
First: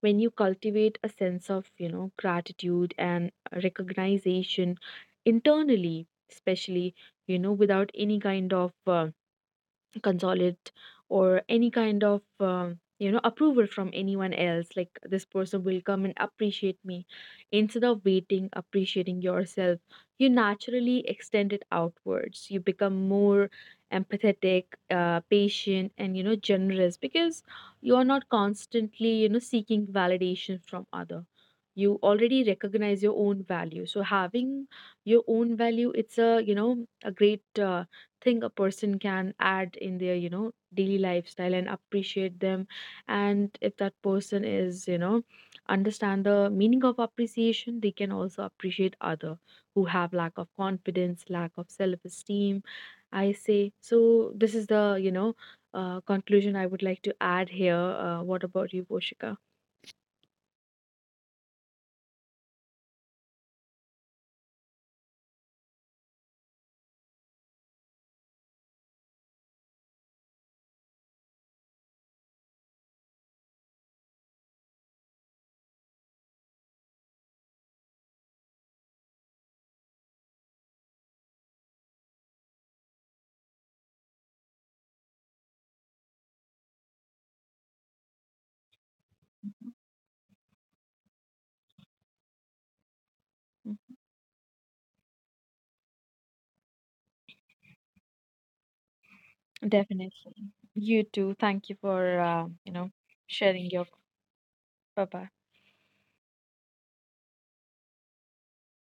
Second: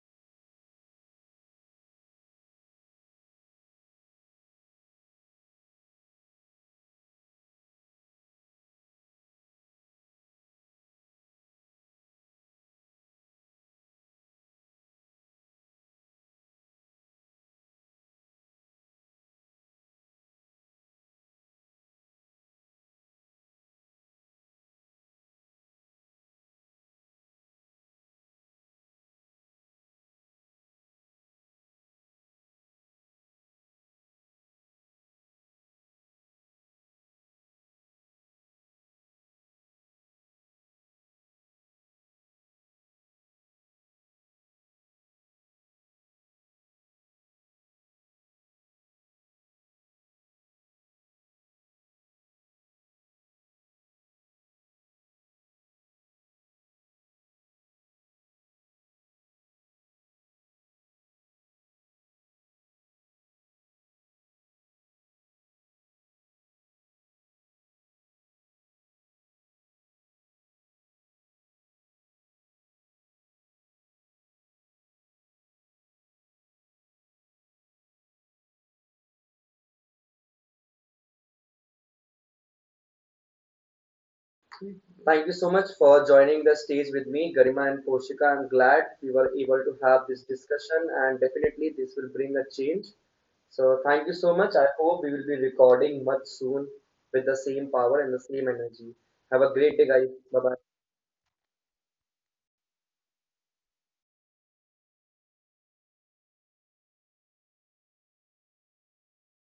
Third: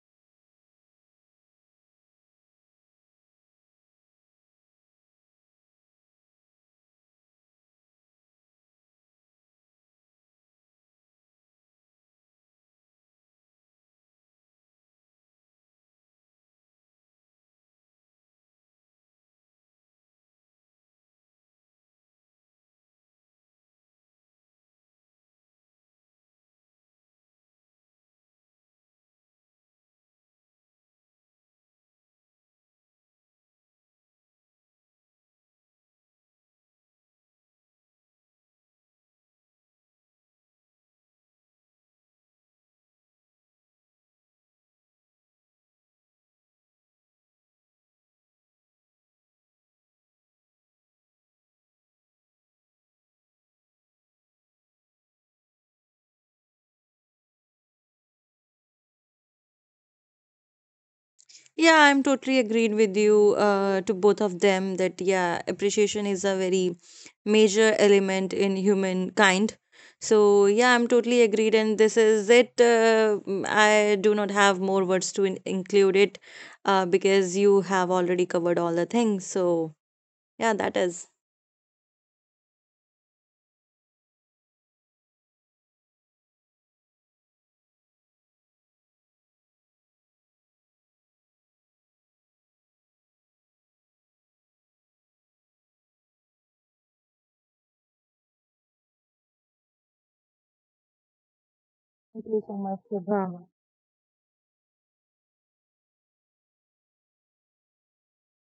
S2: When you cultivate a sense of, gratitude and recognition internally, especially, without any kind of consolidate or any kind of approval from anyone else, like, this person will come and appreciate me. Instead of waiting, appreciating yourself, you naturally extend it outwards. You become more empathetic, patient and, generous, because you are not constantly, seeking validation from other. You already recognize your own value. So having your own value, it's a, a great thing a person can add in their, daily lifestyle and appreciate them. And if that person is, understand the meaning of appreciation, they can also appreciate other who have lack of confidence, lack of self esteem, I say. So this is the, conclusion I would like to add here. What about you, Poshika?
S3: Yeah, I'm totally agreed with you to both of them that, yeah, appreciation is a very major element in humankind. So, yeah, I'm totally agreed. And this is it. I do not have more words to include it, because you have already covered all the things. So, yeah, that is.
S1: Thank you so much for joining the stage with me, Garima and Poshika. I'm glad we were able to have this discussion and definitely this will bring a change. So
S2: Mm.
S1: thank you so much. I hope we will be recording much soon with the same power and the same energy. Have a great day, guys. Bye
S2: Definitely.
S1: bye.
S2: You too. Thank you for
S3: Thank
S2: uh,
S3: you so
S2: you
S3: much,
S2: know
S3: Prabha.
S2: sharing your. Bye bye.